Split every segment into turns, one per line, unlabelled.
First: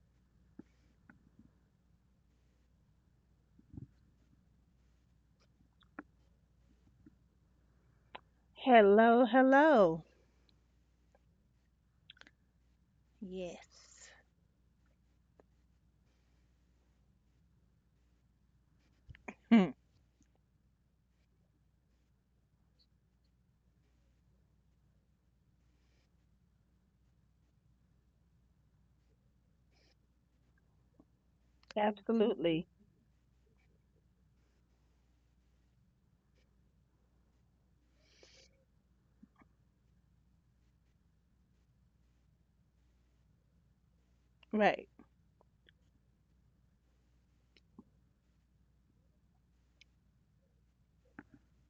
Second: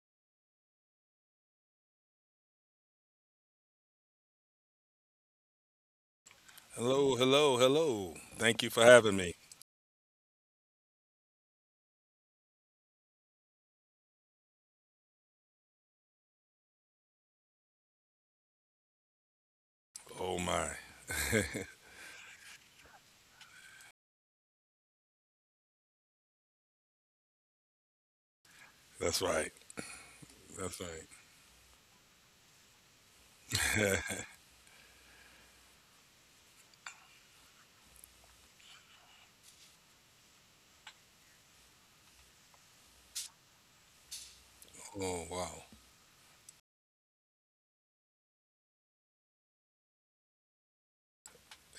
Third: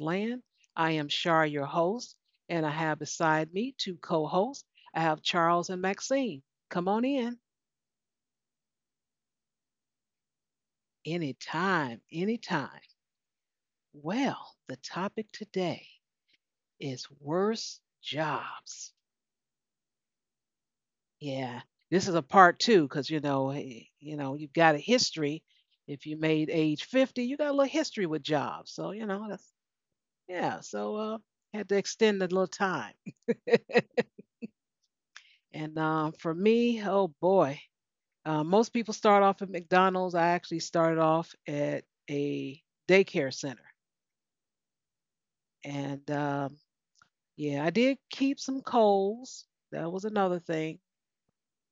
land. I am Shar, your host, and I have beside me two co hosts. I have Charles and Maxine. Come on
Hello,
in
hello, hello. Thank you for having
Hello,
me.
hello.
anytime, anytime.
Yes.
Well, the topic today is worst jobs.
Hmm.
Oh my.
Yeah, this is a part two because you know, you've got a history. If you made age 50, you got a little history with jobs. So, you
That's
know,
right.
that's yeah.
That's right.
Had to extend a little
Absolutely.
time. And for me, oh boy, most people start off at McDonald's. I actually started off at a daycare center.
Right.
Oh wow.
And yeah, I did keep some colds. That was another thing.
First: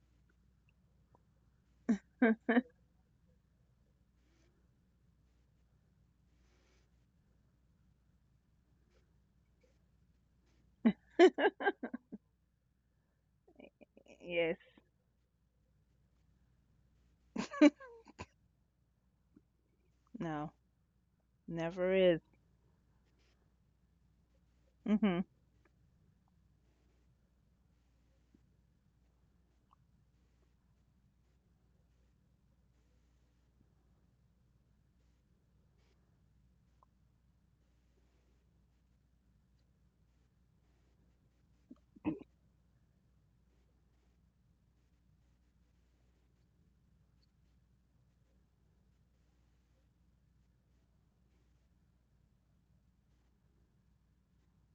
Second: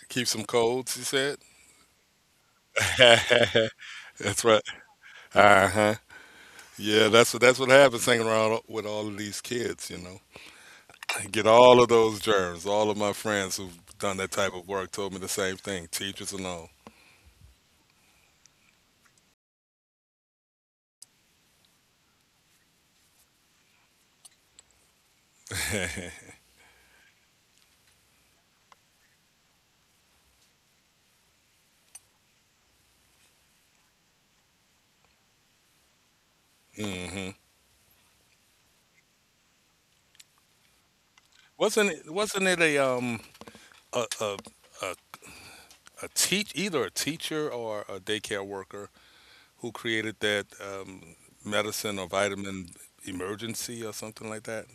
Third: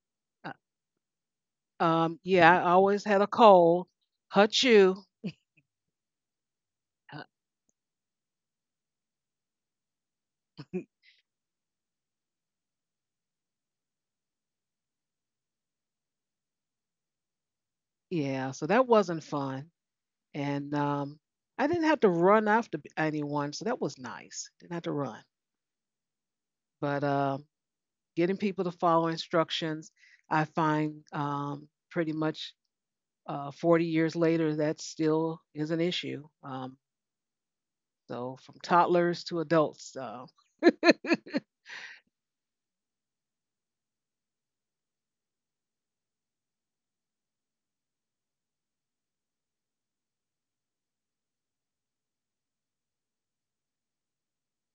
Keep some
Uh,
colds, you said?
Yeah, I always had a cold.
That's right.
Hachoo.
Uh-huh. Yeah,
Uh,
that's what happens hanging around with all of these kids, you know. I get all of those germs. All of my friends who've done that type
Yes.
of work told me the same thing, teachers and all.
yeah, so that wasn't fun.
No,
And I didn't
never
have to
is.
run after anyone, so that was nice. Didn't have to run.
Hmm.
But getting people to follow instructions. I find pretty much 40 years later, that still is an issue.
Hmm.
So from toddlers to adults.
Wasn't it a a, a, a teach either a teacher or a daycare worker who created that medicine or vitamin emergency or something like that,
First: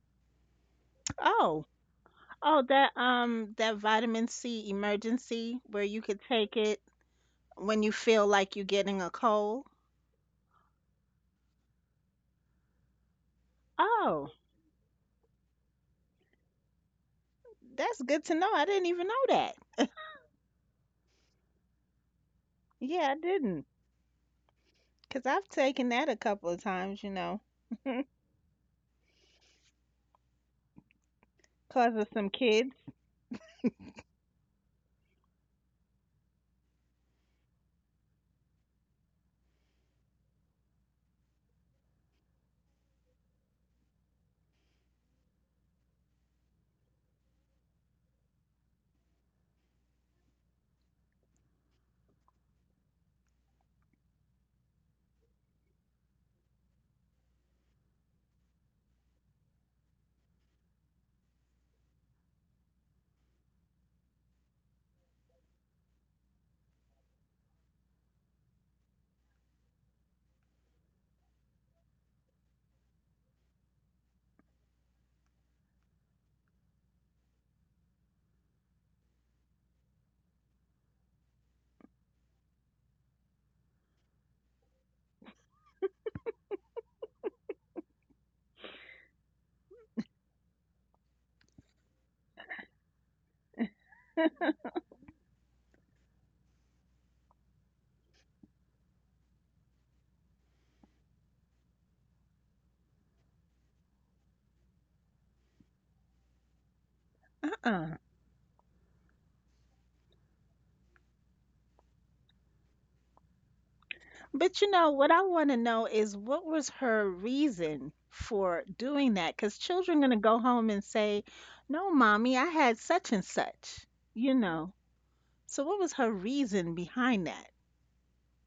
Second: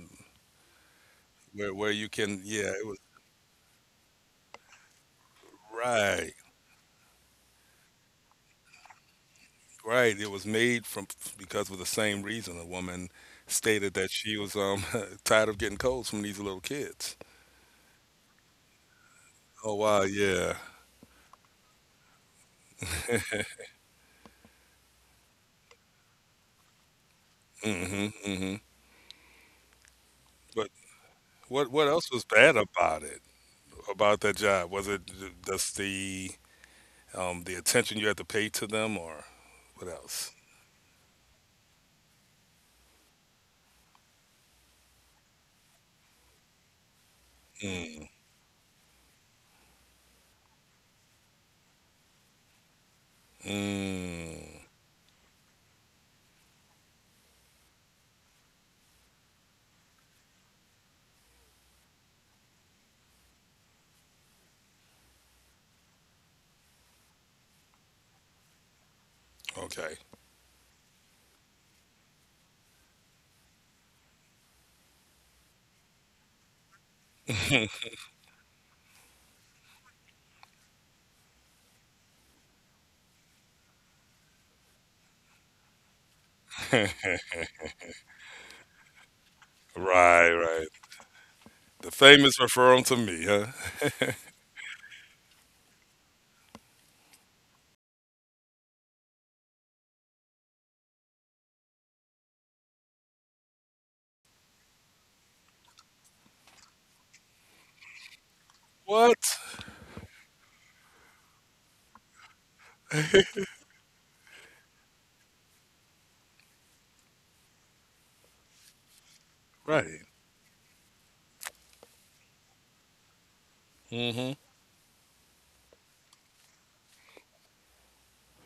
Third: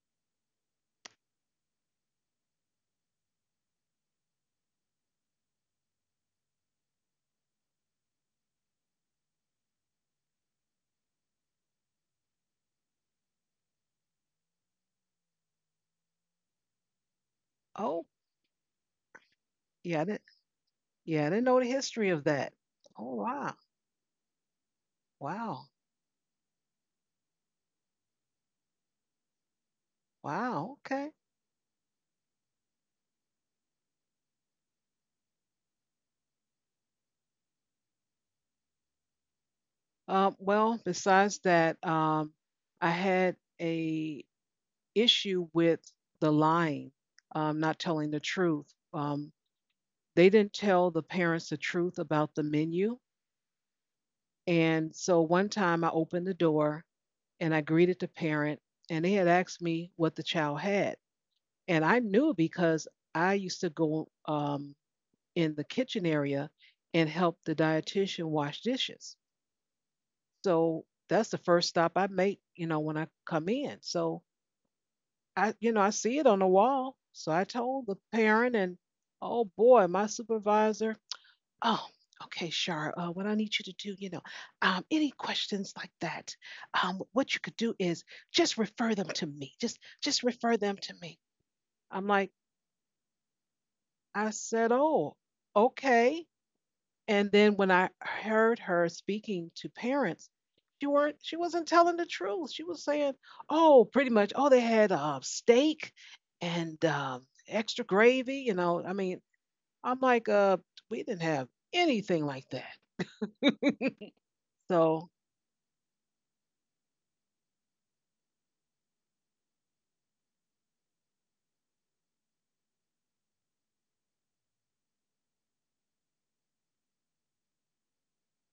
Oh,
where you can,
oh,
yeah, it
that
was,
um, that vitamin C emergency where you could
right,
take it when you feel like you're getting a cold.
right. It was made from, because of the same reason. A woman stated that
Oh,
she was tired of getting colds from these little kids.
that's
oh,
good to know. I didn't even know that.
Oh
yeah, I
wow,
didn't,
yeah.
yeah, I didn't know the history of that. Oh,
Yeah, I
wow,
didn't. Cause I've
wow,
taken that a couple of times,
Hmm, hmm.
wow.
But
Okay.
what
causes
else was
some
bad
kids.
about it? About that job? Was it just the attention you had to pay to them, or what else?
Well, besides that, I had a issue with the lying, not telling
Mm,
the truth. Um, they didn't tell the parents the truth about the menu.
mm,
And so one time I opened the door and I greeted the parent, and they had asked me what the child had. And I knew because I used to go in the kitchen area and help the dietitian wash dishes.
okay.
So that's the first stop I make, you know, when I come in. So you know, I see it on the wall. So I told the parent, and oh boy, my supervisor, oh, okay, Shar. What I need you to do, you know, any questions like that, what you could do is just refer them to me. Just
Right,
refer
right.
them to me.
The
I'm like,
famous refer 'em to me, huh?
I said, oh, okay. And then when I heard her speaking to parents, she wasn't telling the truth. She was saying, oh, pretty much, oh, they had steak and extra
Uh-uh.
gravy. You know, I mean,
What?
I'm like, we didn't have anything like that.
But you know,
So
what I want to know is what was her reason for doing that? Because children
Right.
going to go home and say, no, mommy, I had such and such,
Mm-hmm.
you know. So what was her reason behind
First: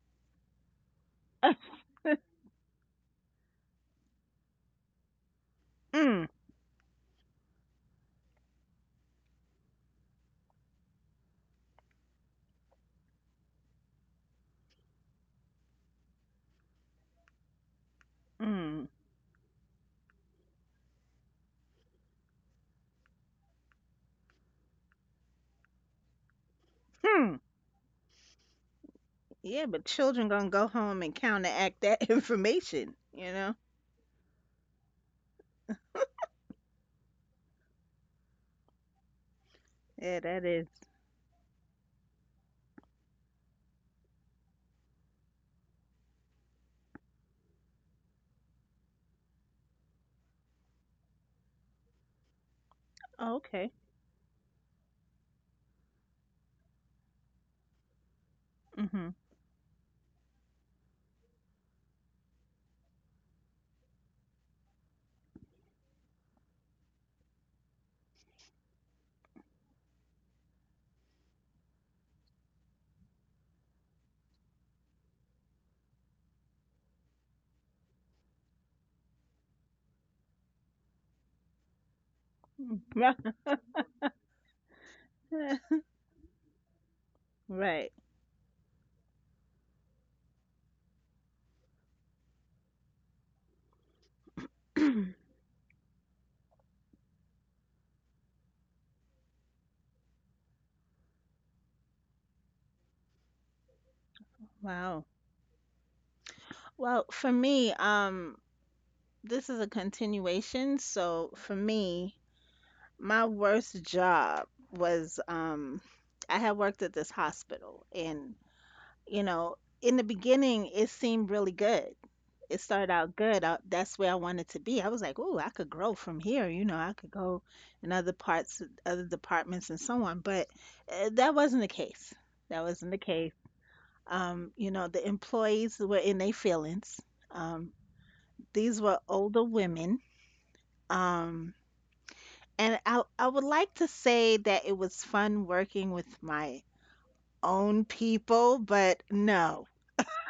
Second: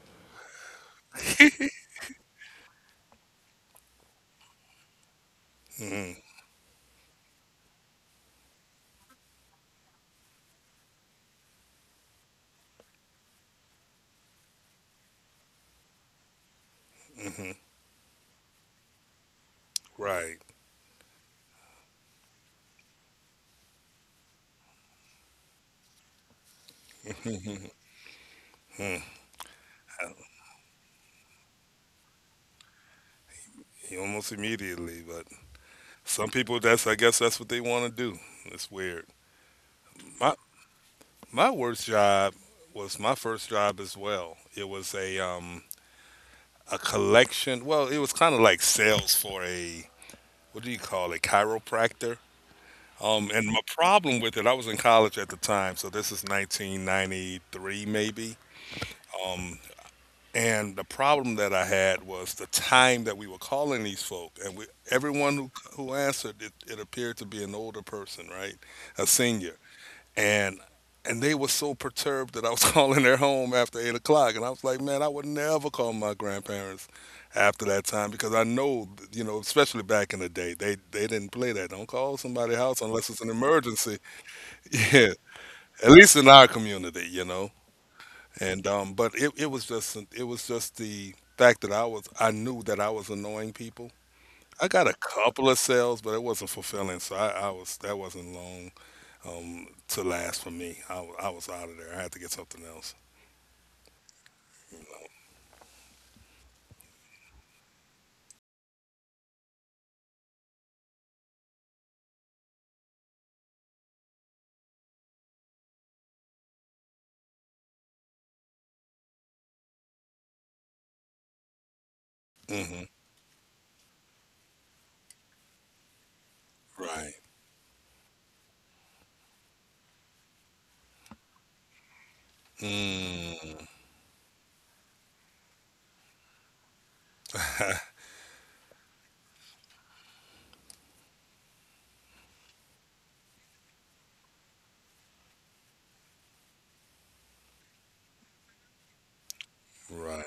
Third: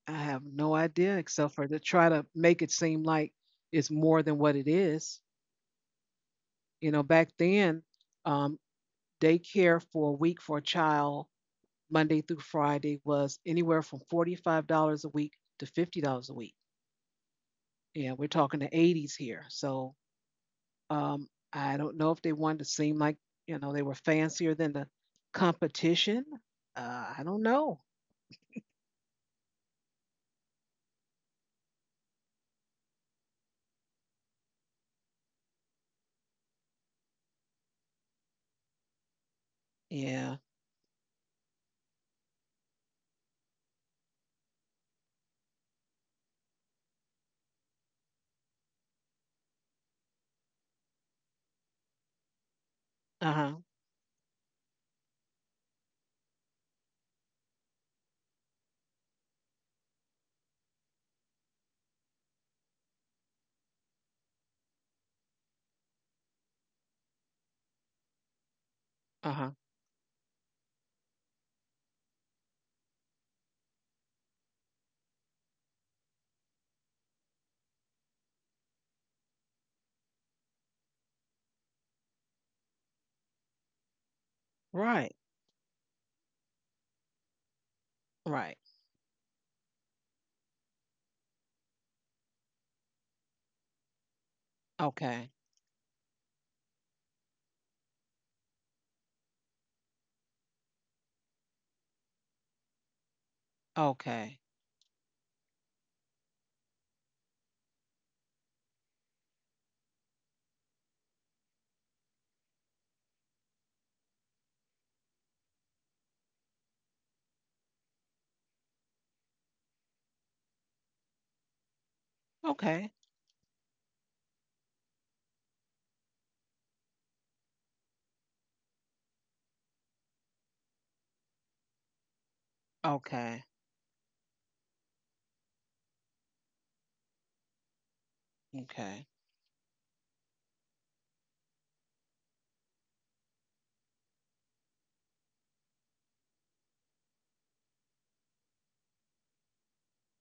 I have no idea except
that?
for to try to make it seem like it's more than what it is.
Mm-hmm.
Mm,
You know, back then, um, daycare for a week for a child, Monday through Friday, was anywhere from $45 a week to $50 a week.
Mm-hmm.
And we're talking the
mm,
80s here. So
Right.
I don't know if they wanted to seem like, you know, they were fancier than the competition. I
hmm.
don't
Mm.
know.
I-
Yeah, but children going to go home and counteract that information, you know?
Almost immediately, but some people, that's, I guess that's what they want to do. It's weird.
Yeah,
My
Yeah.
that is.
my worst job was my first job as well. It was a collection. Well, it was kind of like sales for a, what do you call it? Chiropractor.
Oh,
Uh
And
huh.
my
okay.
problem with it, I was in college at the time, so this is 1993 maybe.
Mm-hmm.
Um. And the problem that I had was the time that we were calling these folk, and we, everyone who answered, it appeared to be an older person, right, a
Uh huh.
senior, and and they were so perturbed that I was calling their home after 8 o'clock, and I was like, man, I would never call my grandparents after that time because I know, you know, especially back in the day, they didn't play that. Don't call somebody's house unless it's an emergency. Yeah,
Right.
at least in our community, you know,
Right.
Right.
and but it was just, it was just the fact that I was, I knew that I was annoying people. I got a
Okay.
couple of sales, but it wasn't fulfilling. So I was, that wasn't long to last for me. I, I was out of there. I had to get something else.
Okay.
Wow. Well, for me, this is a continuation. So for me, my worst job was I had worked at this hospital and you know, in the beginning it seemed really good. It
Hmm.
started
Okay.
out good. That's where I wanted to be. I was like, "Ooh, I could grow from here, I could
Right.
go in other parts, other departments and so on." But that wasn't the case. That wasn't the case.
Okay.
Mm.
The employees were in their feelings. Um,
Right.
these were
Okay.
older women. Um, And I would like to say that it was fun working with my own people, but no.
Right.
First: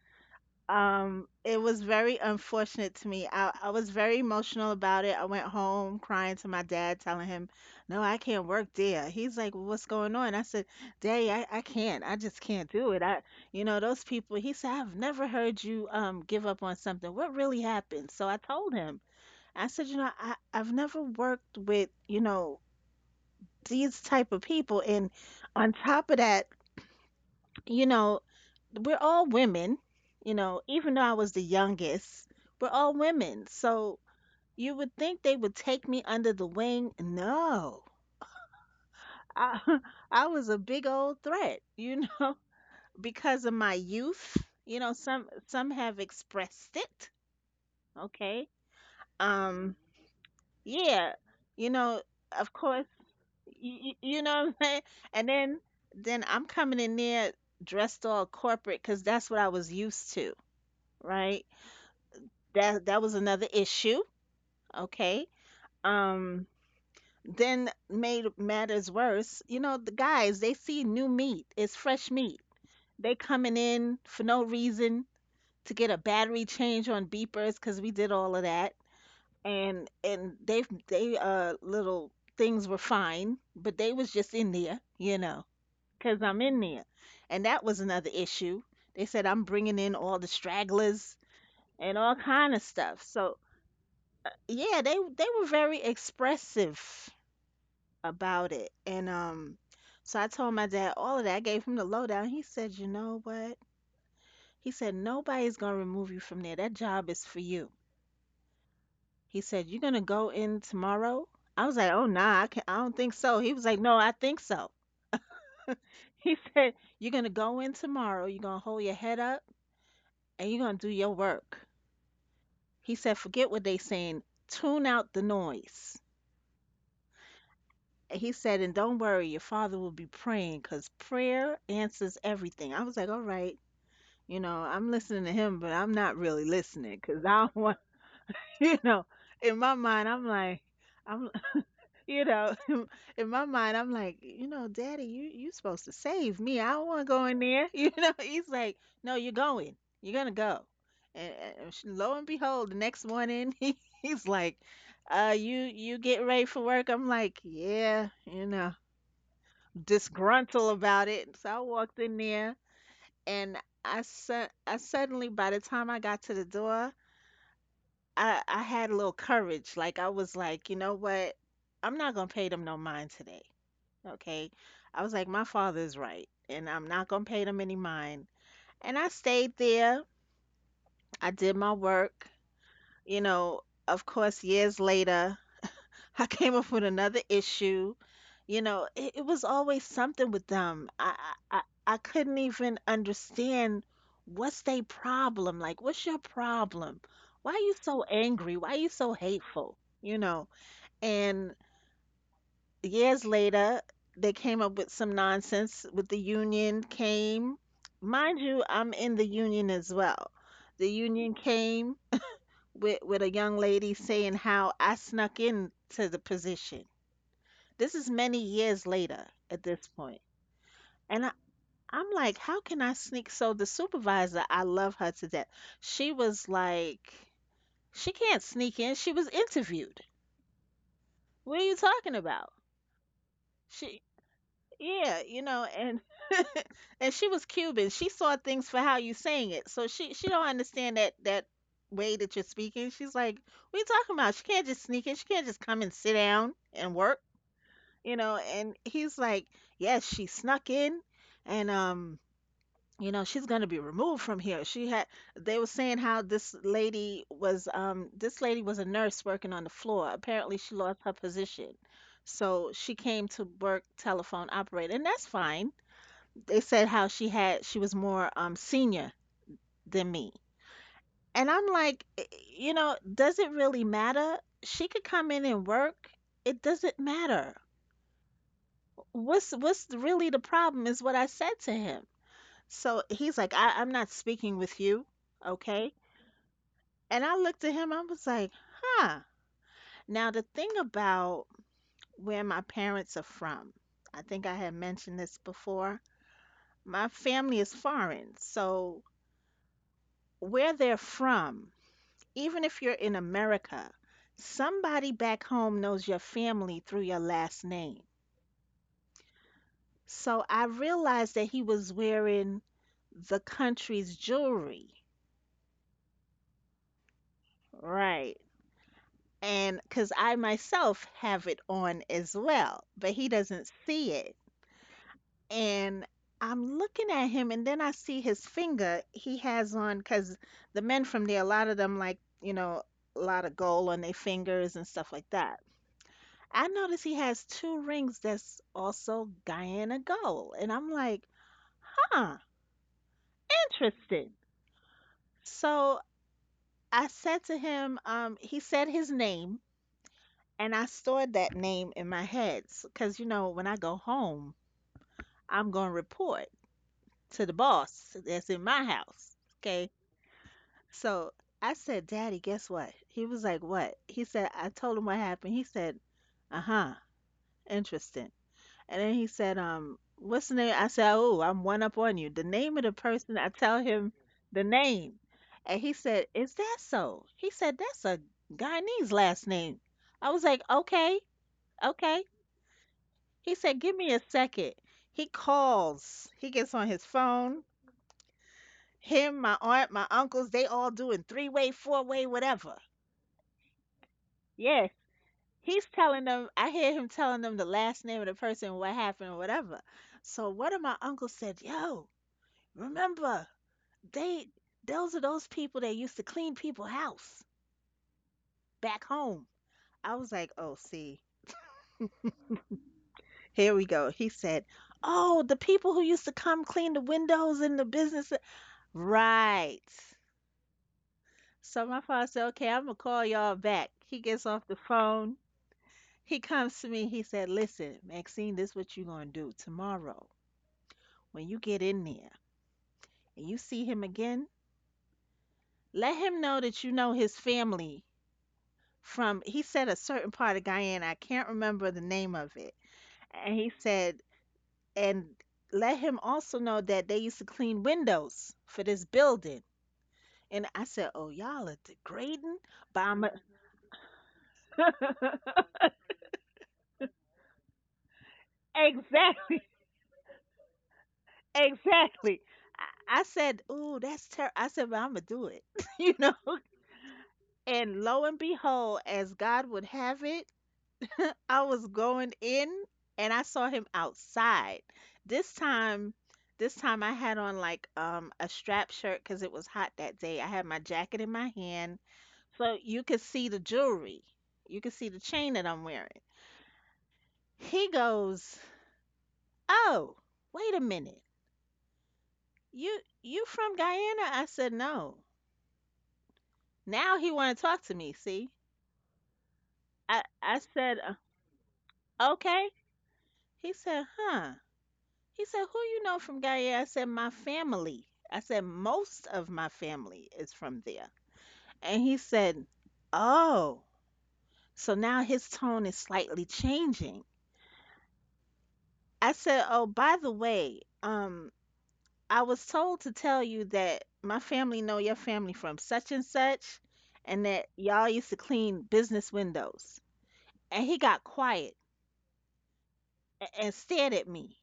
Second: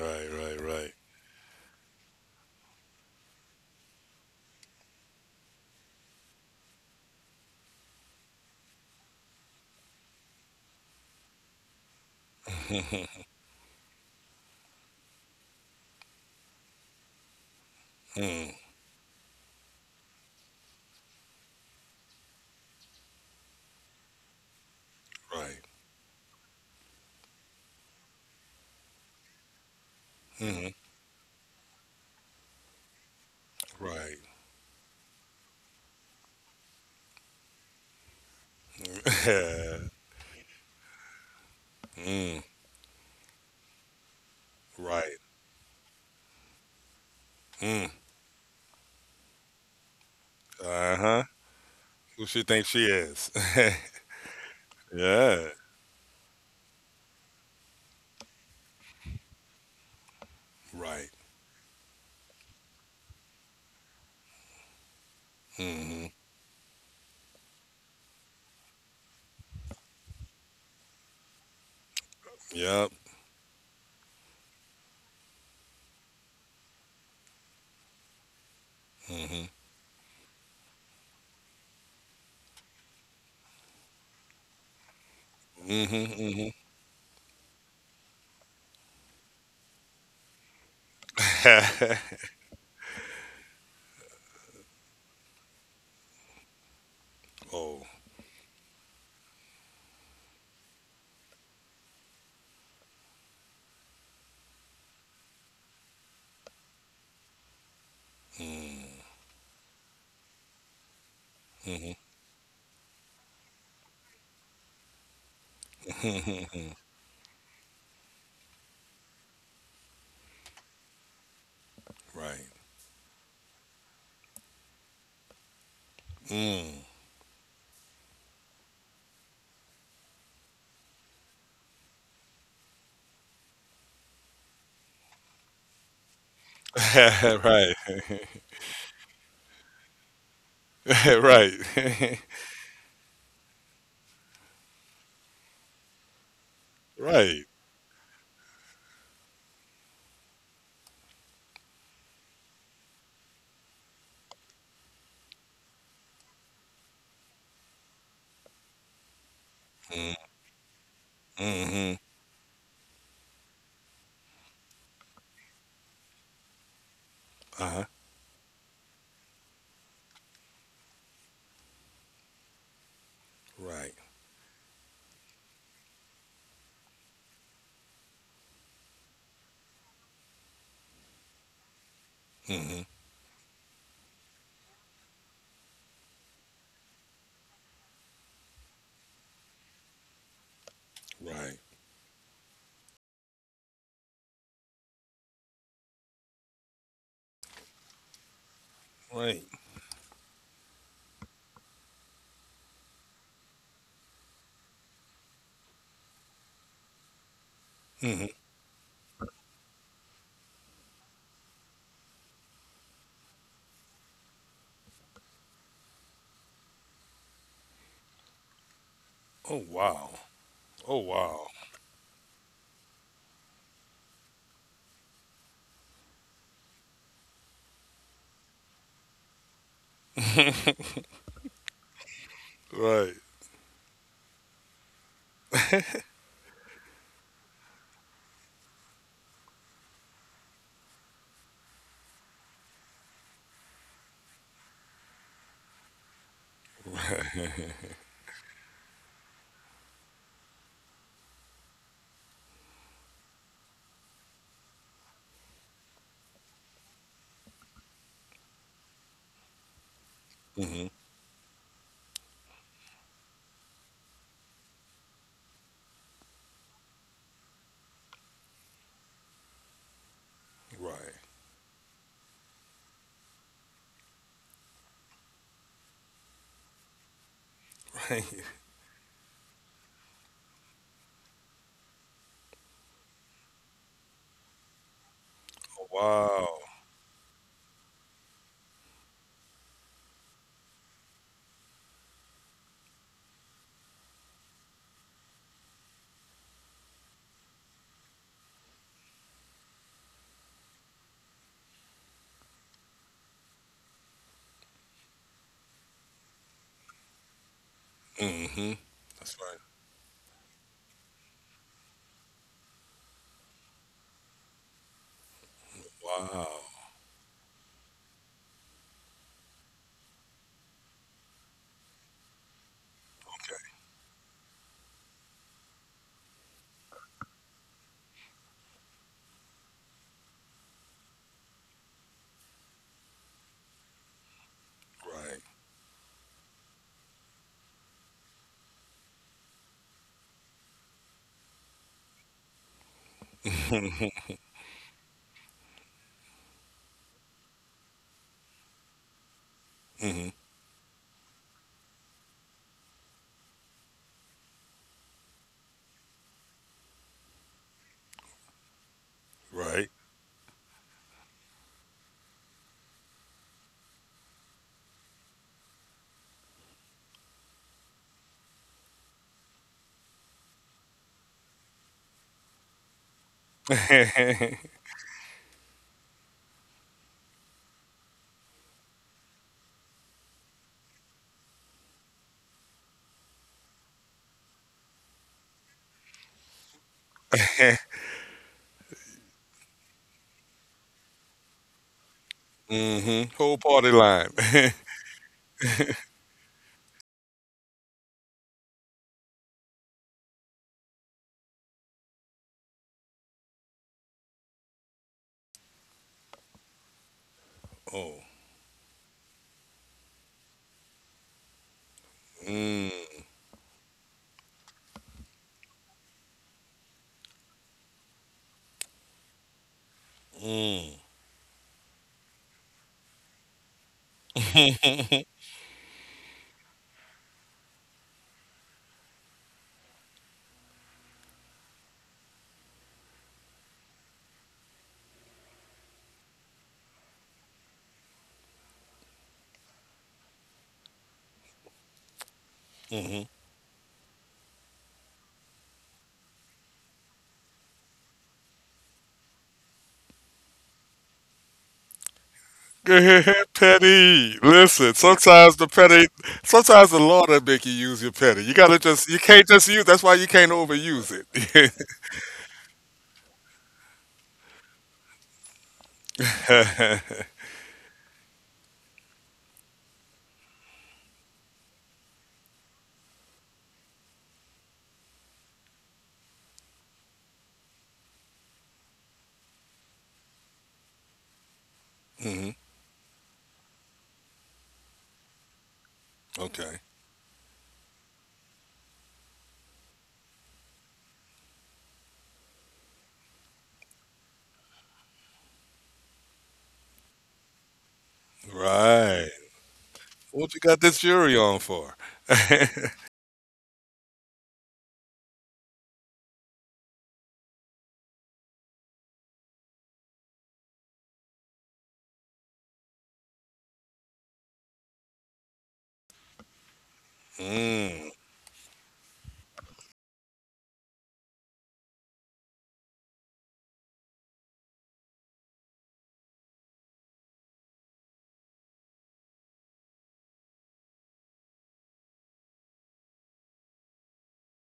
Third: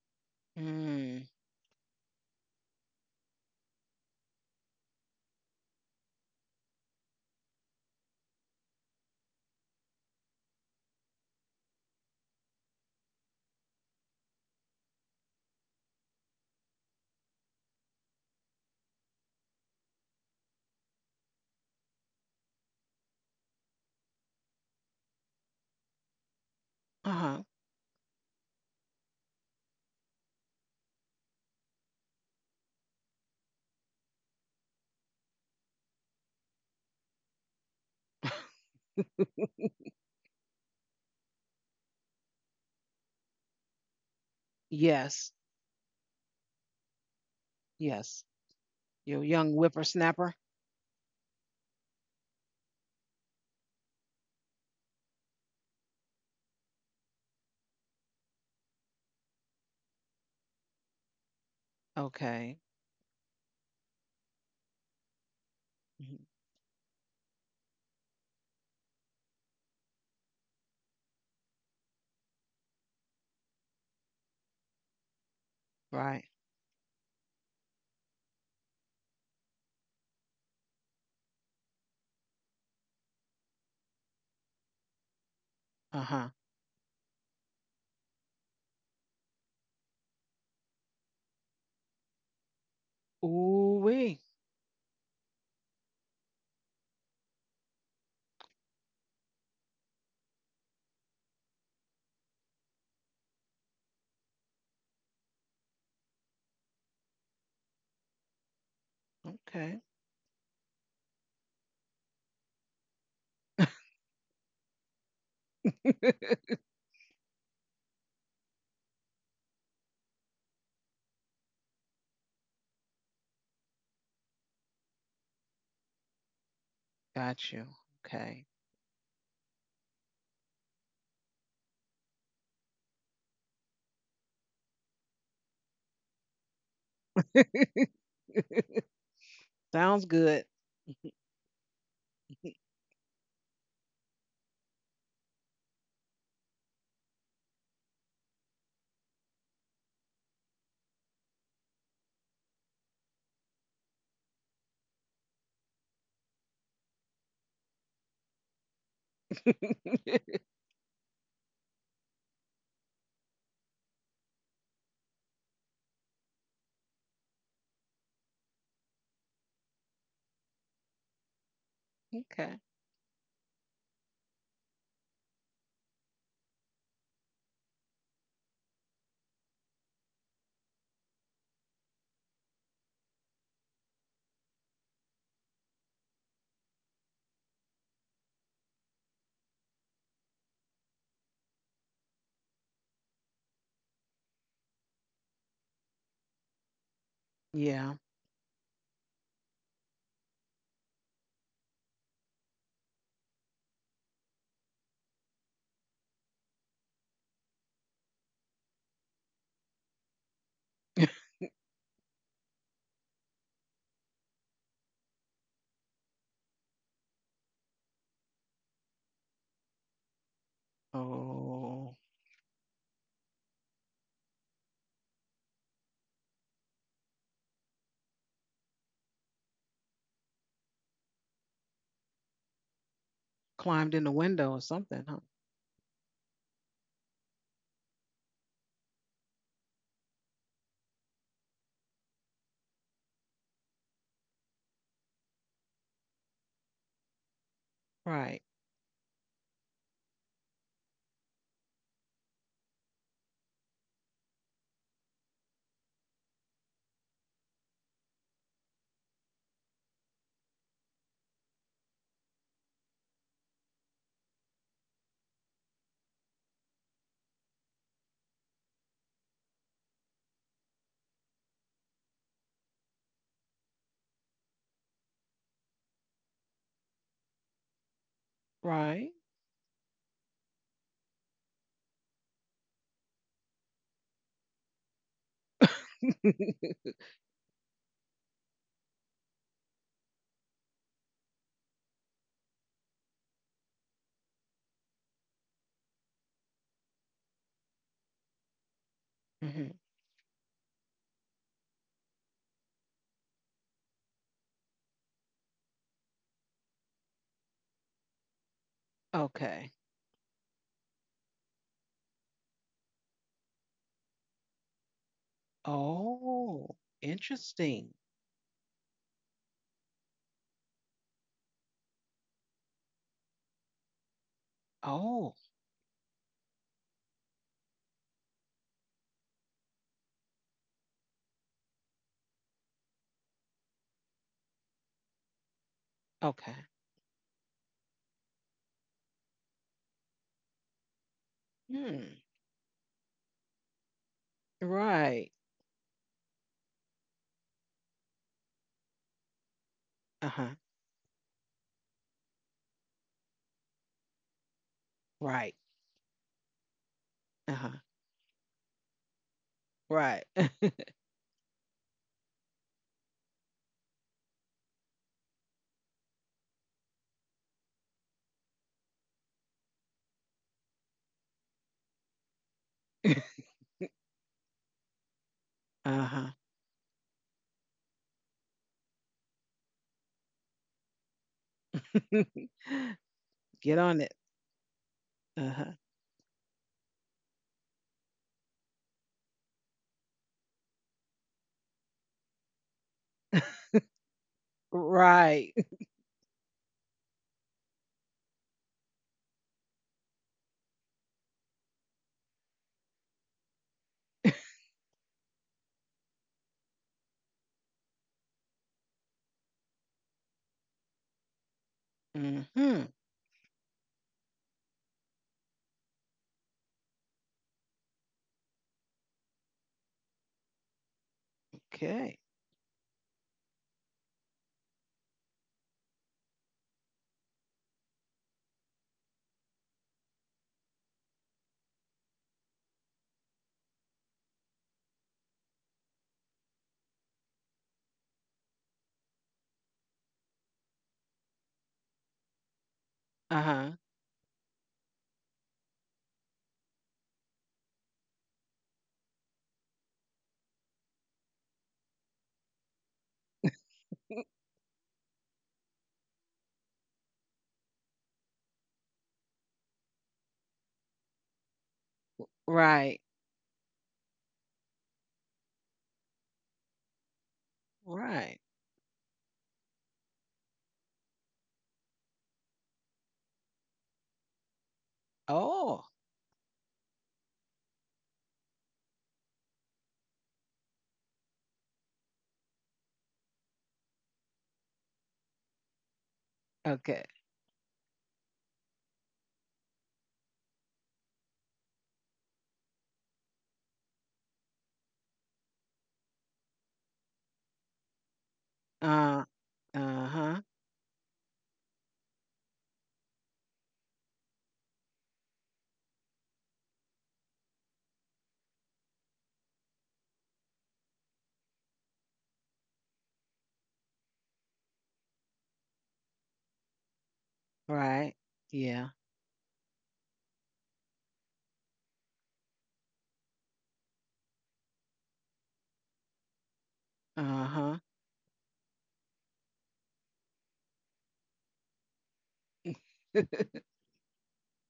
Right. Right.
Mm.
It was very unfortunate to me. I was very emotional about it. I went home crying to my dad, telling him, no, I can't work there. He's like, well, what's going on? I said, Daddy, I can't. I just can't do it. Those people, he said, I've never heard you give up on something. What really happened? So I
Mm.
told him, I said, you know, I've never worked with, these type of people and
Right.
on top of that,
Uh huh.
you know we're all women,
Hmm.
even though I was the youngest, we're all women. So
Right.
you would think they would take me under the wing. No. i, I was a big old threat,
Mm.
because of my youth,
Right.
some
Yes.
some have expressed it.
Mm.
Yes.
Okay.
Your young
um
whippersnapper.
Uh
yeah,
huh.
you know
Who she
of
thinks she
course.
is?
you, you know what I'm saying? And
Yeah.
then I'm coming in there dressed all corporate because that's what I was used to,
Right.
right?
Okay.
That was another issue, okay?
Mm-hmm.
Mhm.
Um, then made matters worse, the guys, they see new meat, it's fresh meat.
Yep.
They coming in for no reason to get a
Right.
battery change on beepers because we did all of that,
Mhm.
and they little things were fine, but they was just in there,
Uh
because
huh.
I'm
Mhm.
in there. And that was another issue. They said I'm bringing in all the stragglers and
Mhm.
all kind of stuff. So
Ooh wee.
yeah, they were very expressive
Oh.
about it. And so I told my dad all of that. I gave him the lowdown. He said, you know what? He said, nobody's gonna remove you from there. That job is for you.
Mm.
He said, you're
Okay.
gonna go in tomorrow. I was like,
Mhm.
oh, nah, I can not I don't think so. He was like, no, I think so. He
Mhm.
said, you're gonna go in tomorrow. You're gonna hold your head up and you're gonna do your work.
Right.
He said, forget what they saying, tune out the noise.
Mm.
Got you.
And he
Okay.
said, and don't worry, your father will be praying because prayer answers everything. I was like, all right, I'm listening to him, but I'm not really listening because I don't
Right.
want, you know, in my mind,
Sounds
I'm
good.
like, I'm
Right.
you know, in my mind, I'm like, Daddy, you supposed to save me. I don't want to go in
Right.
there. He's like, no, you're going. You're gonna go. And, and lo and behold, the next morning, he's like, you get ready for work. I'm like, yeah,
Mm.
disgruntled about it. So I walked
Mhm.
in there, and I suddenly, by the time I got to the door,
Uh-huh.
I had a little courage. Like, I was like, you know what? I'm not gonna pay
okay.
them no mind today.
Right.
Okay. I was like, my father is right, and I'm not going to pay them any mind. And I stayed there. I did my work.
Mhm.
You know, of course, years later, I came up with another issue. You know, it was always something with them. I,
Right.
I I couldn't even understand what's their problem. Like, what's your problem? Why are you
Yeah.
so angry? Why are you so
Right.
hateful? And years later, they came up with some nonsense with the union came.
Mhm.
Mind you, I'm in the union as well. The union came with a young lady saying how I snuck in to the position. This is many years later at
Oh
this
wow.
point.
Oh
And
wow.
Oh,
I'm like, how can I sneak? So the supervisor, I love her to death. She was like, she can't sneak in. She was interviewed. What are you talking about?
Right.
climbed
She
in the window or something, huh?
Yeah, and and she was Cuban. She saw things for how you saying it. So she don't understand that way that you're speaking. She's like, "What are you talking about? She can't just sneak in. She can't just come and sit down and work."
Right.
And he's like, "Yes, she snuck in and she's going to be removed from here. She had They were saying how this lady was a nurse working on the floor. Apparently she
Mhm.
lost her position. So she came to work telephone operator, and that's fine. They said how she was more senior than me.
Right.
And I'm like, does it really matter? She could come in and work. It doesn't matter.
Right.
Right.
What's really the problem is what I said to him. So he's like, I'm not speaking with you,
Oh,
okay?
wow.
And I looked at him, I was like, huh. Now the thing about where my parents are from, I think I had mentioned this before. My family is foreign, so
Mhm.
where they're from, even if you're in America, somebody back home knows your family through your last name.
Mhm. That's right.
Okay.
So I realized that he was wearing the country's jewelry.
Wow.
Oh, interesting.
Right. And because I myself have it on as well, but he doesn't see it.
Oh,
And I'm looking at him, and then I see his finger he has on, because the men from there, a lot of them like, a lot of gold on their fingers and stuff like that.
okay.
I notice he has two rings that's also Guyana gold. And I'm like,
Hmm.
huh,
Okay.
interesting.
Right.
So I said to him, he said his name,
Uh-huh.
and I stored that name in my head. Because, when I go home,
Right.
I'm going to report to the
Uh-huh.
boss that's in my house. Okay.
Right.
Right.
So I said, Daddy, guess what? He was like, what? He said, I told him what happened. He said, uh huh, interesting. And then he said, what's the name? I said, oh, I'm one up on you. The name of the person, I
Mhm.
tell him
Right.
the name. And he said,
Uh-huh.
is that so? He said, that's a Guyanese last name. I was like, okay, okay. He
Get
said, give
on it.
me a second. He
Uh-huh.
calls. He gets on his phone. Him, my aunt, my uncles, they all doing three-way, four-way, whatever.
Mm-hmm. Whole party line.
Yeah.
Right.
He's telling them, I hear him telling them the last name of the person, what happened, whatever. So one of my uncles said, yo, remember, they those are those people that used to clean people's house
Oh.
back home. I was like, oh, see,
Mm-hmm.
Mm.
here we go. He said, oh, the people who used to come clean the windows in the business. Right.
Mm.
So my
Okay.
father said, okay, I'm gonna call y'all back. He gets off the phone. He comes to me. He said, listen, Maxine, this is what you are gonna do tomorrow when you get in there and you see him again. Let him know that you know his family from, he said, a certain part of Guyana. I can't remember the name of it.
Mm-hmm.
And he
Uh-huh.
said, and let him also know that they used to clean windows for this building. And I said, oh, y'all are degrading.
Go
But
ahead, petty. Listen, sometimes the petty, sometimes the law that make you use your petty. You gotta just, you can't
exactly,
just use. That's why you can't overuse it.
exactly.
Right.
I said, ooh, that's terrible. I said, but I'm gonna do it, you know. And lo
Right.
and behold, as God would have it, I was going in and I saw him outside. This
Oh,
time, this time, I had on like a strap shirt because it was hot that day. I had my jacket in my hand,
Hmm.
so you could see the jewelry. You could see the chain that I'm wearing.
Okay.
okay.
He goes, "Oh, wait a minute. You from Guyana?" I said, "No." Now he want to talk to me. See,
Uh,
Right.
I
uh-huh.
What you
I
got this
said, uh,
jury on for?
"Okay." He said, "Huh." He said, who you know from Guyana? I said, my family. I said, most of my family is from there. And he said, oh. So now his tone is slightly changing.
Right.
Mm.
Yeah.
I said, oh, by the way, I was told to tell you that my family know your family from such and such, and that
Uh-huh.
y'all used to clean business windows. And he got quiet and stared at me.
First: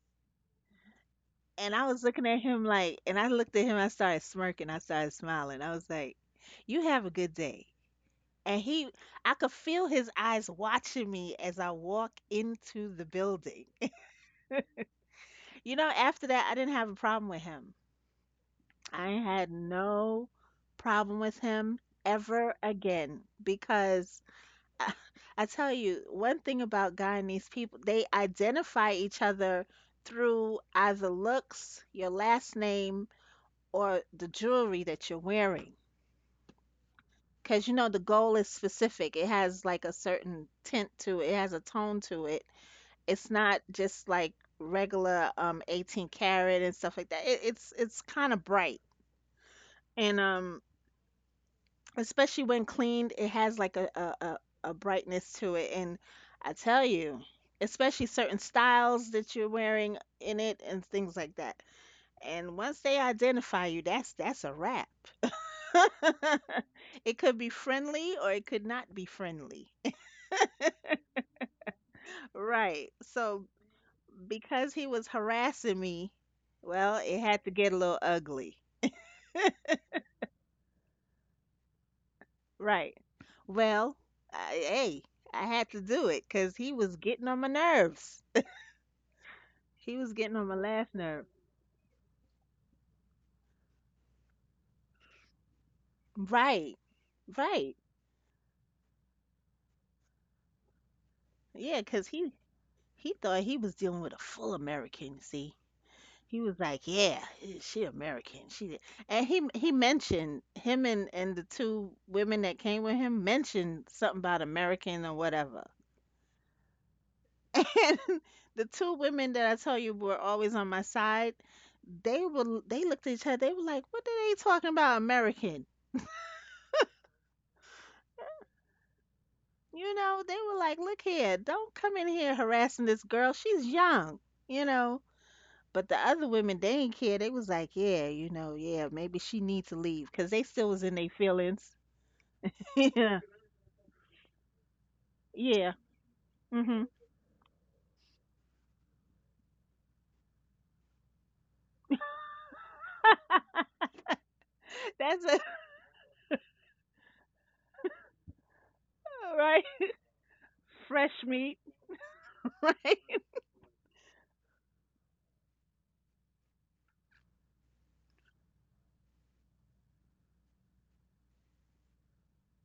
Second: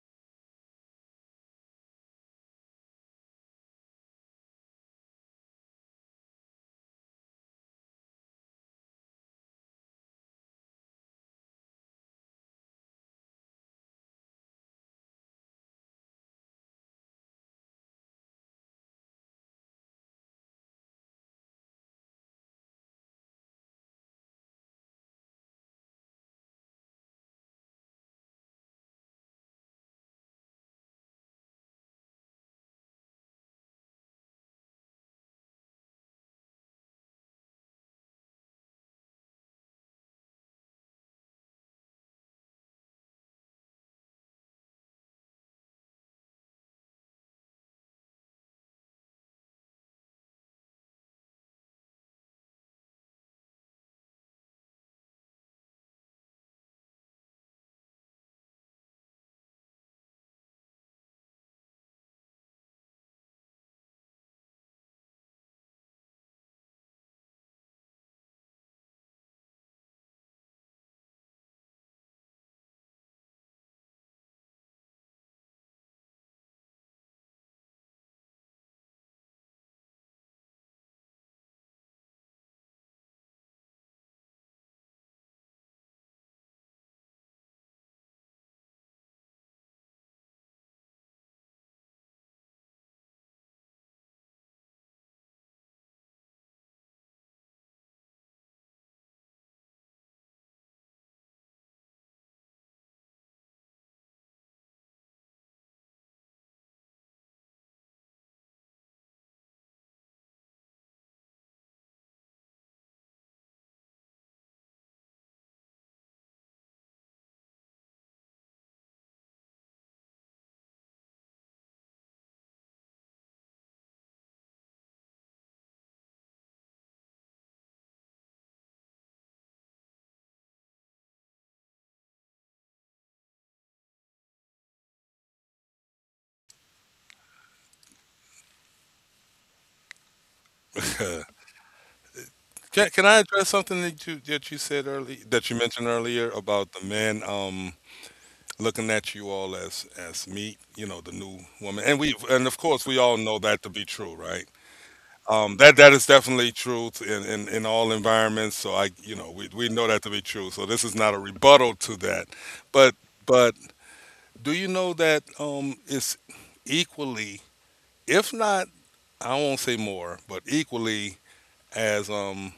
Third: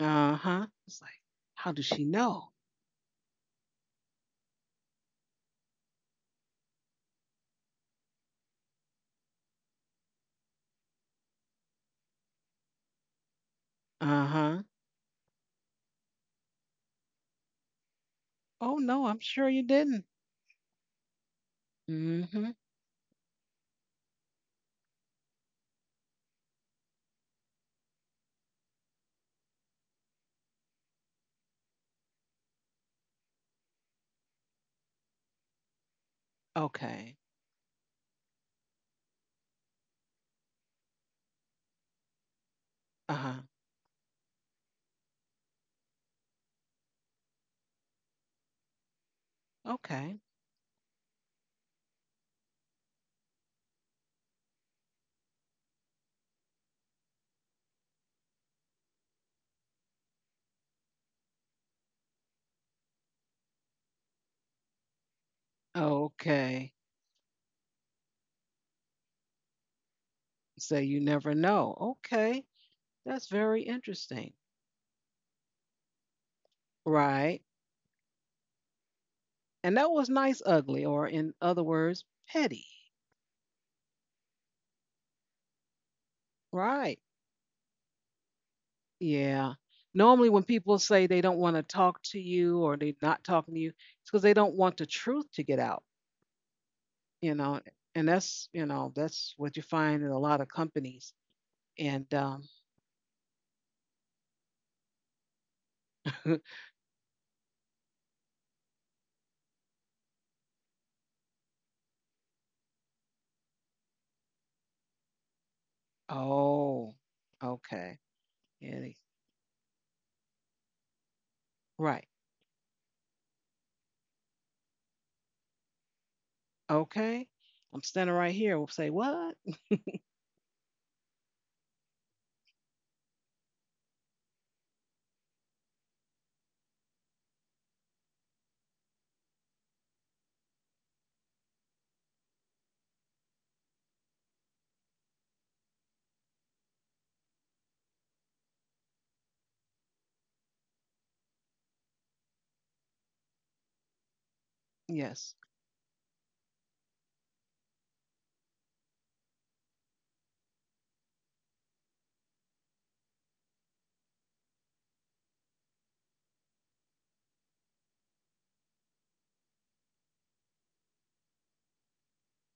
Uh-huh. It's like, how
And
does
I was
she
looking at
know?
him like, and I looked at him, I started smirking, I started smiling. I was like, you have a good day. And he, I could feel his eyes watching me as I walk into the building.
Uh-huh.
You know, after that, I didn't have a problem with him.
Oh no,
I
I'm sure
had
you didn't.
no problem with him
Mm-hmm.
ever again because I, I tell you, one thing about Guyanese people, they identify each other through either looks, your last name, or the jewelry that you're wearing.
Okay.
Because you know the gold is specific. It has like a certain tint to it. It has a tone to it.
Uh
It's
huh.
not just like regular 18 karat and stuff like that. It's kind of bright. And
Okay.
especially when cleaned, it has like a brightness to it. And I tell you, especially certain styles that you're wearing in it and things like that. And once they identify you, that's a wrap.
Okay.
It could be friendly or it could not be friendly.
So you never know. Okay.
Right.
That's
So
very interesting.
because he was harassing me, well, it had
Right.
to get a little ugly.
And that was nice, ugly, or in other words, petty.
Right. Well, I, hey, I had to do it because he was
Right.
getting on my nerves.
Yeah.
He was
Normally,
getting
when
on my
people
last
say they
nerve.
don't want to talk to you or they're not talking to you, it's because they don't want the truth to get out,
Right.
you
Right.
know. And that's, you know, that's what you find in a lot of companies.
Yeah, because
And, um,
he thought he was dealing with a full American. See, he was like, "Yeah, eh, she American. She," and he mentioned him and the two women that came with him mentioned something about American or whatever.
oh,
And
okay.
the two
Yeah. they-
women that I tell you were always on my side,
Right.
they looked at each other. They were like, "What are they talking about American?"
Okay. I'm standing right here. We'll say, what?
You know, they were like, "Look here, don't come in here harassing this girl. She's young." You know. But the other women, they didn't care. They was like, yeah, you know, yeah, maybe she needs to leave because they still was in their feelings.
Can
Yeah.
I address something that you, that you said earlier, that you
Yeah.
mentioned earlier, about
Mhm.
the man looking at you all as meat, you know, the new woman. And we, and of course we all know that to be true, right?
That's a
Yes.
That that is definitely truth in all environments. So I, you know,
right.
we know that to be true. So this is not
Fresh
a
meat,
rebuttal to that,
right?
but but do you know that it's equally, if not, I won't say more, but equally as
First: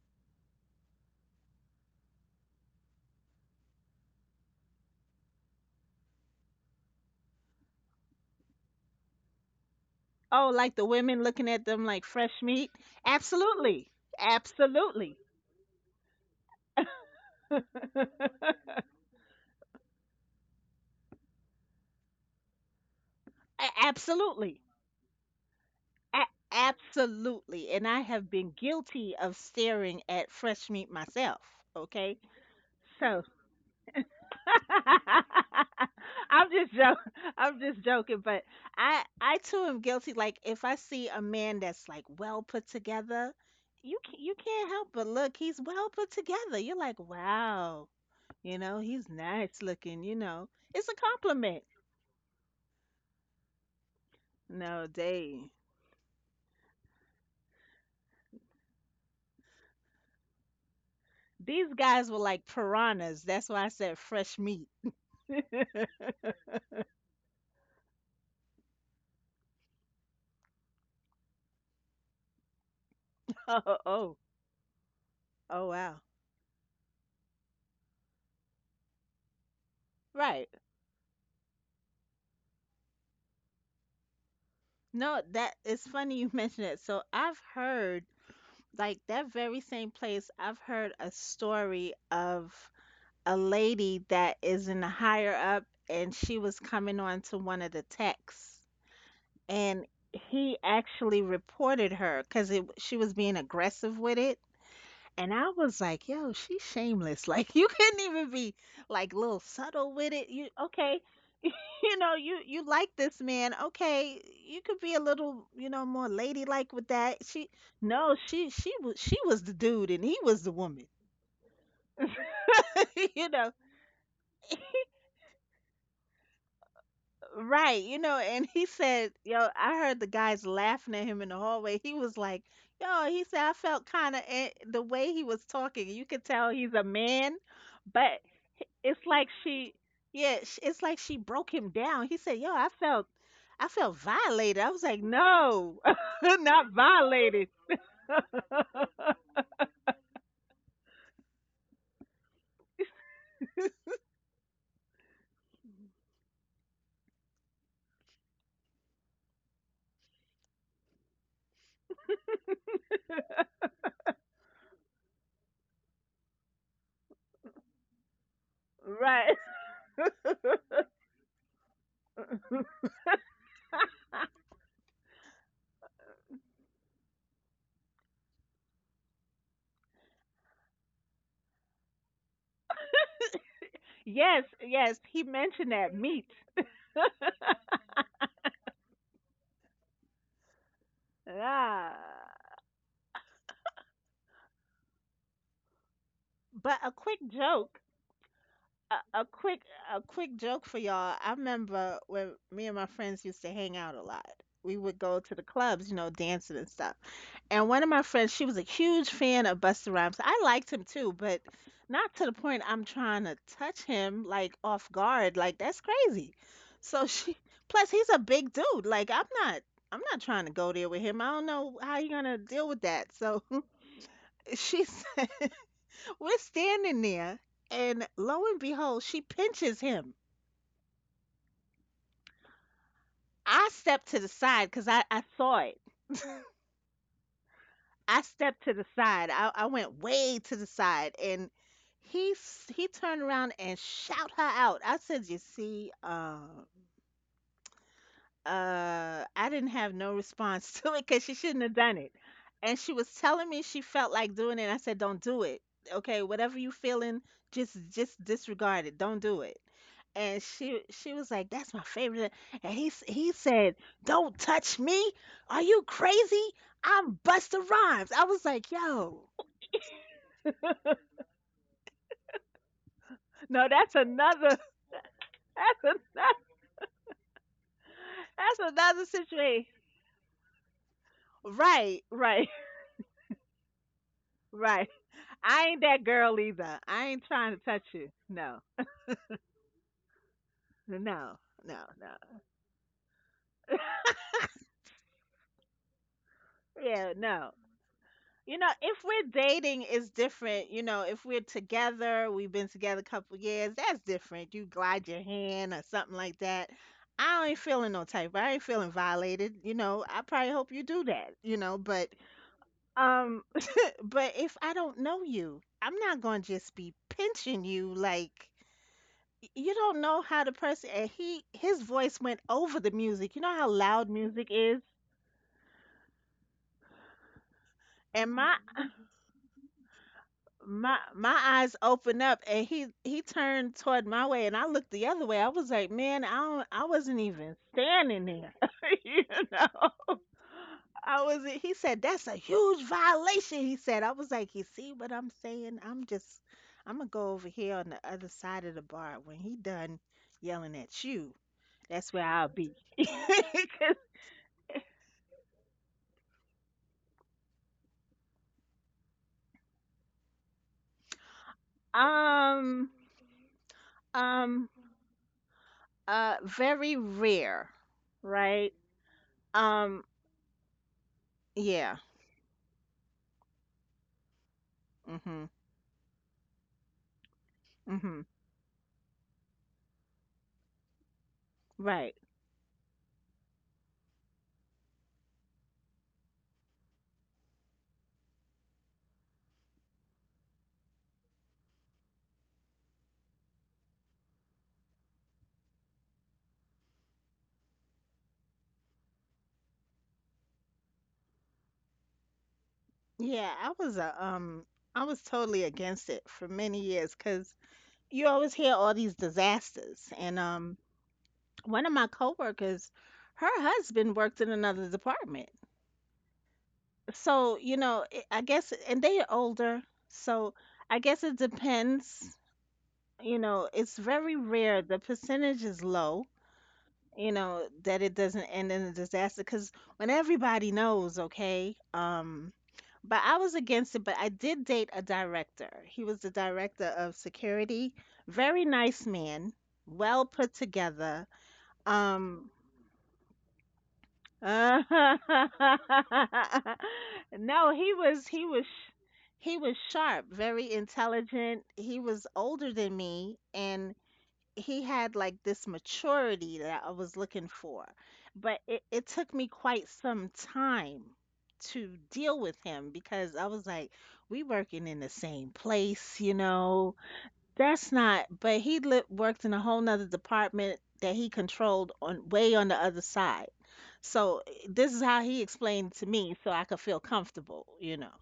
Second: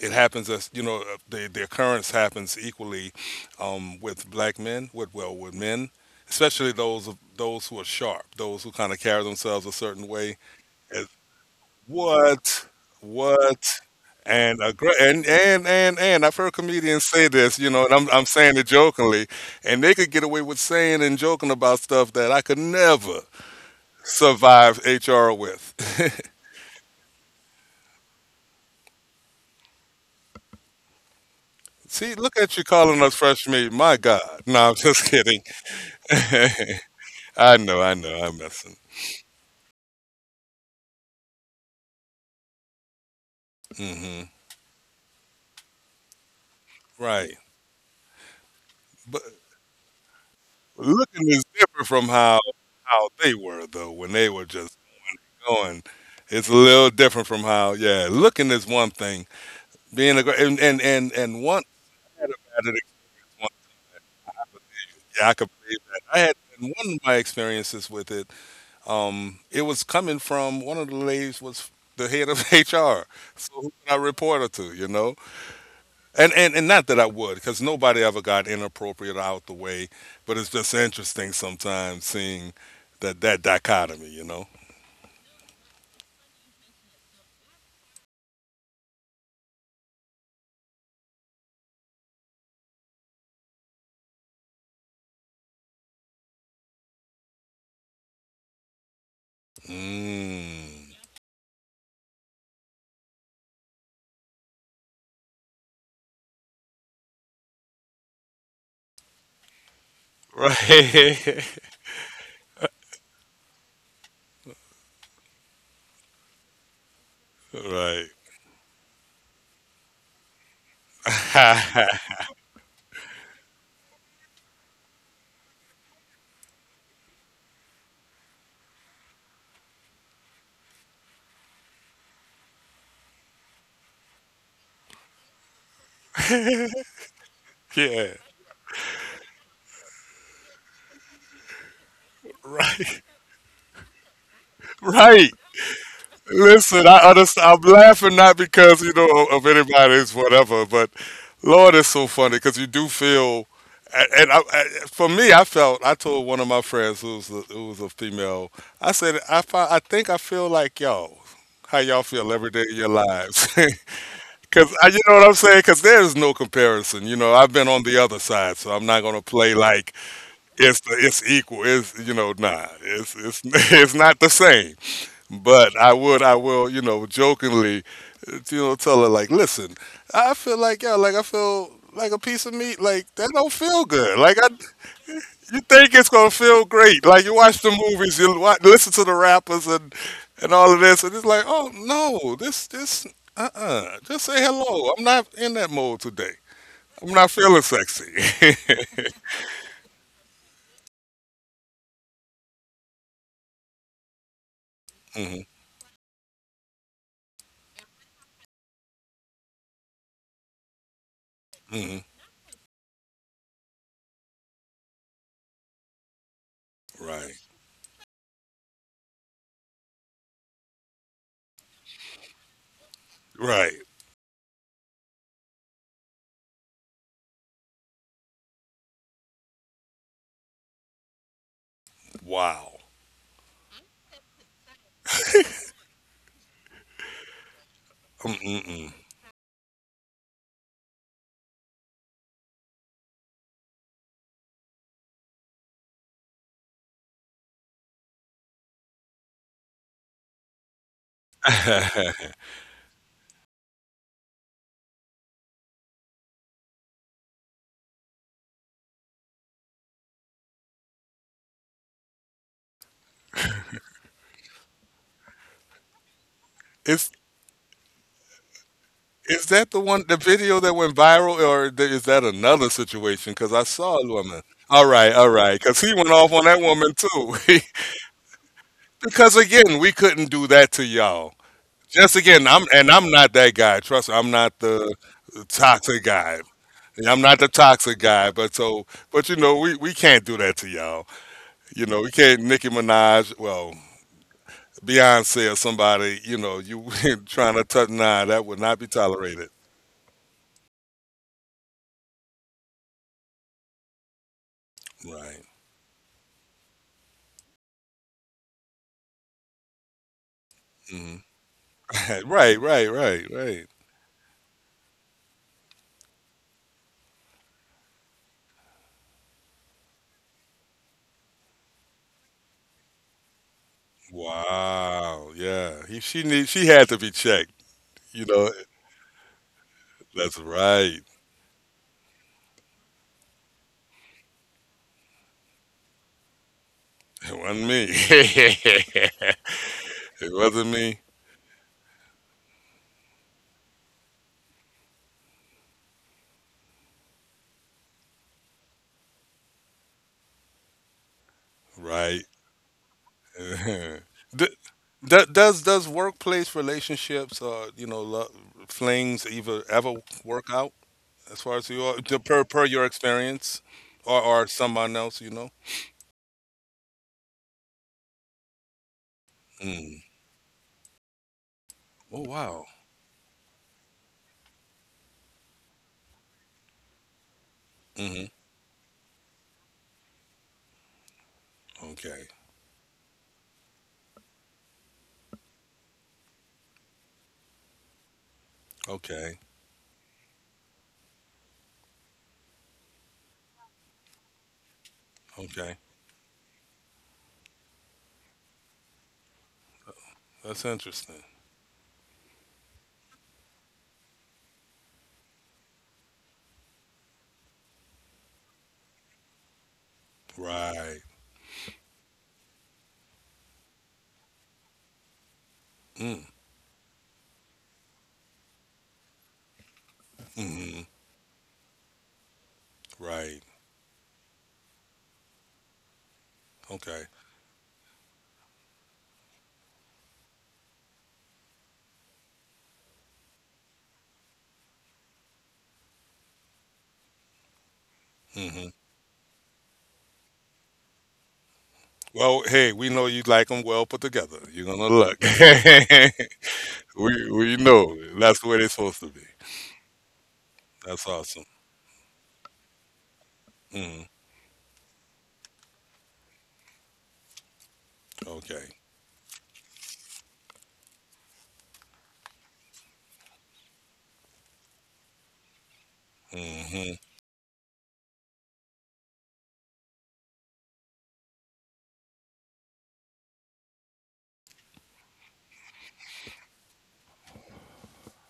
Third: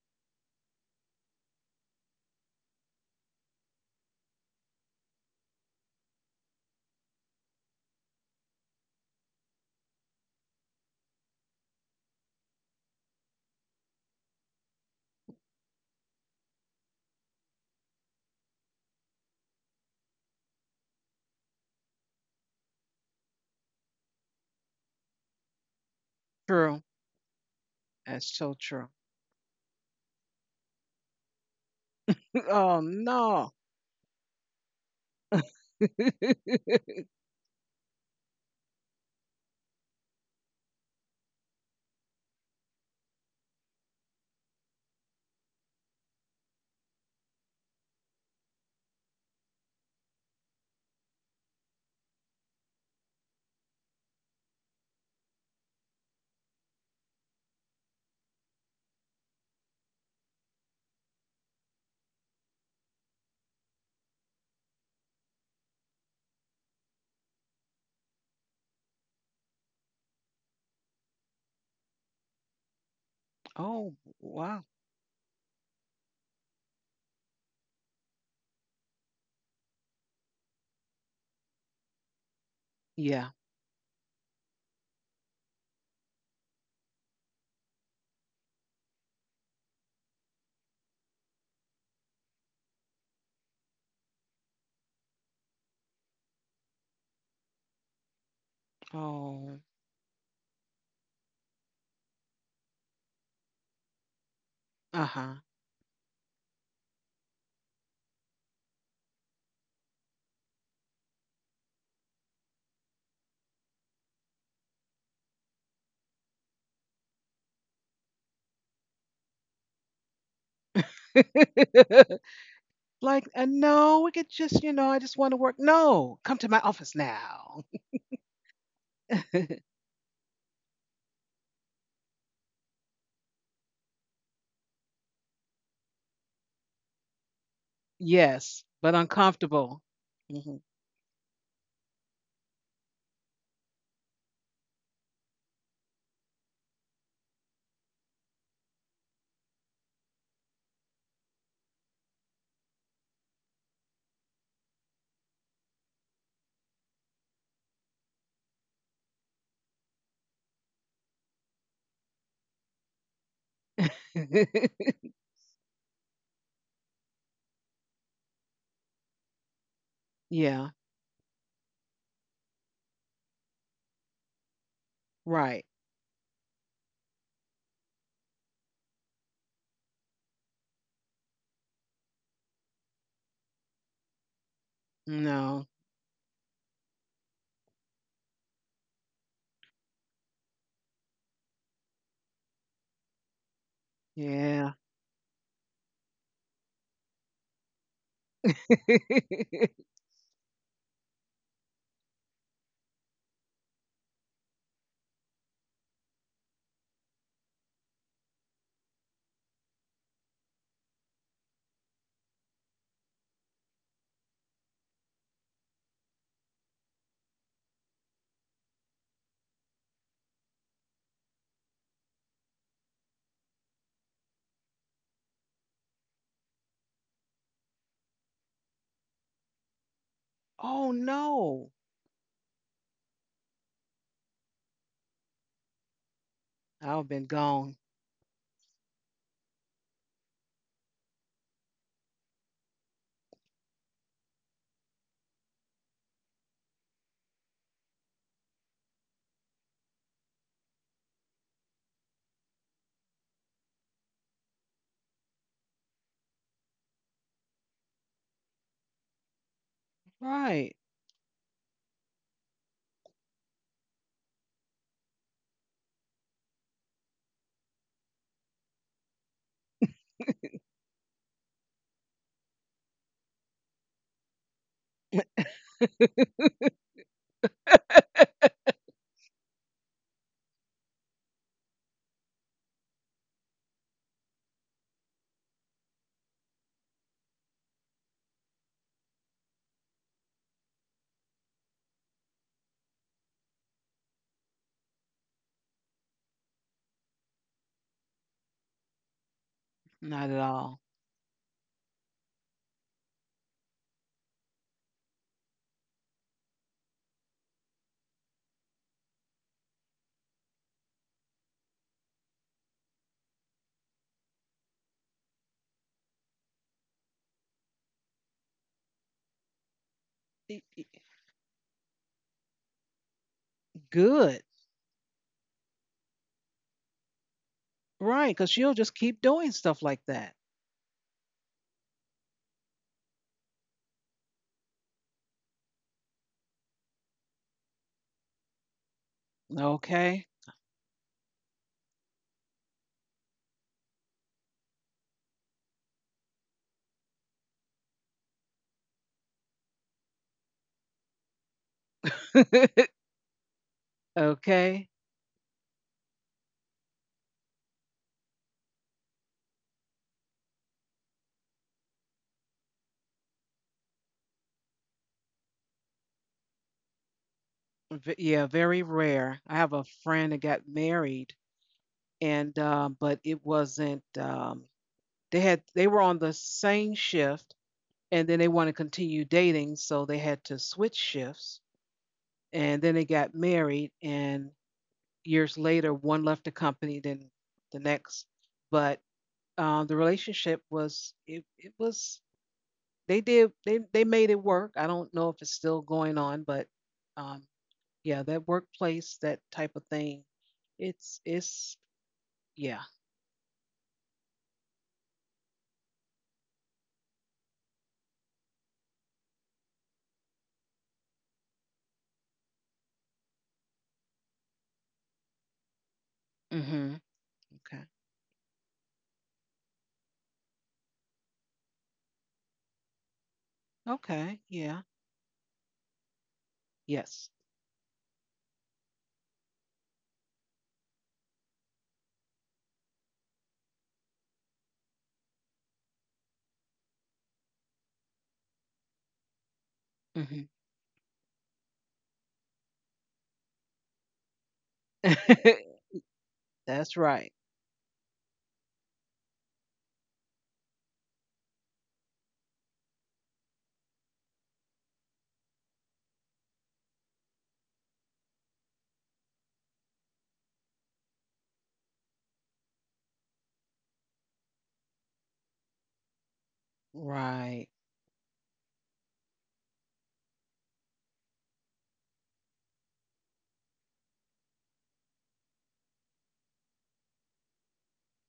it happens, as you know the occurrence happens equally with black men, with, well, with men, especially those, of those who are sharp, those who kind of carry themselves a certain way,
Oh, like the
as
women looking at them like fresh
what
meat?
what,
Absolutely.
and a
Absolutely.
and and I've heard comedians say this, you
A-
know, and I'm saying it jokingly, and they could get away with saying and joking about stuff that I could never
absolutely.
survive HR with.
True.
Absolutely. And I
That's
have
so
been
true.
guilty of staring at fresh meat myself,
See,
okay?
look at you
Oh
calling us
So.
fresh
no.
meat. My God. No, I'm just kidding.
I'm just joking. I'm just
I
joking,
know, I'm
but
messing.
I too am guilty. Like if I see a man that's like well put together, you can,
Hmm.
you can't help but look. He's well put together. You're like,
Right,
wow, you know, he's
but
nice looking. You know, it's a
looking is
compliment.
different from how they were though when they were just
No, they
going. It's a little different from how, yeah, looking is one thing. Being a and one,
these guys were
I had
like
a bad ex-
piranhas.
one-
That's why I said fresh meat.
yeah, I could believe that. I had, and one of my experiences with it. It was coming from one of the ladies, was the head of HR, so who
Oh,
could
Oh
I
oh,
report her
wow.
to? You know,
oh wow.
and, and not that I would, because nobody ever got inappropriate or out the way, but it's
Right.
just interesting sometimes seeing that
Yeah.
that dichotomy, you know.
No, that it's funny you mentioned it. So I've heard like that very same place, I've heard a story of a lady that is in the higher up and she was coming on to one of the texts
Oh.
and he
Mm.
actually reported her because she was being aggressive with it
Uh
and
huh.
I was like, yo, she's shameless. Like you couldn't even be like a little subtle with it. You okay.
Right.
You know, you like this man. Okay, you could be a little, you know, more ladylike with that. She
Right.
no, she was the dude and he was the woman.
like,
You know.
no, we could just, you know, I just want to work. No, come to my office now.
Right, you know, and he said, yo, I heard the guys laughing at him in the hallway. He was like, yo, he said I felt kind of the way he was talking, you could tell he's a man
Yeah.
but
yes, but
it's like she,
uncomfortable. Hmm
it's like she broke him down. He said yo, i
Right.
felt I felt violated. I was like
Right.
no. Not
Listen, I
violated.
understand. I'm laughing not because you know of anybody's whatever, but Lord, it's so funny because you do feel. And I, for me, I felt. I told one of my friends who was a female. I said, I I think I feel like y'all. How y'all feel every day of your lives? Because you know what I'm saying? Because there's no comparison. You know, I've been on the other side, so I'm not gonna
Right.
play like
yeah.
it's the, it's equal. It's, you know, nah, it's it's not the same.
Right.
But I would, I will, you know, jokingly, you know, tell her like, listen, I feel like, yeah, like I feel like a piece of meat, like that don't feel good. Like
Yes,
I,
yes, he
you
No.
mentioned
think
that
it's
meat.
gonna feel great. Like you watch the movies, you wa listen to the rappers and all of this, and it's like, oh no,
Ah.
this just say
Yeah.
hello. I'm not in that mode today.
But a
I'm
quick
not feeling
joke,
sexy.
a, a quick a quick joke for y'all. I remember when me and my friends used to hang out a lot. We would go to
Hmm.
the clubs, you know, dancing and stuff. And one of my friends, she was a huge fan of Busta Rhymes. I liked him too, but
Hmm.
not to the point I'm trying to touch him like off guard. Like that's crazy. So
Right,
she plus he's a big dude. Like I'm not trying to go there with him. I don't know how you're gonna deal with that. So
right.
she said, we're standing there, and lo and behold, she pinches him.
oh no.
Wow.
I stepped to the side because I saw it.
I've been gone.
I stepped to the
Mm-mm-mm.
side. I went way to the side, and he turned around and shout her out. I said, "You see." I didn't have no response to it because she shouldn't have done it. And she was telling me she felt like doing it. I said, don't do it. Okay, whatever you feeling, just disregard it. Don't do it. And
Right.
she was like, that's my favorite. And he said, don't touch me. Are you crazy?
is
I'm Busta Rhymes. I was like, yo,
is that the one, the video that went viral, or is that another situation? Because I
no,
saw
that's
a woman.
another
All right, all right. Because
that's
he went off
another
on that woman too.
that's another
Because
situation.
again, we couldn't do that to y'all.
Right,
Just again,
right,
I'm, and I'm not that guy. Trust me, I'm not
right.
the
I ain't
toxic
that
guy.
girl either. I
I'm
ain't
not the
trying to touch
toxic
you.
guy, but
No,
so, but you know, we can't do that to
no,
y'all. You
no,
know, we
no.
can't Nicki Minaj, well, Beyonce or somebody. You know, you
Yeah, no.
trying to touch? Nah, that would
You know,
not be
if we're
tolerated.
dating it's
Not at
different.
all.
You know, if we're together, we've been together a couple years, that's different. You glide your
Right.
hand or something like that. I ain't feeling no type. I ain't feeling violated. You know, I probably hope you do
Hmm.
that, you know, but
Right, right, right,
um
right.
but if I don't know you, I'm not going to just be pinching you like you don't know how the
I-
person,
I-
and he his voice went over the music. You know how loud
Good.
music is?
Wow. Yeah. He, she need, she had to be checked. You
Right.
And
Because
know,
my
she'll just
mhm.
keep doing stuff like that.
that's right.
My eyes opened up and he turned toward my way and I looked the other way. I was like, "Man, I don't, I wasn't
It
even
wasn't me.
standing there." You know.
Okay.
It wasn't me.
I was He said, "That's a huge violation." He said. I was like, "You see what I'm saying? I'm going to go over here on the other side of the bar when he done yelling at you." That's
Right.
where I'll be. 'Cause
Th-
okay.
that does workplace relationships you know, flings ever ever work out, as far as you are per per your
Um,
experience, or
um,
someone else you know.
very rare,
V- yeah,
right?
very rare. I have a
Mm.
Um,
friend that got married,
yeah.
Oh
and
wow.
but it wasn't. They
Mhm.
had they were on the same shift,
Hmm.
Mhm.
and then they want to continue dating, so they had to switch shifts,
Right.
Okay.
and then they got married, and years later, one left the company, then the next. But
Okay.
the relationship was it was they they made it work. I don't know if it's
Okay.
still going on, but um, yeah, that workplace, that type of thing,
That's interesting.
it's yeah.
Yeah, I was a I was totally against it for many years because you always hear all these disasters, and
Right.
one of my coworkers, her husband worked in another department,
Mm.
hmm
so you
Okay.
know, it- I guess, and they are older, so
Hmm.
I guess it depends.
Right.
You know, it's
Okay.
very
Yeah.
rare. The percentage is low,
Okay.
Yes.
you know, that it doesn't end in a disaster because when everybody knows okay. But I was against it, but I did date a director. He was the director of security,
Hmm.
very nice man, well
hmm
put together,
Well
um
hey, we know you like them well put together, you're gonna look.
no,
That's
we
right.
we know
he was
that's the
he
way they're
was sh-
supposed to be.
he was sharp, very
That's awesome.
intelligent. He was older than me and
Mm-hmm.
he had like this maturity that I was looking for.
Okay.
But it took me quite some time to deal with him because I was like, we working in the same place, you
Mm-hmm.
know.
Right.
That's not, but worked in a whole nother department that he controlled on way on the other side. So eh, this is how he explained to me so I could feel comfortable, you know.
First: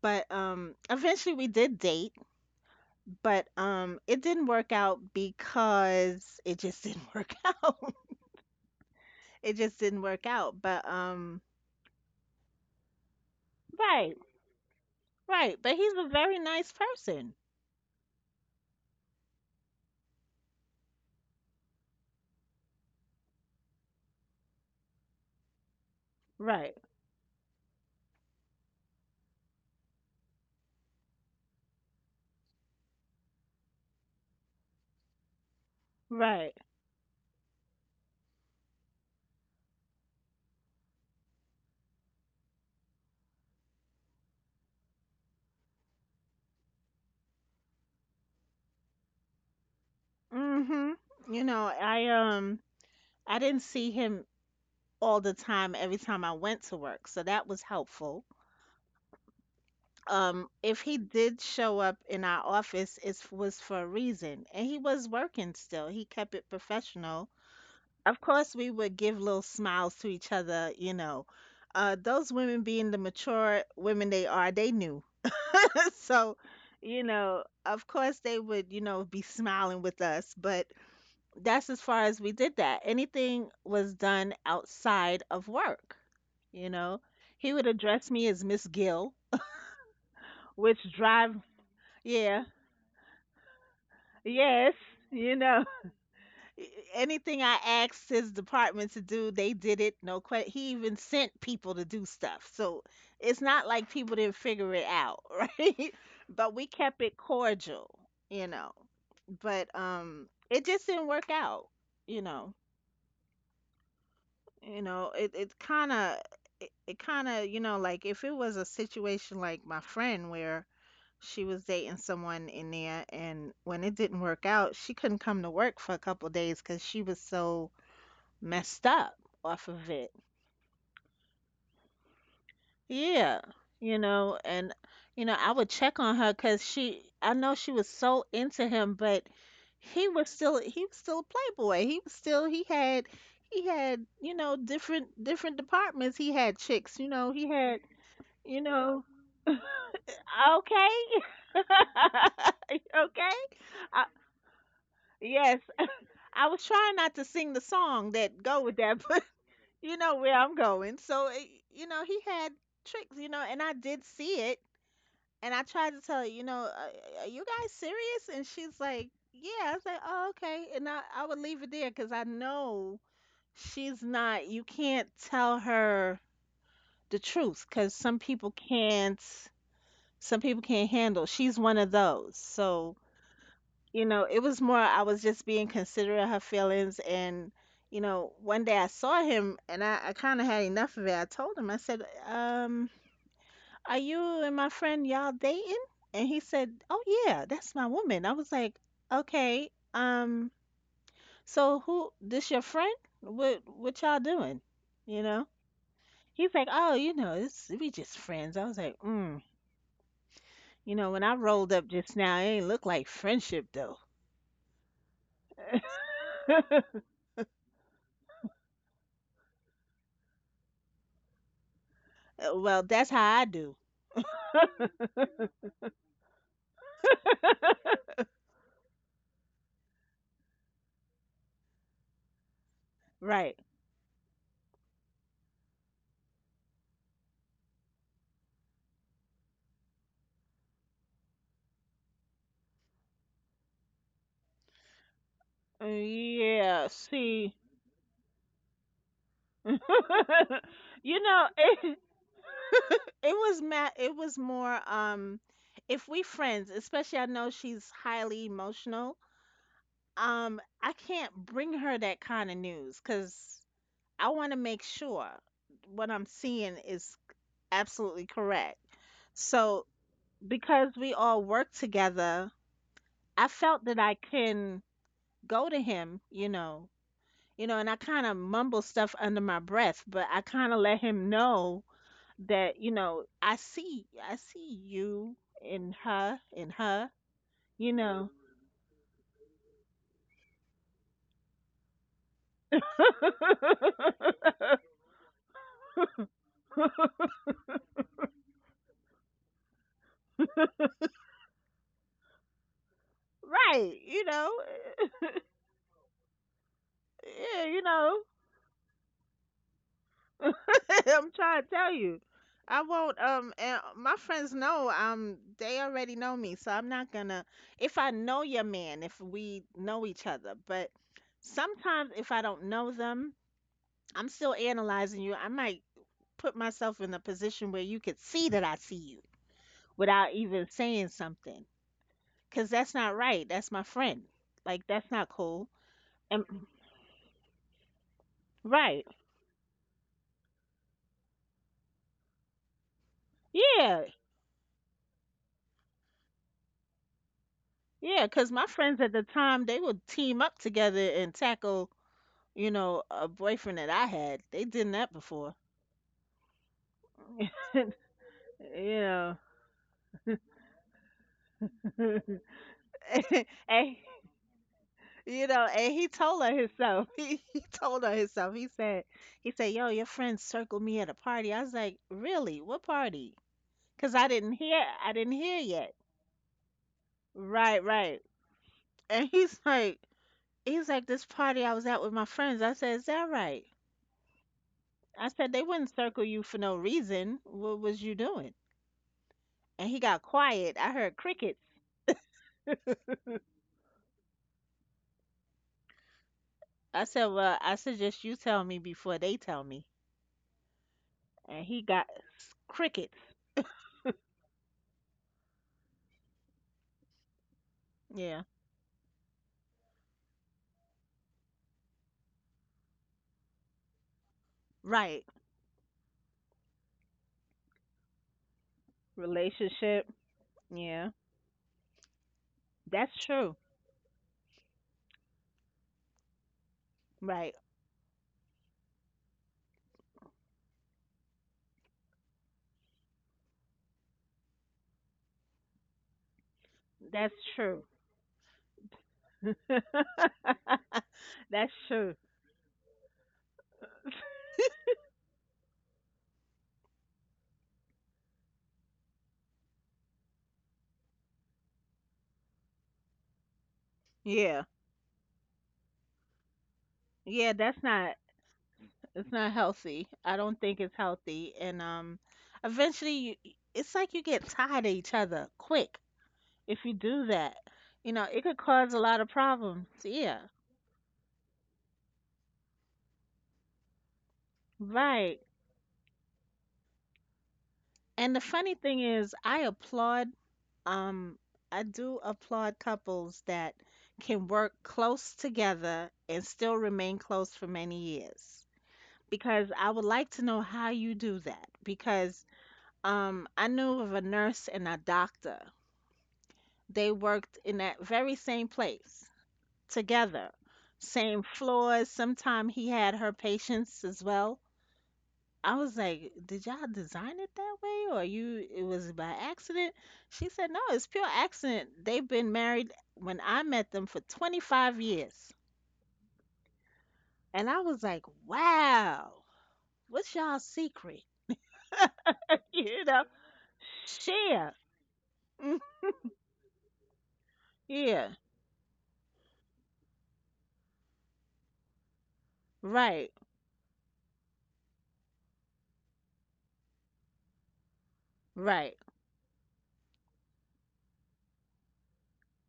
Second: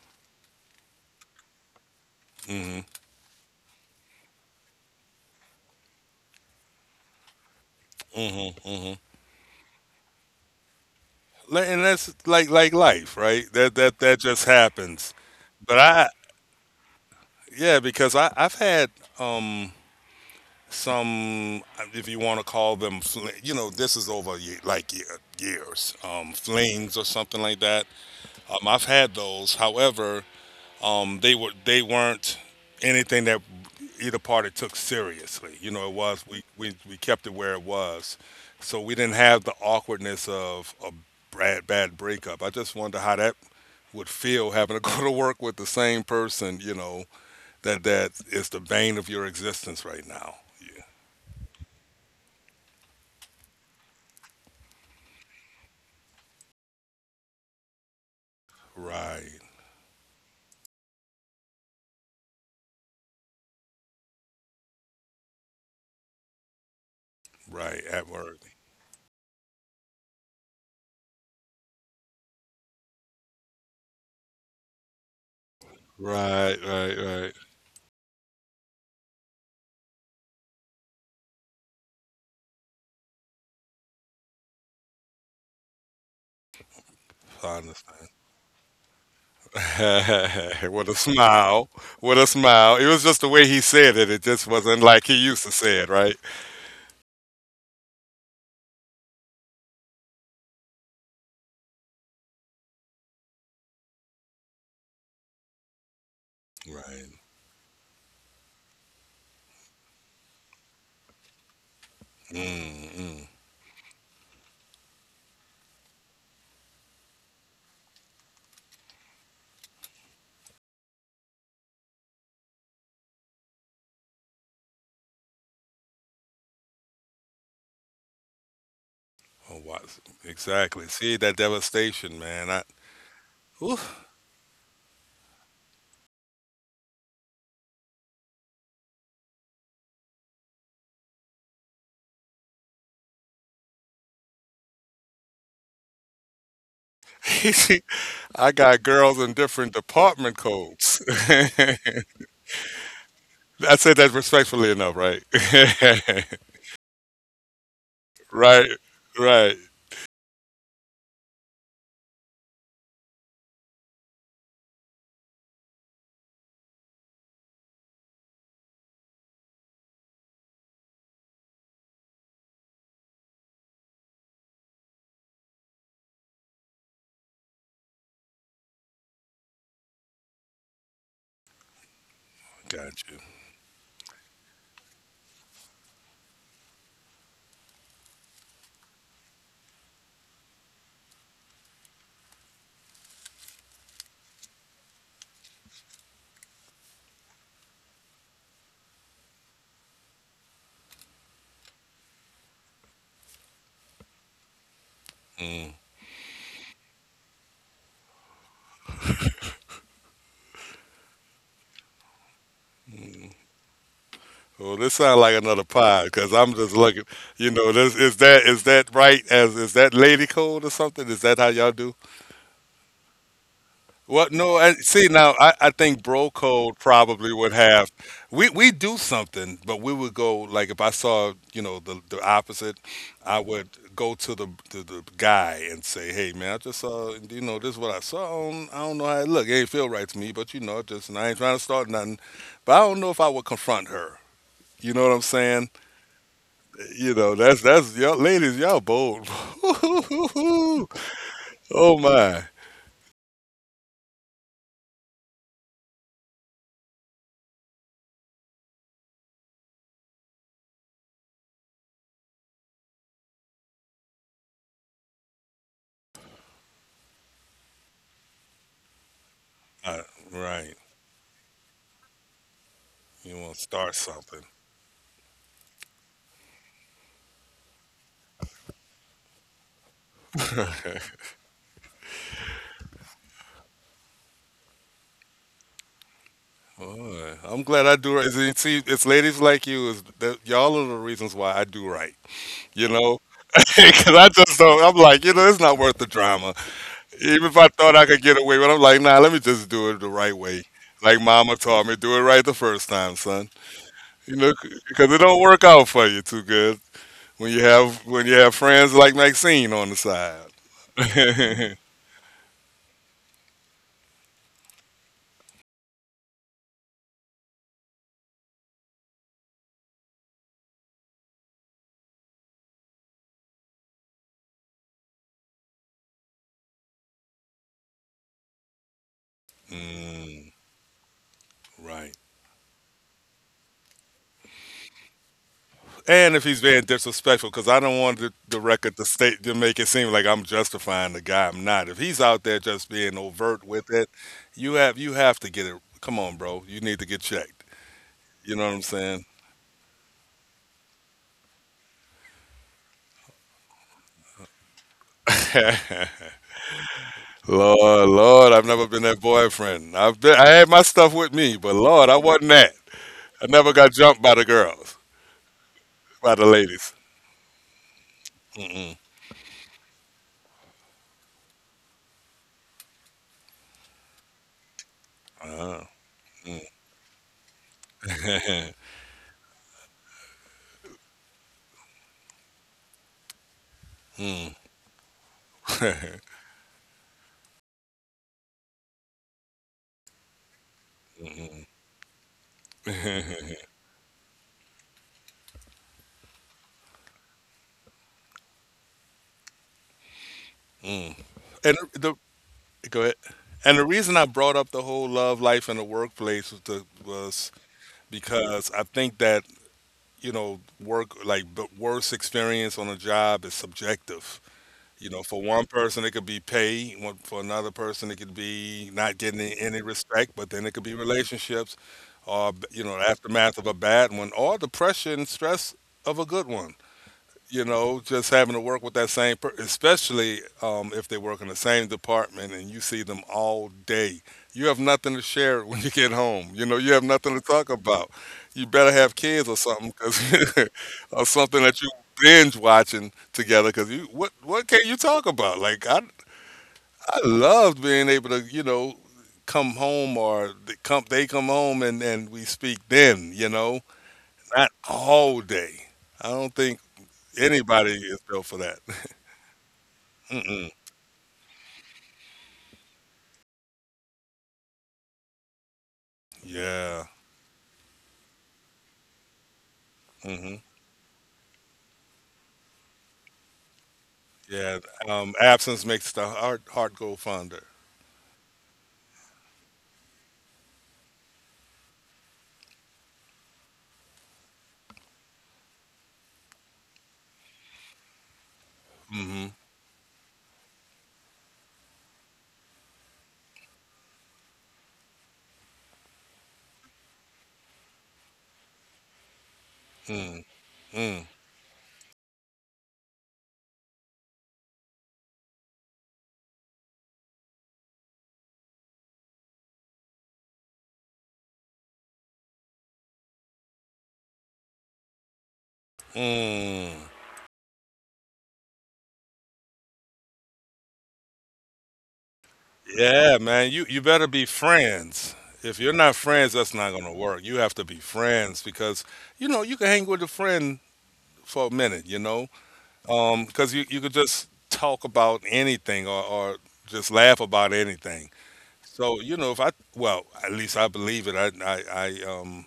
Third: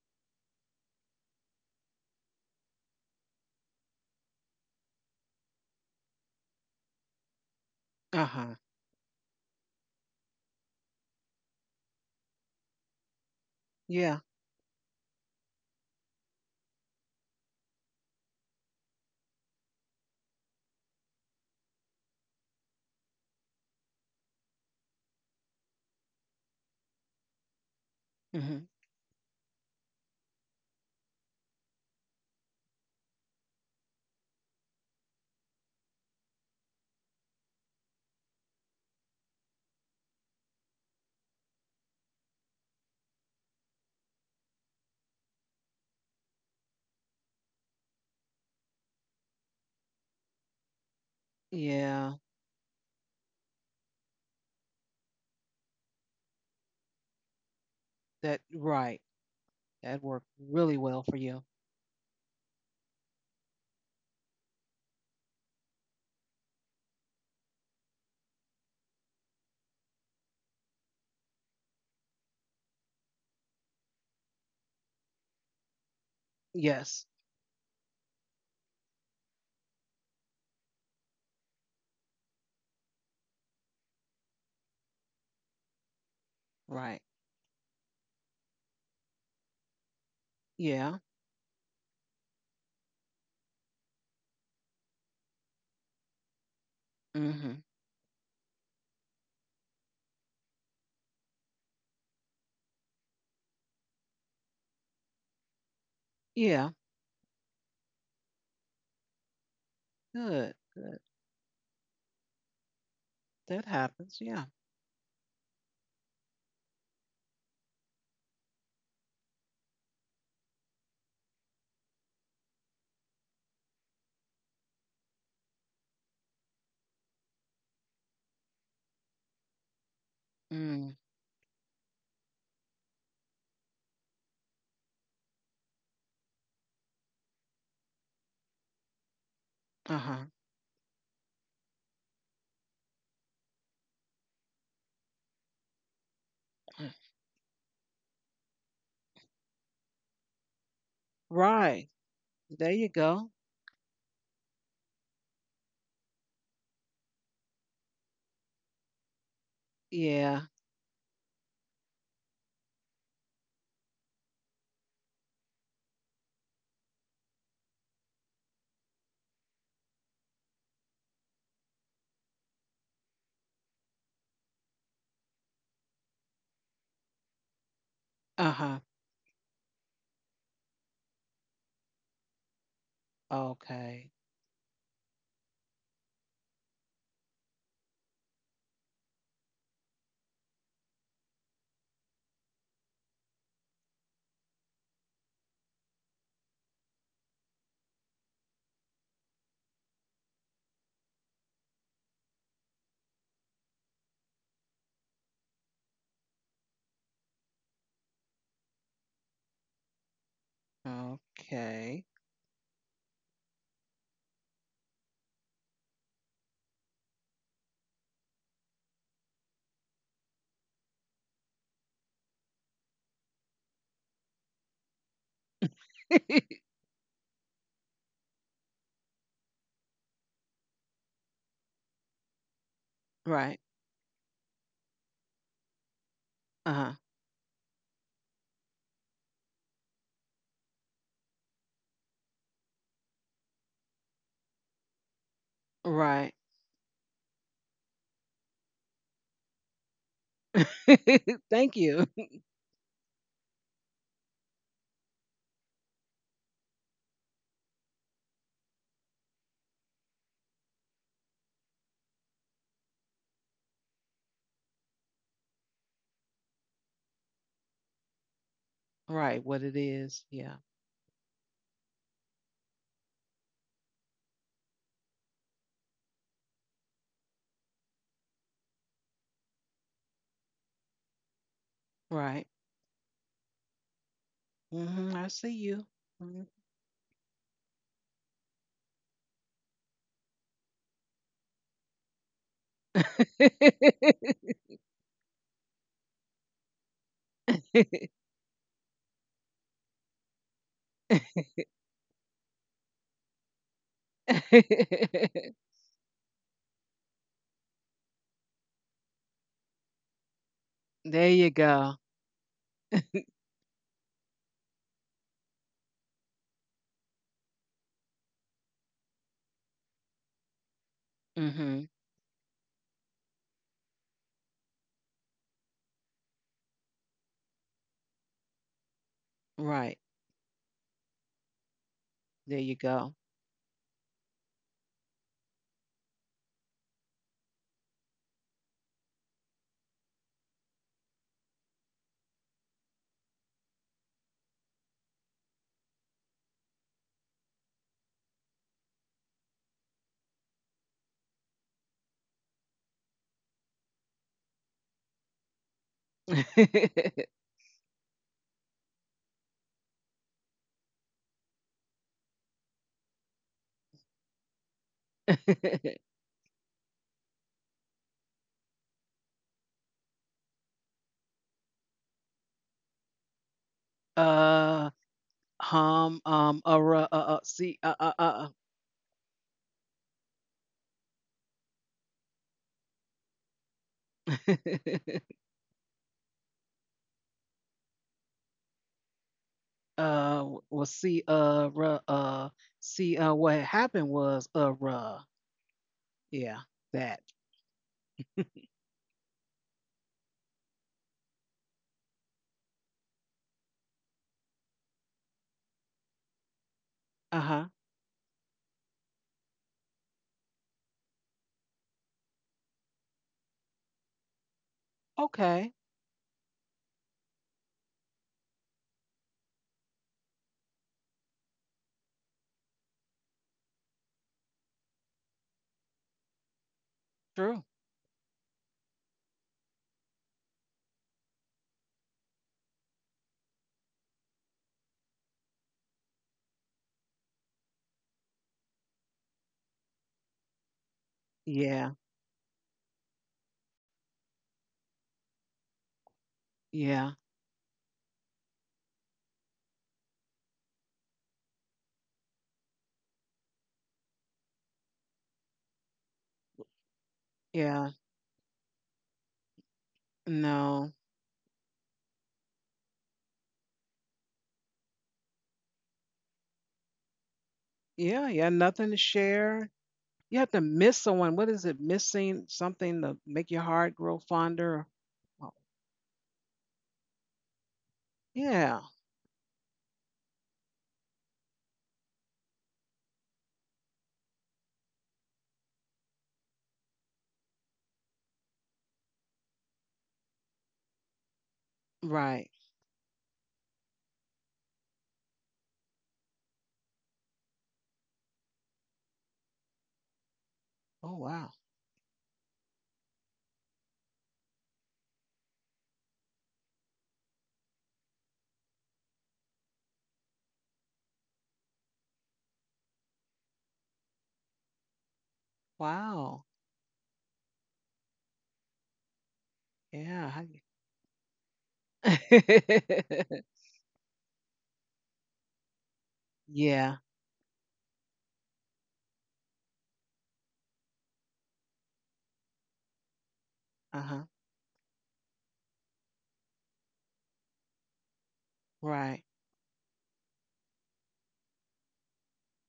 But eventually we did date
Mm-hmm.
but, it didn't work out because it just didn't work out.
Uh huh.
Mm-hmm. Mm-hmm.
It just didn't work out, but, um.
And that's like life, right? That that
Right,
that
Yeah.
just happens.
right, but
But
he's a
I,
very nice person.
yeah, because I, I've had um some, if you want to call them you know, this is over years
Right,
flings or something like that,
hmm
I've had those, however, they were, they weren't anything that either party took seriously. You know, it was, we,
right.
we kept it where it was, so we didn't have the awkwardness of a bad breakup. I just wonder how that would feel having to go to work with the same person. You know, that that is the bane of your existence right now. Yeah.
Mhm. You know,
Yeah.
I didn't see him all the time every time I went to work, so that was helpful.
That right.
Right,
That worked really
If he
well for
did
you.
show up in our office, it was for a reason, and he was working still. He kept it professional.
right, at
Of
work.
course, we would give little smiles to each other, you know. Those women being the mature women they are, they knew. So,
Right, right,
you
Yes.
right.
know, of course they would, you know, be smiling with us, but that's as far as we did that. Anything was done outside of work, you know.
Right.
He
I
would
understand.
address me as Miss Gill, which
What a
Yeah.
drive,
smile. What a
yeah,
smile. It was just the way he said it. It just
yes,
wasn't like he
you
used to
know.
say it, right?
Anything I
Mhm.
asked his department to do, they did it. No question. He even sent people to do stuff. So it's not like people didn't figure it out, right? But we
Yeah.
kept
Right.
it cordial, you know. But
Good.
It just
Good.
didn't work out, you know.
Mm-mm.
That happens. Yeah.
You know, it kind of it, it kind of you know like if it was a situation like my friend where she was dating someone in there and when it didn't work out, she couldn't come to work for a couple days because she was so messed up
Oh,
off
wow.
of it.
Exactly.
Mm.
See that devastation, man. I,
Yeah, you
oof.
know, and you know, I would check on her because she, I know she was so into him, but he was
Uh-huh.
still, he was still a playboy. He was still, you know, different departments. He had
Mm.
chicks, you know, he had,
I
you
got
know,
girls in
okay,
different department codes. I
Right. There you
okay,
go.
said
I,
that respectfully enough, right?
yes. I was trying not to sing the song that go
Right.
with that,
Right.
you know where
Yeah.
I'm going. So, you know, he had tricks, you know, and I did see it. And I tried to tell her, you know, are you guys serious?" And she's like, "Yeah." I was like, "Oh, okay." And I would leave it there because I know she's not, you can't tell her the truth because
Uh-huh.
some people can't handle. She's one of those. So,
Got you.
you
Okay.
know, it was more I was just being considerate of her feelings. And you know, one day I saw him and I kinda had enough of it. I told him, I said, "Um, are you and my friend y'all dating?" And he said, "Oh yeah, that's my woman." I was like, "Okay, so who this your friend? What y'all doing? You know?"
Mm-hmm.
He's like, "Oh, you know, it's we just friends." I was like, "Mm. You know, when I rolled up
Okay.
just now, it ain't look like friendship though."
Well, this sounds like another pod because I'm just looking. You know, this is, that is that right? As is that lady code or something? Is that how y'all do?
Well, that's how I do.
Well, no. I, see, now I think bro code probably would have. We do something, but we would go like, if I saw, you know, the opposite, I
Right.
right.
would go to the guy and say, hey man, I just
Uh-huh.
saw, you know, this is what I saw. I don't know how it look. It ain't feel right to me, but you know, just and I ain't trying to start nothing. But I don't know if I would confront her. You know what I'm saying?
Right.
Yeah.
You know,
See,
that's y'all ladies, y'all bold. Oh
you know,
Thank
it it
you.
my.
was ma it was more if we friends, especially I know she's highly emotional. I can't bring her that kind of news because I want to make sure what I'm seeing is absolutely correct.
Right. What it
So
Uh,
is. Yeah.
right.
because we all work together,
You
I
want to
felt
start
that I
something.
can go to him, you know, and I kind of mumble stuff under my breath, but I kind of let
Okay.
him know
Right.
that, you know, I see
Mhm. I
you
see you.
in her,
Mhm.
Boy, I'm glad
you
I do
know.
right. See, see, it's ladies like you is that y'all are the reasons why I do right. You know? Cause I just don't I'm like, it's not worth the drama.
Right,
Even if I thought I could get away with it, I'm like, nah, let me just do it the right way. Like mama taught me, do it right the first time, son.
you
You
know,
know, because it don't work out for you too good when
yeah, you know,
you have friends like Maxine on the side.
there
I'm
you
trying to
mm,
tell
go.
you. I won't, and my friends know, they already know me, so I'm not gonna, if I know your man, if we know each other. But
Mhm.
sometimes if I don't know them, I'm still analyzing you. I might put myself in a position where you could see that I see you
Right.
without even saying something.
right.
There
Cause
you
that's not
go.
right. That's my friend. Like that's not cool.
And
And
if he's being disrespectful, because I don't want the record
right.
to state to make it seem like I'm justifying the guy. I'm not. If he's out there just being overt with
Yeah.
it, you have to get it. Come on, bro. You need to get checked.
Yeah. Cause
You
my
know what I'm
friends at the
saying?
time they would team up together and tackle, you know, a boyfriend that I had. They did that before.
Lord, Lord, I've never
You
been that
know.
boyfriend. I've been, I had my stuff with me, but Lord, I wasn't that. I never got
Hey.
jumped by the girls,
You know, and he
by
told
the
her
ladies.
himself. He told her himself. He
Mm-mm.
said, he said, "Yo, your friends circled me at a party." I was like, "Really? What party?" Cause
Uh,
I didn't hear
Uh-huh.
yet.
hum,
Mm.
Right,
see,
right. And he's like, "This party I was at with my friends." I said, "Is that right?
Mm.
I said, they wouldn't circle you for no reason. What was you doing?" And he got quiet.
well,
I heard
see,
crickets.
ruh, see, what happened was, yeah,
I said,
that.
"Well, I suggest you tell me before they tell me."
Mm.
And
And
he got
the
s-
Go ahead.
crickets.
And the reason I brought up the whole love life in the workplace was,
Uh
was
huh.
Yeah.
because I think that work, like, the worst experience on a job is subjective. You
Right.
know, for one
Okay.
person it could be pay, for another person it could be not getting any
Relationship.
respect, but then it could be
Yeah,
relationships or, you know, the
that's true.
aftermath of a bad one or the pressure and stress of a good one.
Right.
You
True.
know, just having to work with that same person, especially if they work in the same department and you see them all day. You have nothing to share when you get home. You know, you have
That's
nothing to talk
true.
about. You better have kids or something, 'cause- or something
That's
that you
Yeah.
true.
binge watching together. Because what can you talk about? I
Yeah.
loved being able to, you know, come home or they come home and we speak then. You know,
Yeah.
not all day. I don't think
Yeah, that's
anybody
Yeah.
not
is built for that.
it's not healthy. I don't
Mm-mm.
think it's
No.
healthy. And Eventually you, it's like you get tired of each other quick if you
Yeah.
do that. You know,
Yeah.
it could
Yeah.
cause a
Nothing to
lot of
share.
problems. Yeah.
You have
Mhm.
to miss someone. What is it? Missing something to make your heart grow
Yeah.
fonder.
Right.
Oh,
Absence makes the heart go fonder.
And the funny
yeah.
thing is I applaud Um, I do applaud couples that can work close together and still remain close for many years
Mhm.
because I would like to know how you do that. Because
Right.
I knew of a nurse and a doctor. They worked in that very same place
Mm.
together,
Oh,
Mm.
same
wow.
floors. Sometimes he had her patients as well. I was like, "Did y'all design it that way, or you? It was by accident." She said, "No, it's pure accident. They've been married when I met them for 25 years."
Wow.
Mm.
And I was like, "Wow,
Yeah.
what's
How
y'all secret?" You know,
Yeah, man. You better be
share.
friends.
Mm,
If you're not friends, that's not
yeah.
gonna work. You have to be
yeah,
friends because you know you can hang with a friend for a minute. You know,
right,
because you
Uh
you could
huh.
just talk about anything, or just laugh about anything.
right.
So
Right.
you know, if I well, at least I believe it. I,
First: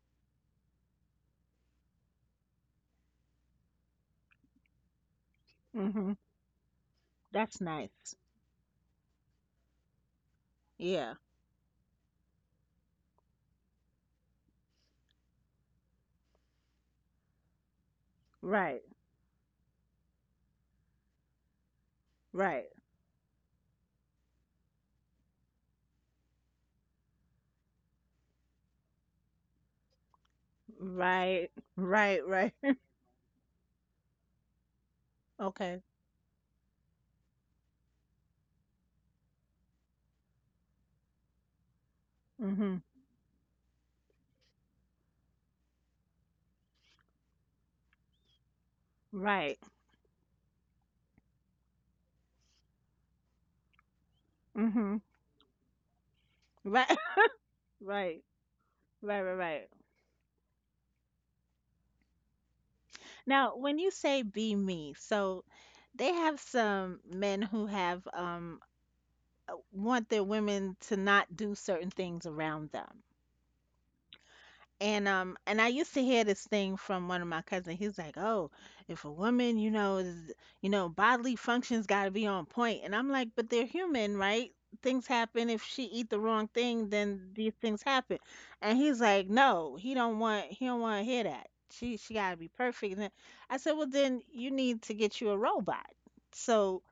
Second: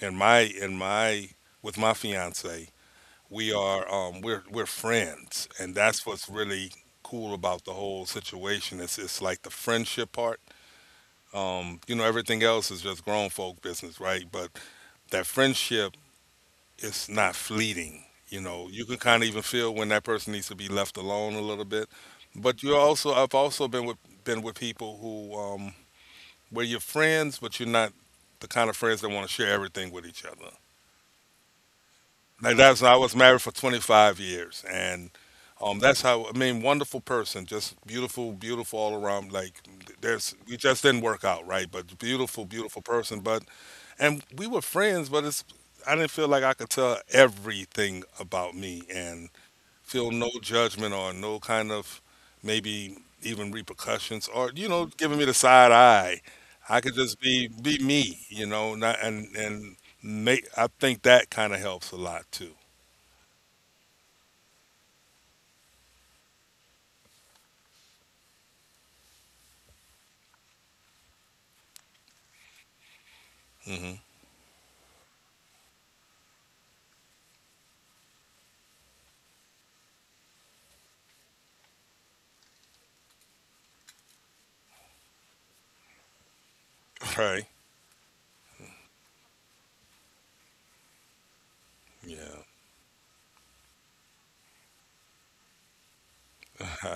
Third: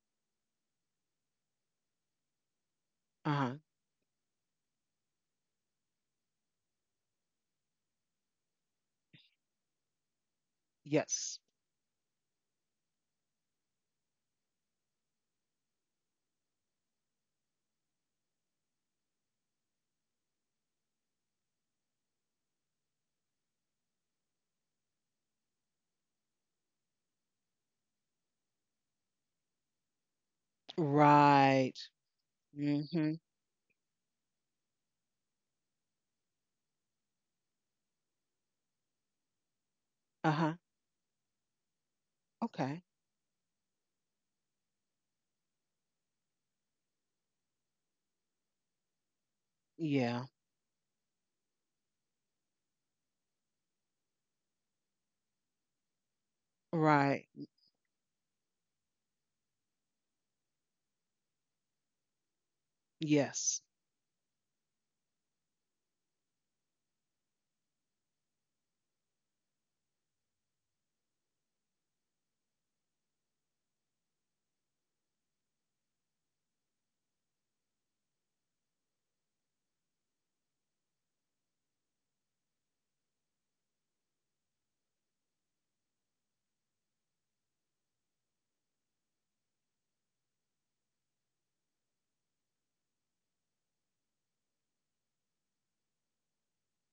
in my with my fiance,
Uh
we
huh.
are we're friends, and that's
Hmm.
what's really cool
That's
about the whole
nice.
situation. It's like the friendship part,
Yeah,
Yes.
um, you know, everything else is just grown folk business, right? But that friendship is not fleeting. You know,
right,
you can kind of even feel when that person needs to be left alone a little bit. But
right,
you also, I've also been with people who, um, where you're friends but you're not the kind of friends that want to share everything with each other.
right,
Right.
right,
Like
right.
that's I was
Mm-hmm.
married for 25 years, and
Okay.
that's how, I mean, wonderful person, just beautiful, beautiful all around. Like there's
Uh
we
huh.
just didn't work out right, but beautiful,
Hmm.
beautiful
Okay.
person. But and we were friends, but it's I didn't feel like I could tell everything about me and
Right.
feel no
Yeah.
judgment or no kind of maybe even repercussions or, you know,
Hmm.
giving me the side eye. I
Right.
could just
Right.
be me,
Right.
you know, not,
Right. Right. Right.
and make I think that kind of helps a lot too.
Now,
Yes.
when you say be me, so they have some men who have want their women to not do certain things around them.
Hmm.
And I used to hear this thing from one of my cousins. He's like, "Oh, if a woman, you know, is, you know, bodily functions got to be on point." And I'm like, "But they're human, right? Things happen. If she eat the wrong thing, then
Right.
these things happen." And he's like, "No, he don't want to hear that. She got to
Yeah.
be perfect." And then I said, "Well, then you need to get you a robot." So,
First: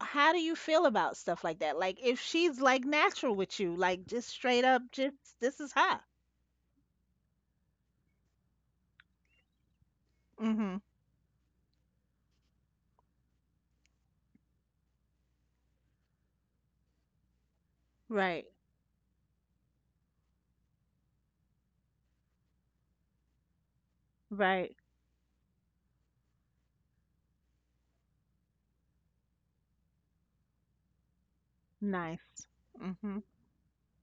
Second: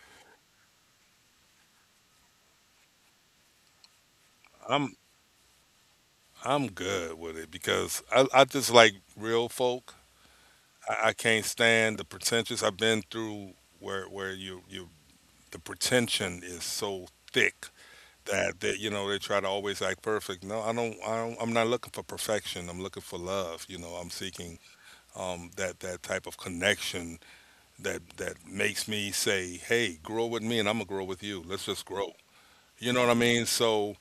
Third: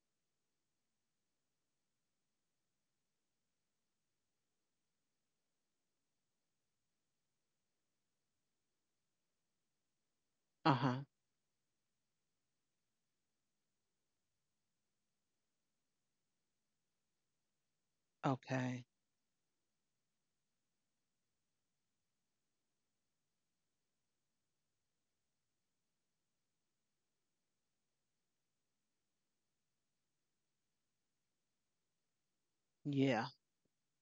how do you feel about stuff like that? Like if she's like natural with you, like just straight up
I'm
just this is her.
I'm good with it because I just like real folk.
Uh
Mhm.
huh.
I can't stand the pretentious. I've been through where you the pretension is so thick
Right.
that
Okay.
you know they try to always act perfect. No, I don't. I'm not looking for perfection. I'm looking for love. You know, I'm seeking,
Right.
um, that type of connection that makes me say, hey, grow with me, and I'm gonna grow with you. Let's just grow.
Nice.
You know what I
Mhm.
Yeah.
mean? So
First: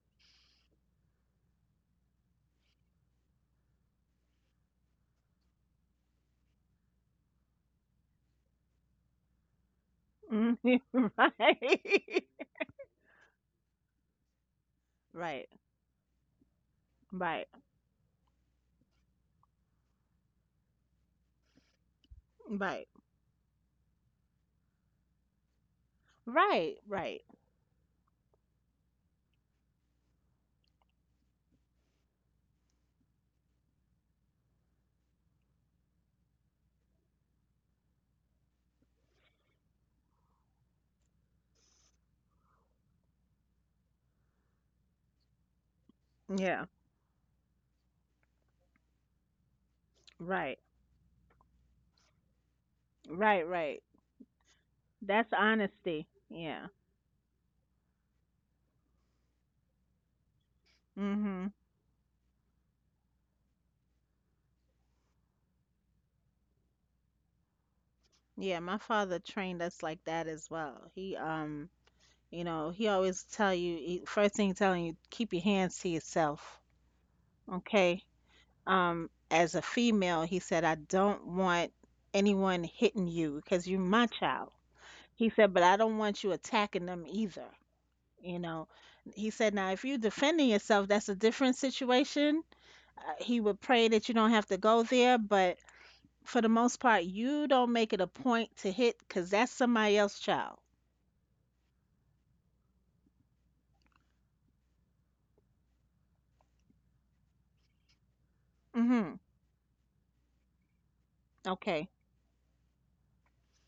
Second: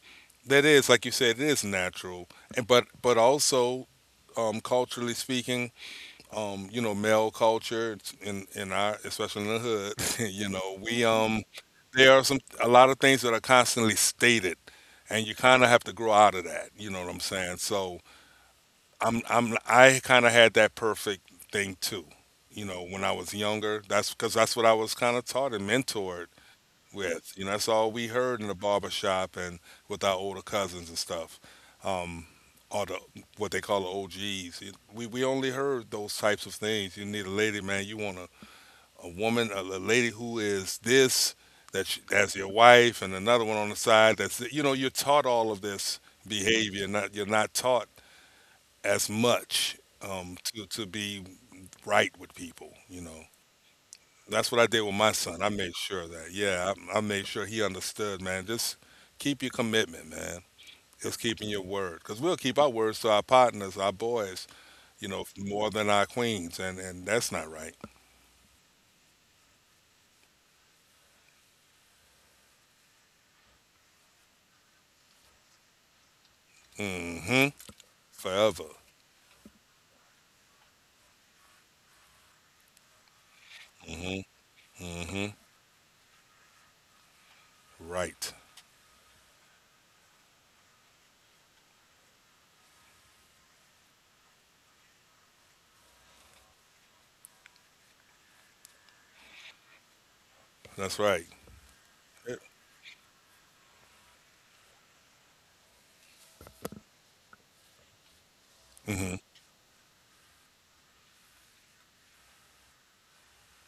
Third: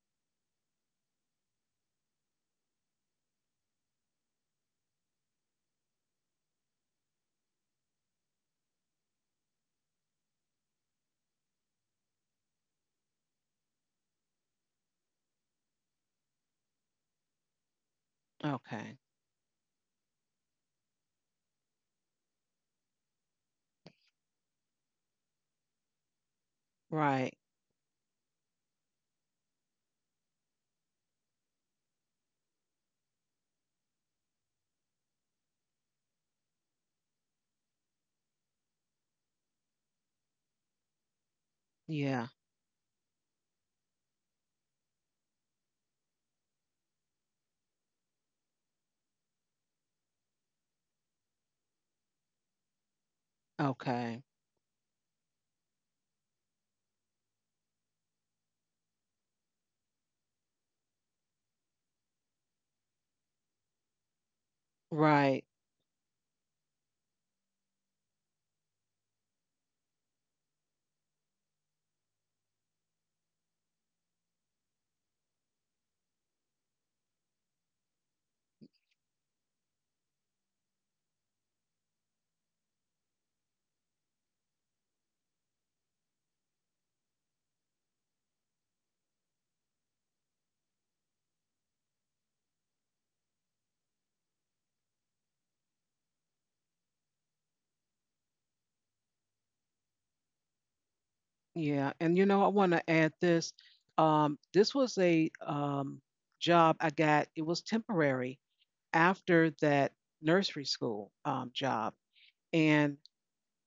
that is, like you said, it is natural, and but also, culturally speaking, you know, male culture, it's in our, especially in the hood, you
Mhm.
know, we there are some a lot of things that are constantly stated, and you
Right.
kind of have to grow out of that. You know what I'm
Right.
saying?
Right.
So
Okay.
I kind of had that perfect thing too. You know,
Right.
when I was younger, that's because that's what I was kind of taught and mentored
Right. Right.
with.
Right.
You know, that's all we heard in the barber shop and with our older cousins and stuff. Um, or the what they call the OGs. We only heard those types of things. You need a lady, man. You want a woman, a lady who is this,
Yeah.
that's your wife, and another one on the side. That's you know you're taught all of this
Yeah.
behavior. Not You're not taught as much,
Right.
to be right with people. You know.
Right. Right.
Okay.
That's what I did with my
That's
son. I made
honesty.
sure that,
Yeah.
yeah, I made sure he understood, man. Just keep your commitment, man. It's keeping
Mhm.
your word. Because we'll keep our words to our partners, our boys, you know,
Right.
more than our queens. And that's not right.
Yeah. My father trained us like that as well. He You know, he always tell you he- first thing he telling you keep your hands to yourself.
Mm hmm.
Okay.
Forever.
As a female, he said I don't want anyone hitting you because you're my
Mm
child.
hmm. Mm hmm.
He said, but I don't want you attacking them either.
Right.
You know, he said, now if you're defending yourself, that's a different situation. He would pray that you don't have to go there, but for the most part, you don't make it a point to hit because that's somebody else's child.
That's right.
Yeah. And you know, I want to add this. This was a job I got. It was temporary
Mm
Mm-hmm.
hmm.
after that nursery school
Okay.
job, and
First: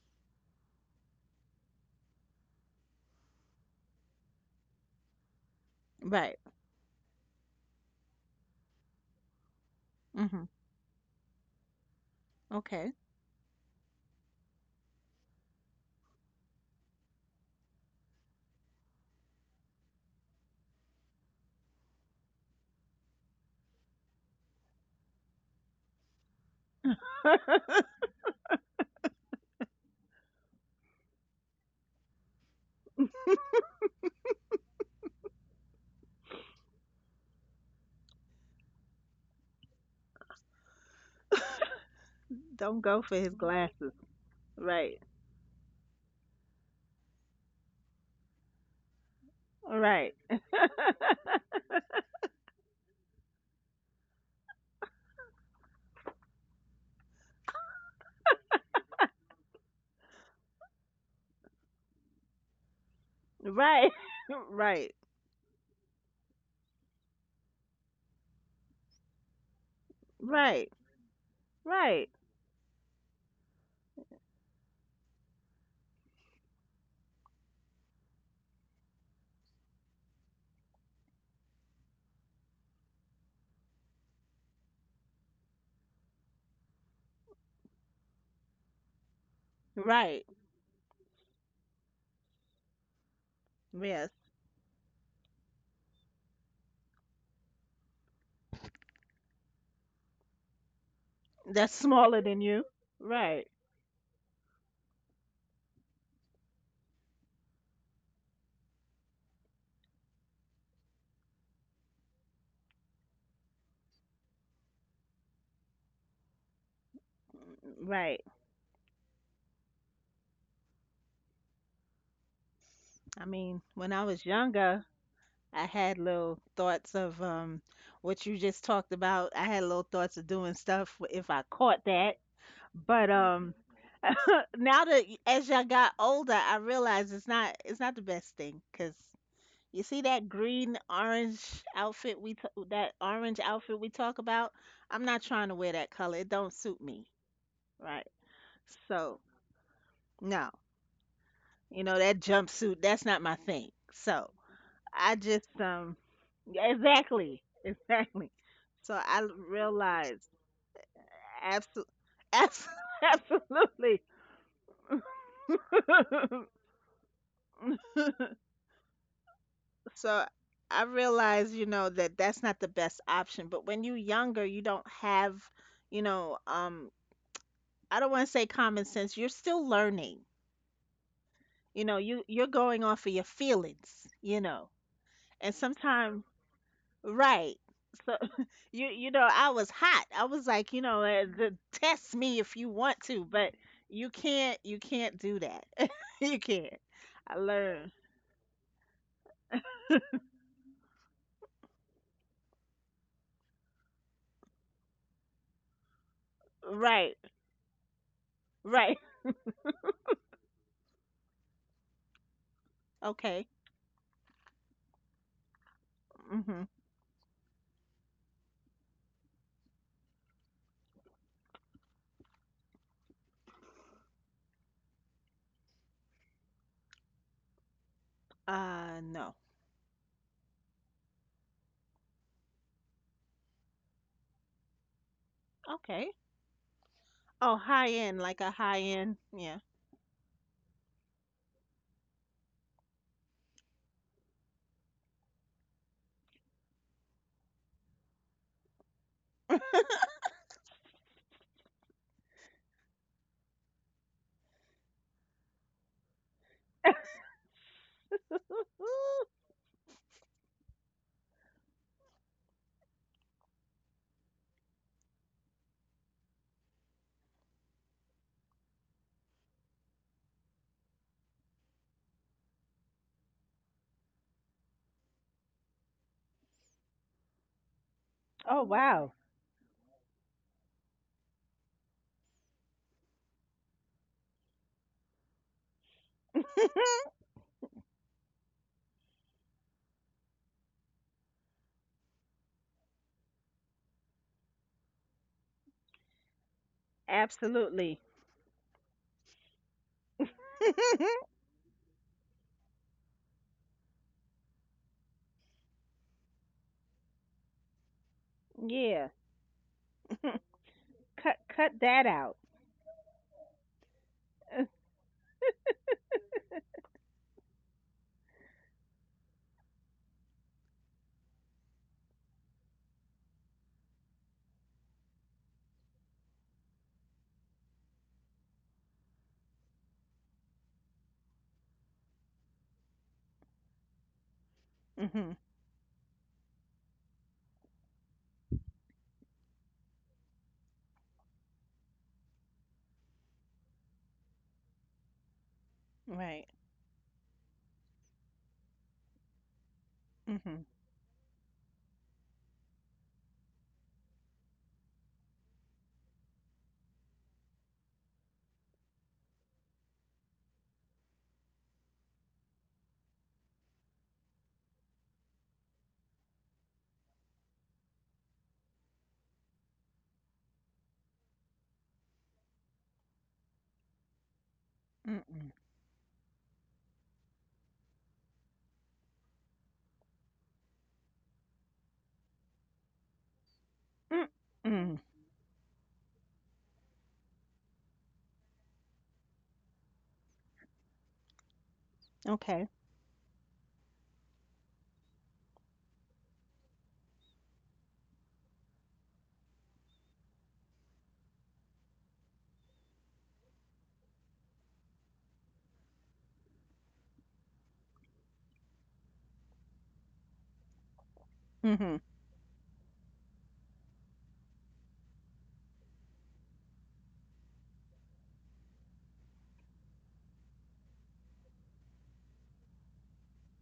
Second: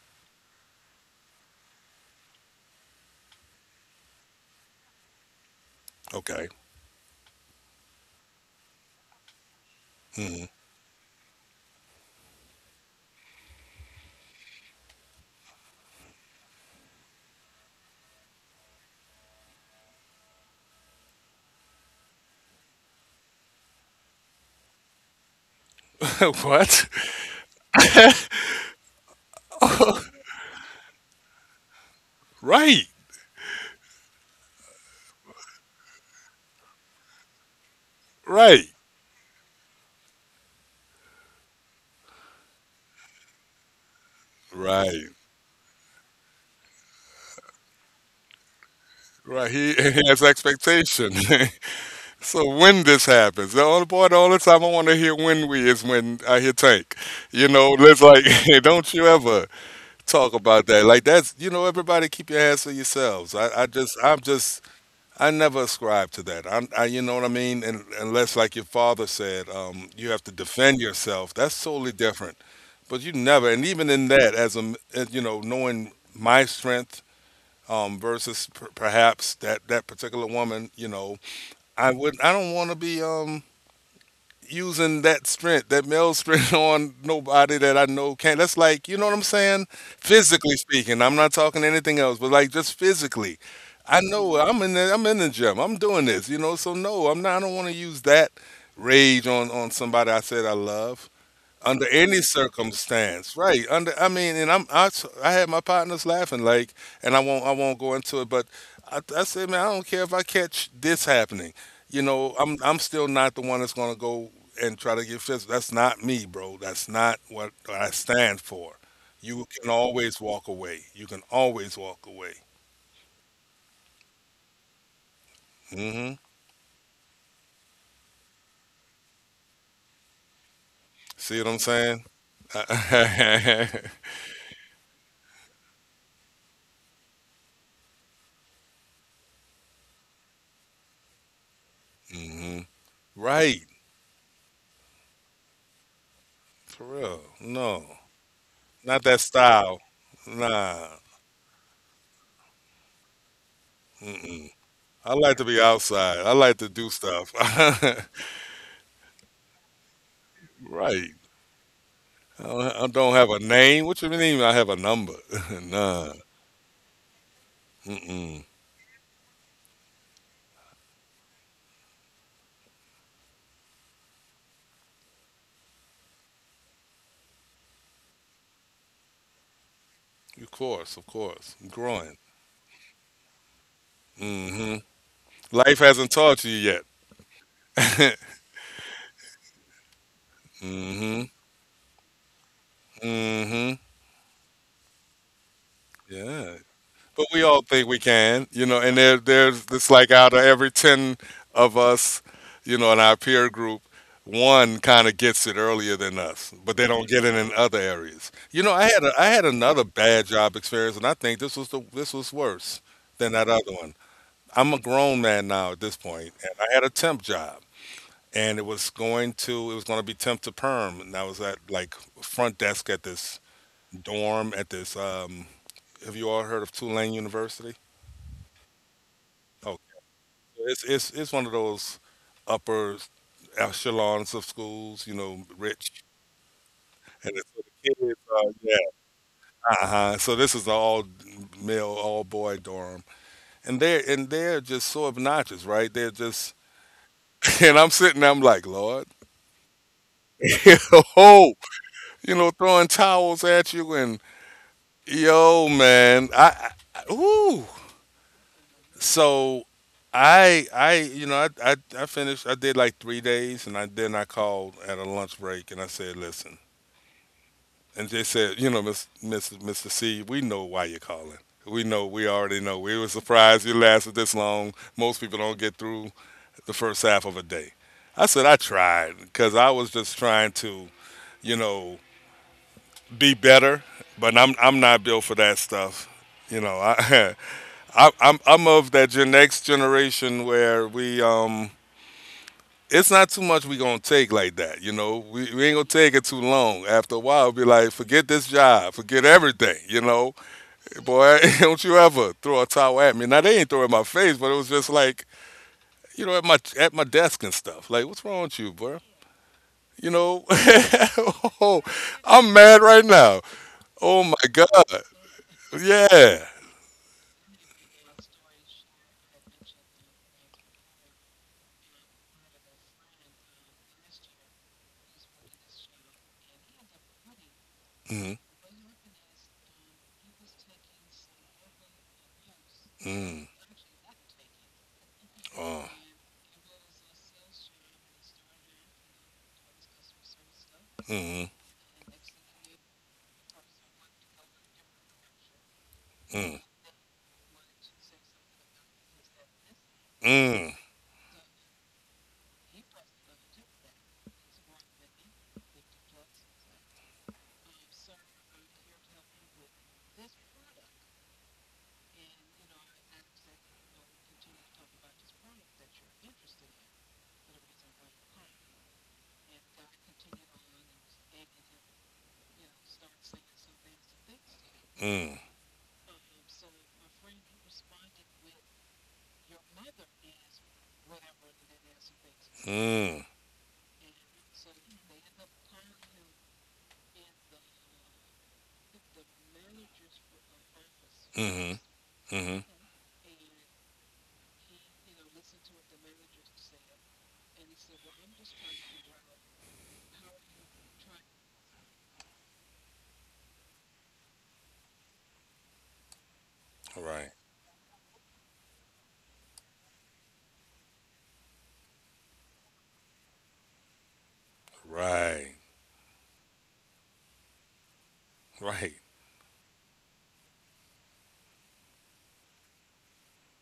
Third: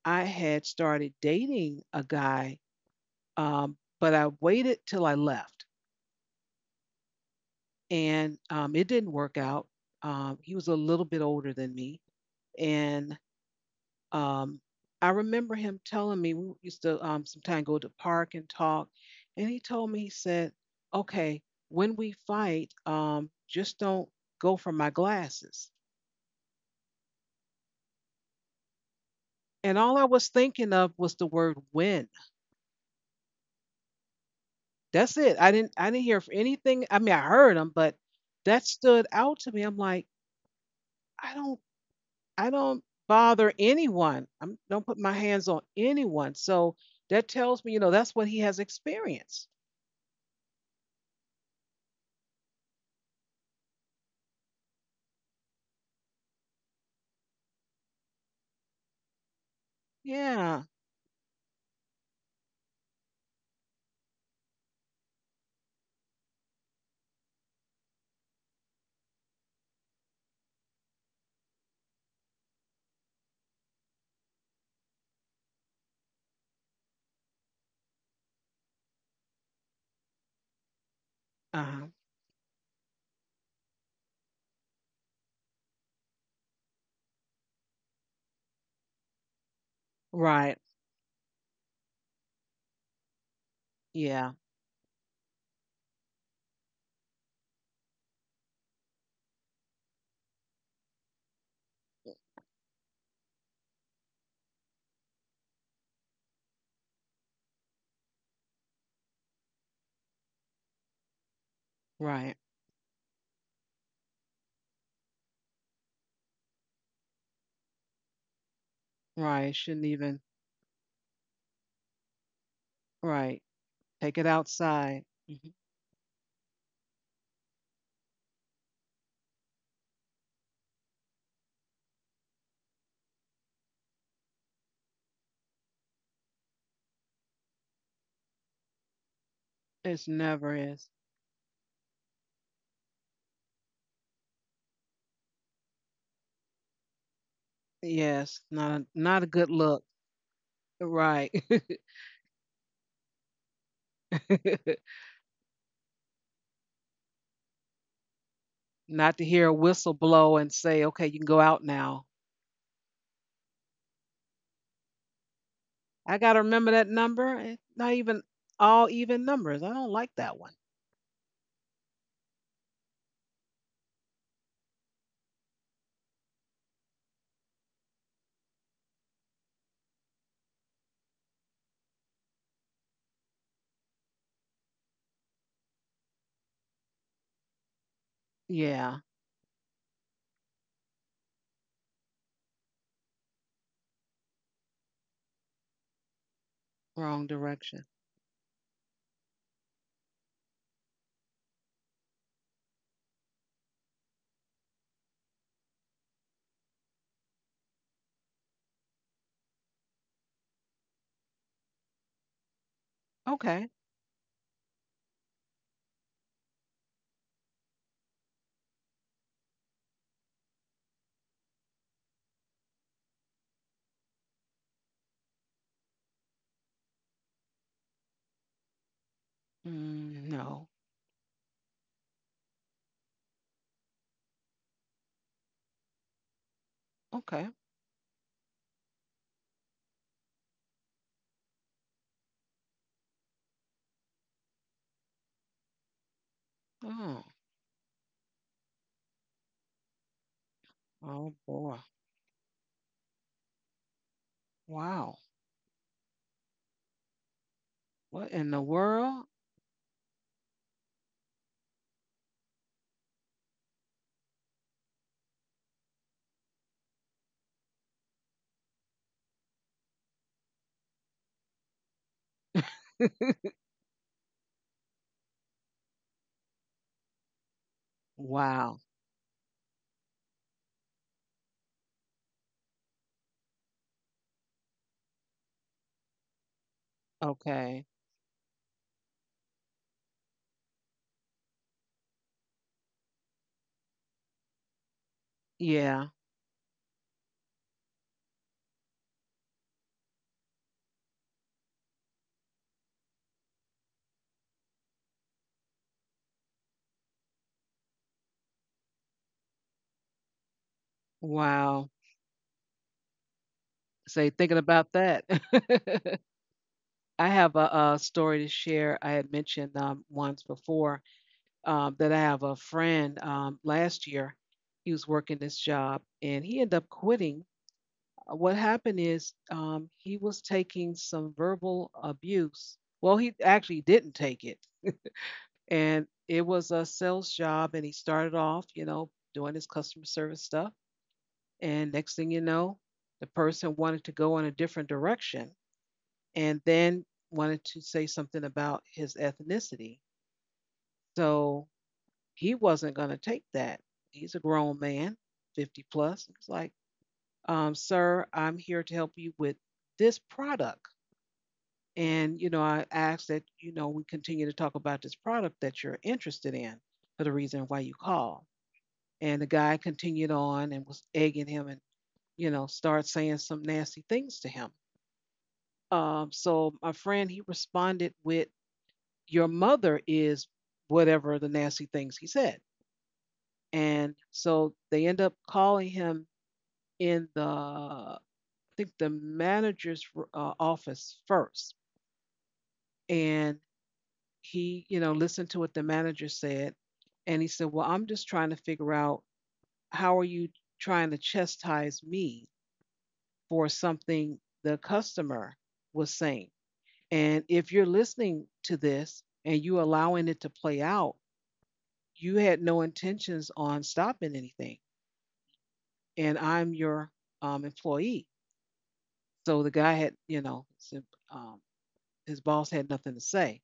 I had started dating a guy, but I waited till I left,
Right.
Okay.
and it didn't work out.
Mm
Mm-hmm.
hmm.
He was a little bit older than me,
Okay.
and um, I remember him telling me we used to sometimes go to the park and talk, and he told me he said, "Okay, when we fight, just don't go for my glasses."
What?
And all I was thinking of was the word "when."
Right.
That's it. I didn't hear f- anything. I mean, I heard them, but
Right.
that stood out to me. I'm like, I don't I
Don't
don't
go for his
bother
glasses.
anyone. I'm don't put
Right.
Right.
my hands on anyone. So that tells me, you know, that's what he has experienced.
Right. He
Right.
has expectation. So when this happens, the only the only time I want to hear "when we" is when I hear Tank. You know, it's like, don't you ever talk
Yeah.
about that. Like that's, you know, everybody keep your hands to yourselves.
Right. Right.
I never ascribe to that. You know what I mean? And unless, like your father said, you have to
Right.
defend yourself. That's totally
Right.
different. But you never, and even in that, as you know, knowing my strength, versus perhaps that particular woman, you know,
Uh-huh.
I don't want to be. Using that strength, that male strength, on nobody that I know can. Not That's like, you know what I'm saying?
Right.
Right.
Physically speaking, I'm not talking anything else, but like just physically. I
Yes.
Yeah.
know I'm in the gym. I'm doing this, you know. So no, I'm not. I don't want to use that rage on somebody I said I love
That's
under
smaller
any
than you.
circumstance,
Right.
right? I mean, and I had my partners laughing, like, and I won't go into it, but I said, man, I don't care if I catch this happening, you
Right.
know, I'm still not the one that's gonna go and try to get physical. That's not me, bro. That's not what I
Right.
stand for. You
Right.
can
Shouldn't even.
always walk away. You can always walk away.
I
Right.
mean, when I
Take it
was younger,
outside. Mhm.
I had
Hmm.
little thoughts of what you just talked about. I had little thoughts of doing stuff if
See
I
what I'm
caught
saying?
that. But now that as I got older, I realize it's not the best thing. Cause you see
It's
that
never
green
is.
orange outfit we t
Hmm.
that orange
Right.
outfit we talk about, I'm not trying to wear that color. It don't suit
For
me,
real. No.
right?
Yes. Not a
Not that
So,
not a good
style.
look.
no.
Nah.
Right.
You know, that jumpsuit, that's not my thing. So,
Mm-mm.
I
I like to
just
be outside. I like to
yeah,
do stuff.
exactly, exactly. So
not to
I
hear a whistle
realized
blow and say, okay,
Right.
you can go out
absolutely,
now.
I don't have a name. What
absolutely.
you mean I have a number? Nah.
I gotta remember that number. It's not even
Mm-mm.
all even numbers. I don't like
So
that one.
I realized, you know, that that's not the best option. But when you're younger, you don't have, you know, I don't want to say common sense. You're still learning.
Of course, of course. I'm
You know,
growing.
you you're going off of your feelings. You know,
Hmm.
and
Life hasn't
sometimes,
taught you yet.
right. So you
Yeah,
you know, I was hot. I was like, you know,
Hmm.
test me if you want to, but
Hmm.
you can't do that. You
Yeah,
can't.
wrong
but
I
we all
direction.
think
learned.
we can, you know, and there's, it's like out of every 10 of us, you know, in our peer group, one kind of gets it earlier than us, but they don't
Right.
get it in other areas. You know,
Right.
I had another bad job experience, and I think this was worse than that
Okay.
Okay.
other one. I'm a grown man now at this point, and
Mhm.
I had a temp job, and it was going to, be temp to perm, and I was at like front desk at this dorm at this. Have you all heard of Tulane University?
No.
Oh,
Mm, no.
It's one of those upper echelons of schools, you know, rich,
Okay.
and
Okay.
it's
Oh,
for the
high
kids.
end, like a high
Yeah,
end. Yeah.
uh huh. So this is an all male, all boy dorm, and they're just so obnoxious, right? They're just,
Oh,
and I'm sitting there, I'm like, Lord,
oh
oh,
boy.
you know, throwing towels at you, and
Wow.
yo, man, I ooh,
What in the world?
Ooh,
so I you know I finished I did like 3 days and I then I called at a lunch break and I said, listen. And they said, Miss Miss Mr. C, we know why you're calling. We know, we already know. We were surprised you lasted this long. Most people don't get through the first half of a day. I said, I
oh
Wow.
tried,
wow.
because I was just trying to, you know be better, but I'm not built for that stuff. You know, I,
Okay.
I'm of that next generation where we it's not too much we gonna take like that. You know, we ain't gonna
Yeah.
take it too long. After a while, be like,
Absolutely.
forget this job, forget everything. You know, boy, don't you ever throw a towel at me? Now they ain't throw it in my face, but it was just like, at my desk and stuff. Like, what's wrong with you, boy?
Yeah.
You know,
Cut
oh,
cut
Wow.
that out.
I'm mad right now. Oh
Say,
my
thinking about
God.
that,
Yeah.
I have a, story to share. I had mentioned once before that I have a friend last year. He was working this job and he ended up quitting.
Mm,
What happened is he was taking some verbal abuse. Well, he
mm,
actually didn't take it.
Mhm.
oh,
And it was a sales job. And he started off, you know, doing his customer service stuff.
mm,
And next thing you know, the person wanted to go in a different direction
Right.
mm,
and then wanted to say something about his ethnicity.
Mhm.
mm,
So he wasn't going to take that. He's a grown man, 50 plus. He's like, sir, I'm here to help you with this product. And, you know, I ask that, you know, we continue to talk about this product that you're interested in for the reason why you call. And the guy continued on and was egging him and, you know, started saying some nasty things to him.
mm,
Mm-mm.
So my friend, he responded with, your mother is whatever the nasty things he said.
mm,
And so
Mm-mm.
they end up calling him in the, I think the manager's office
mm,
first.
mm.
Okay.
And he, you know, listened to what the manager said and he said, "Well, I'm just trying to figure out how are you trying to chastise me for something the customer was saying?
Right,
And if you're listening to this and you allowing it to play out,
Mhm.
you had no intentions on stopping anything,
right,
and I'm your employee."
right.
So the guy had, you know, his, um, his boss had nothing to say.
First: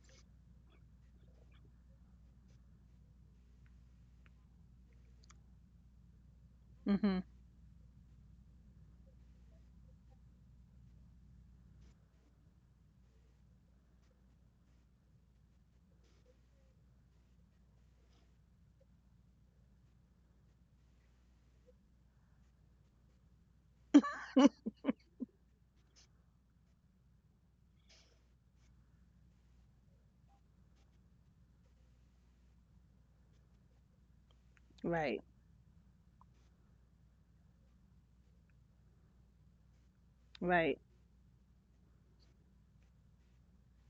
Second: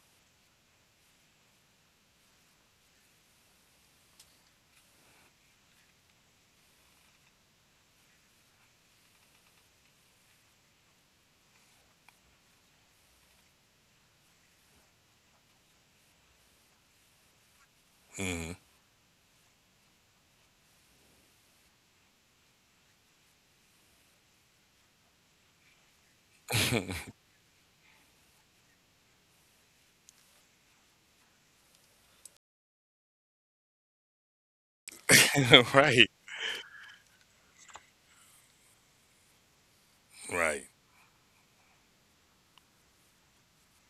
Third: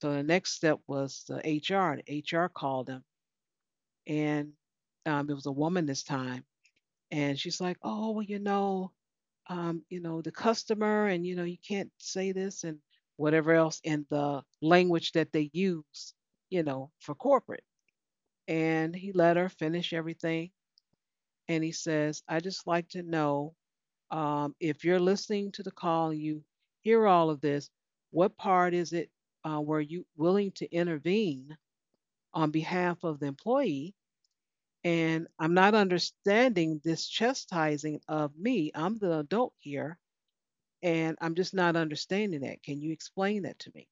So the next step was the HR. The HR called him and it was a woman this time,
Mhm.
and she's like, "Oh, well, you know, the customer, and you know, you can't say this and whatever else in the language that they use, you know, for corporate."
Mm.
And he let her finish everything, and he says, "I just like to know if you're listening to the call, you hear all of this. What part is it were you willing to intervene on behalf of the employee?
Right.
And I'm not
right,
understanding this chastising of me. I'm the adult here,
right.
Right.
and I'm just not understanding that. Can you explain that to me?"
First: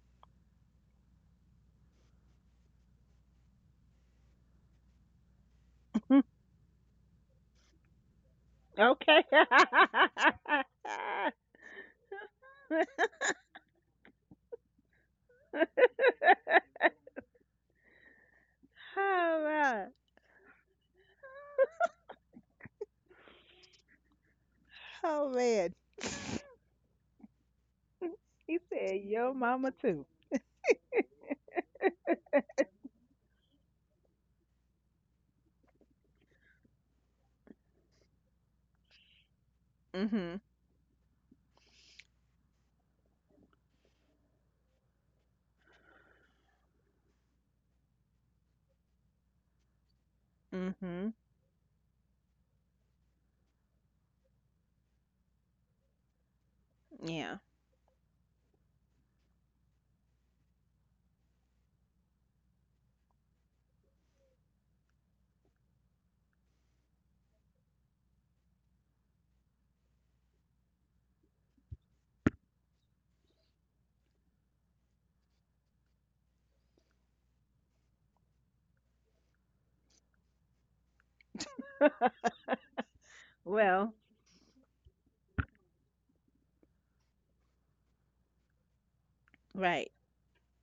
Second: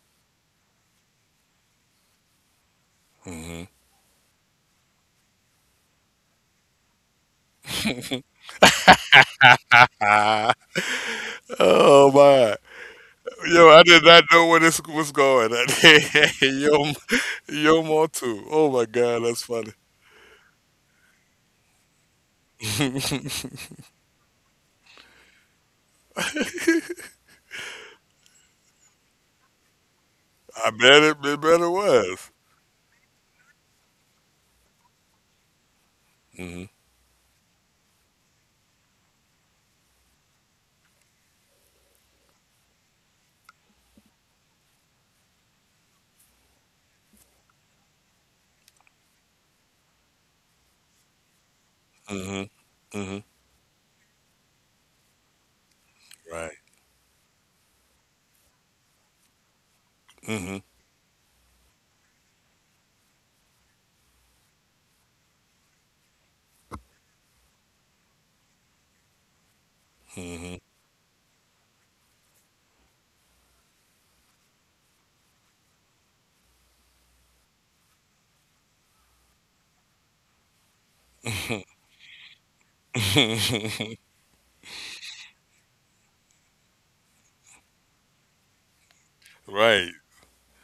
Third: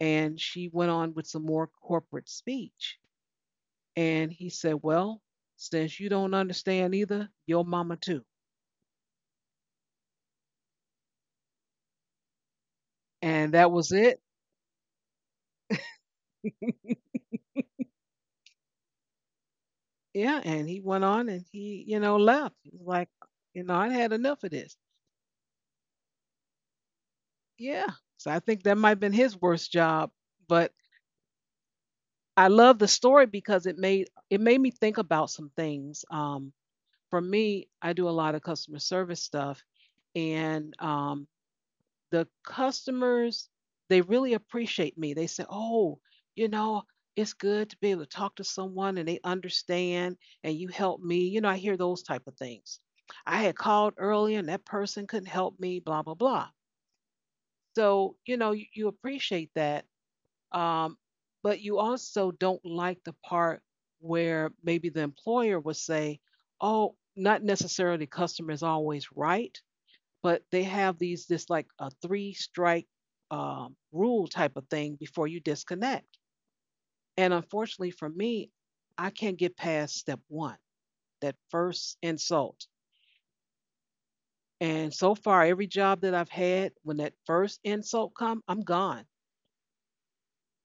And she went on with some more corporate speech.
mm
And he said, "Well, since you don't understand either, your mama too."
Okay.
Ah, oh my.
And
Yo,
that
I
was
did not
it.
know where this was going. yo, yo, more too. Oh my God, that's
Oh,
funny.
man.
Yeah. And he went on and he, you know, left. He was like, "You know, I had enough of this."
Oh man.
Yeah. So I
He
think that might
said,
have been
"Yo,
his
mama
worst
too."
job,
I
but
bet it better was.
I love the story because it made me think about some things.
mm
For me, I do a lot of customer service stuff,
Mhm.
and the customers they really appreciate me. They say, "Oh, you know, it's good to be able to talk to someone and they understand, and you help
Mhm.
me." You know, I hear those type of
mm
things.
mm
I had called earlier and that person couldn't help me. Blah blah
Right.
blah.
Yeah.
So you know, you appreciate that,
mm
um, but you also don't like the part where maybe the employer would say, oh, not necessarily customer is always right, but
mm
they have this like a three strike rule type of thing before you disconnect. And unfortunately for me, I can't get past step one, that first insult.
Well,
And so far, every job that I've had, when that first insult come, I'm gone.
right.
right.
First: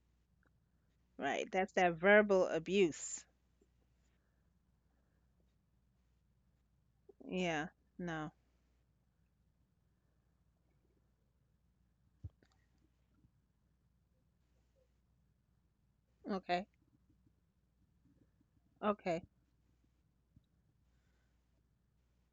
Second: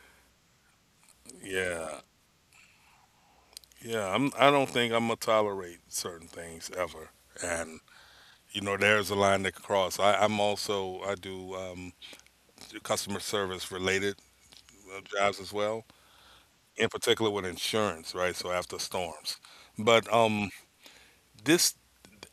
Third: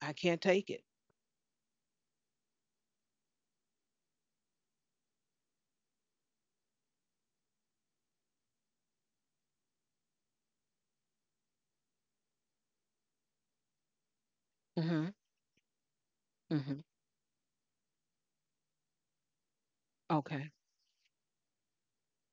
I can't take it.
Right. That's that
Yeah.
verbal abuse.
Yeah, I don't think I'm gonna tolerate certain things ever,
Yeah.
and
No.
you know there's a line to cross. I'm also I do customer service related
Mhm.
jobs as well,
Okay.
Mhm.
in particular with insurance, right? So after
Okay.
storms, but
Okay.
this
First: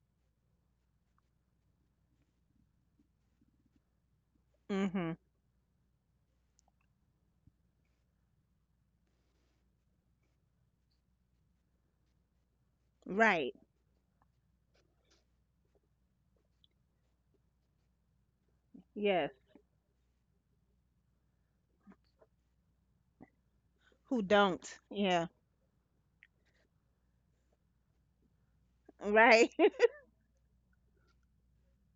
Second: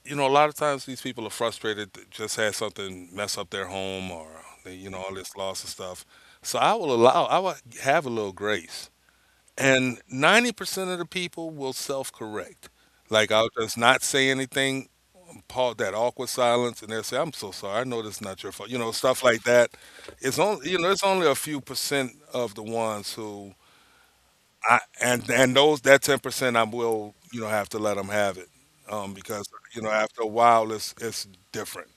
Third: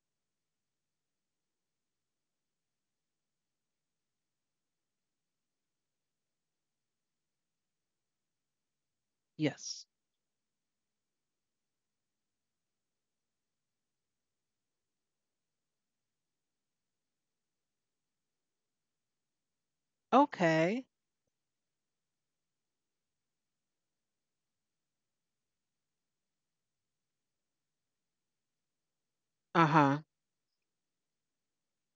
you know a lot of times these people are frustrated, that just had something mess up their home or they, you know all
Mhm.
this loss and stuff. So I will have a little grace,
Yes.
and 90% of the people will self correct. Like I'll
Right.
just not say anything, Paul, that awkward silence, and they'll say, "I'm so sorry. I know this is not your fault." You know, stuff
Yes.
like that. It's only, you
Okay.
know, it's only a few percent of the ones who
Who
I
don't? Yeah.
and those that 10%, I will, you know, have to let them have it, because
Right.
you know
Uh-huh.
after a while it's different.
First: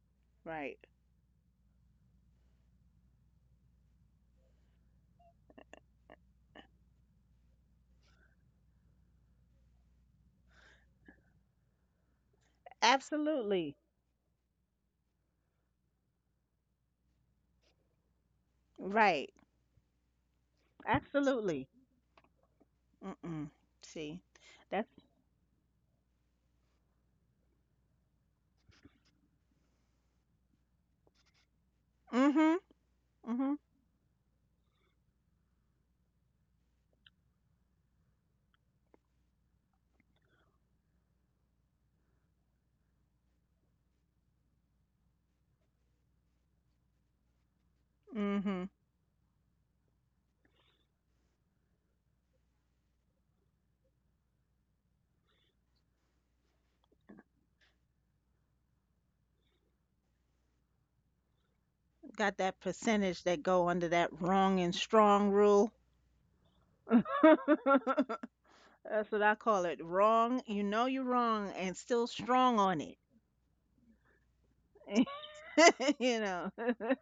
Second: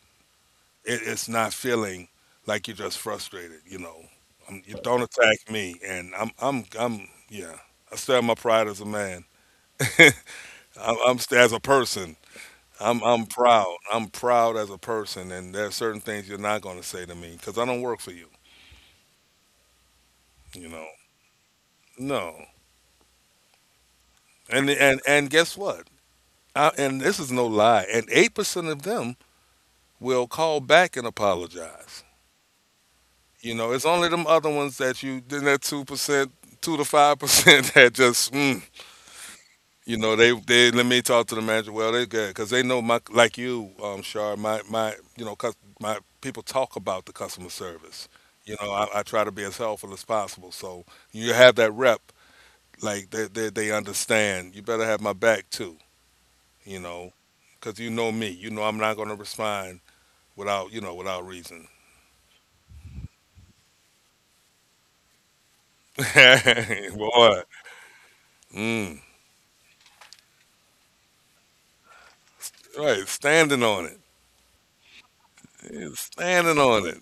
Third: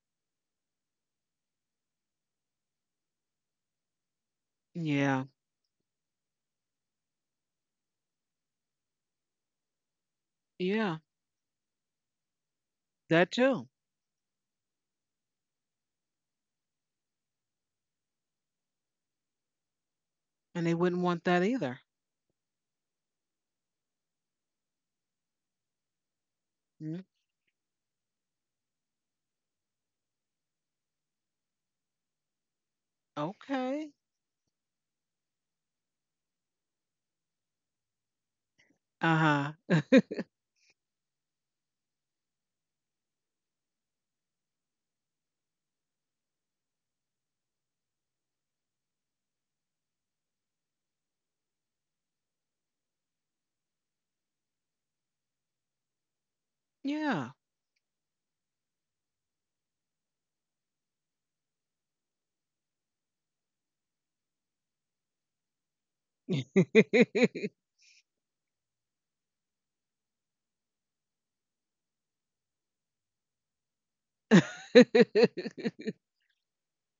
Right.
It's not feeling like you're just frustrated. You know, you don't
Yeah.
attack me, and I'm yeah. I stand my pride as a man.
Yeah.
As a person. I'm
That too.
proud.
Absolutely.
I'm proud as a person, and there are certain things you're not going to say to me because I don't work for you.
Right.
You
And they
know,
wouldn't want that
Absolutely.
either.
no.
Mm-mm. See.
And
That's
and and guess what?
Mm.
And this is no lie. And 8% of them will call back and apologize.
mhm.
You
Mhm.
know, it's
Okay.
only them other ones that you then that 2%, 2 to 5% that just mm.
Uh-huh.
You know, they let me talk to the manager. Well, they good because they know my, like you, Shar. My you know, cus my people talk about the customer service. You
Hmm.
know, I try to be as helpful as possible. So you have that rep, like they understand. You better have my back too. You know,
Yeah.
because you know me. You know, I'm not going to respond without, you know, without reason.
Got that percentage that go under that wrong and strong rule.
Boy,
That's
mm,
what I call it. Wrong, you know you're wrong and still strong on it.
right, standing on it, yeah,
You know.
standing on it.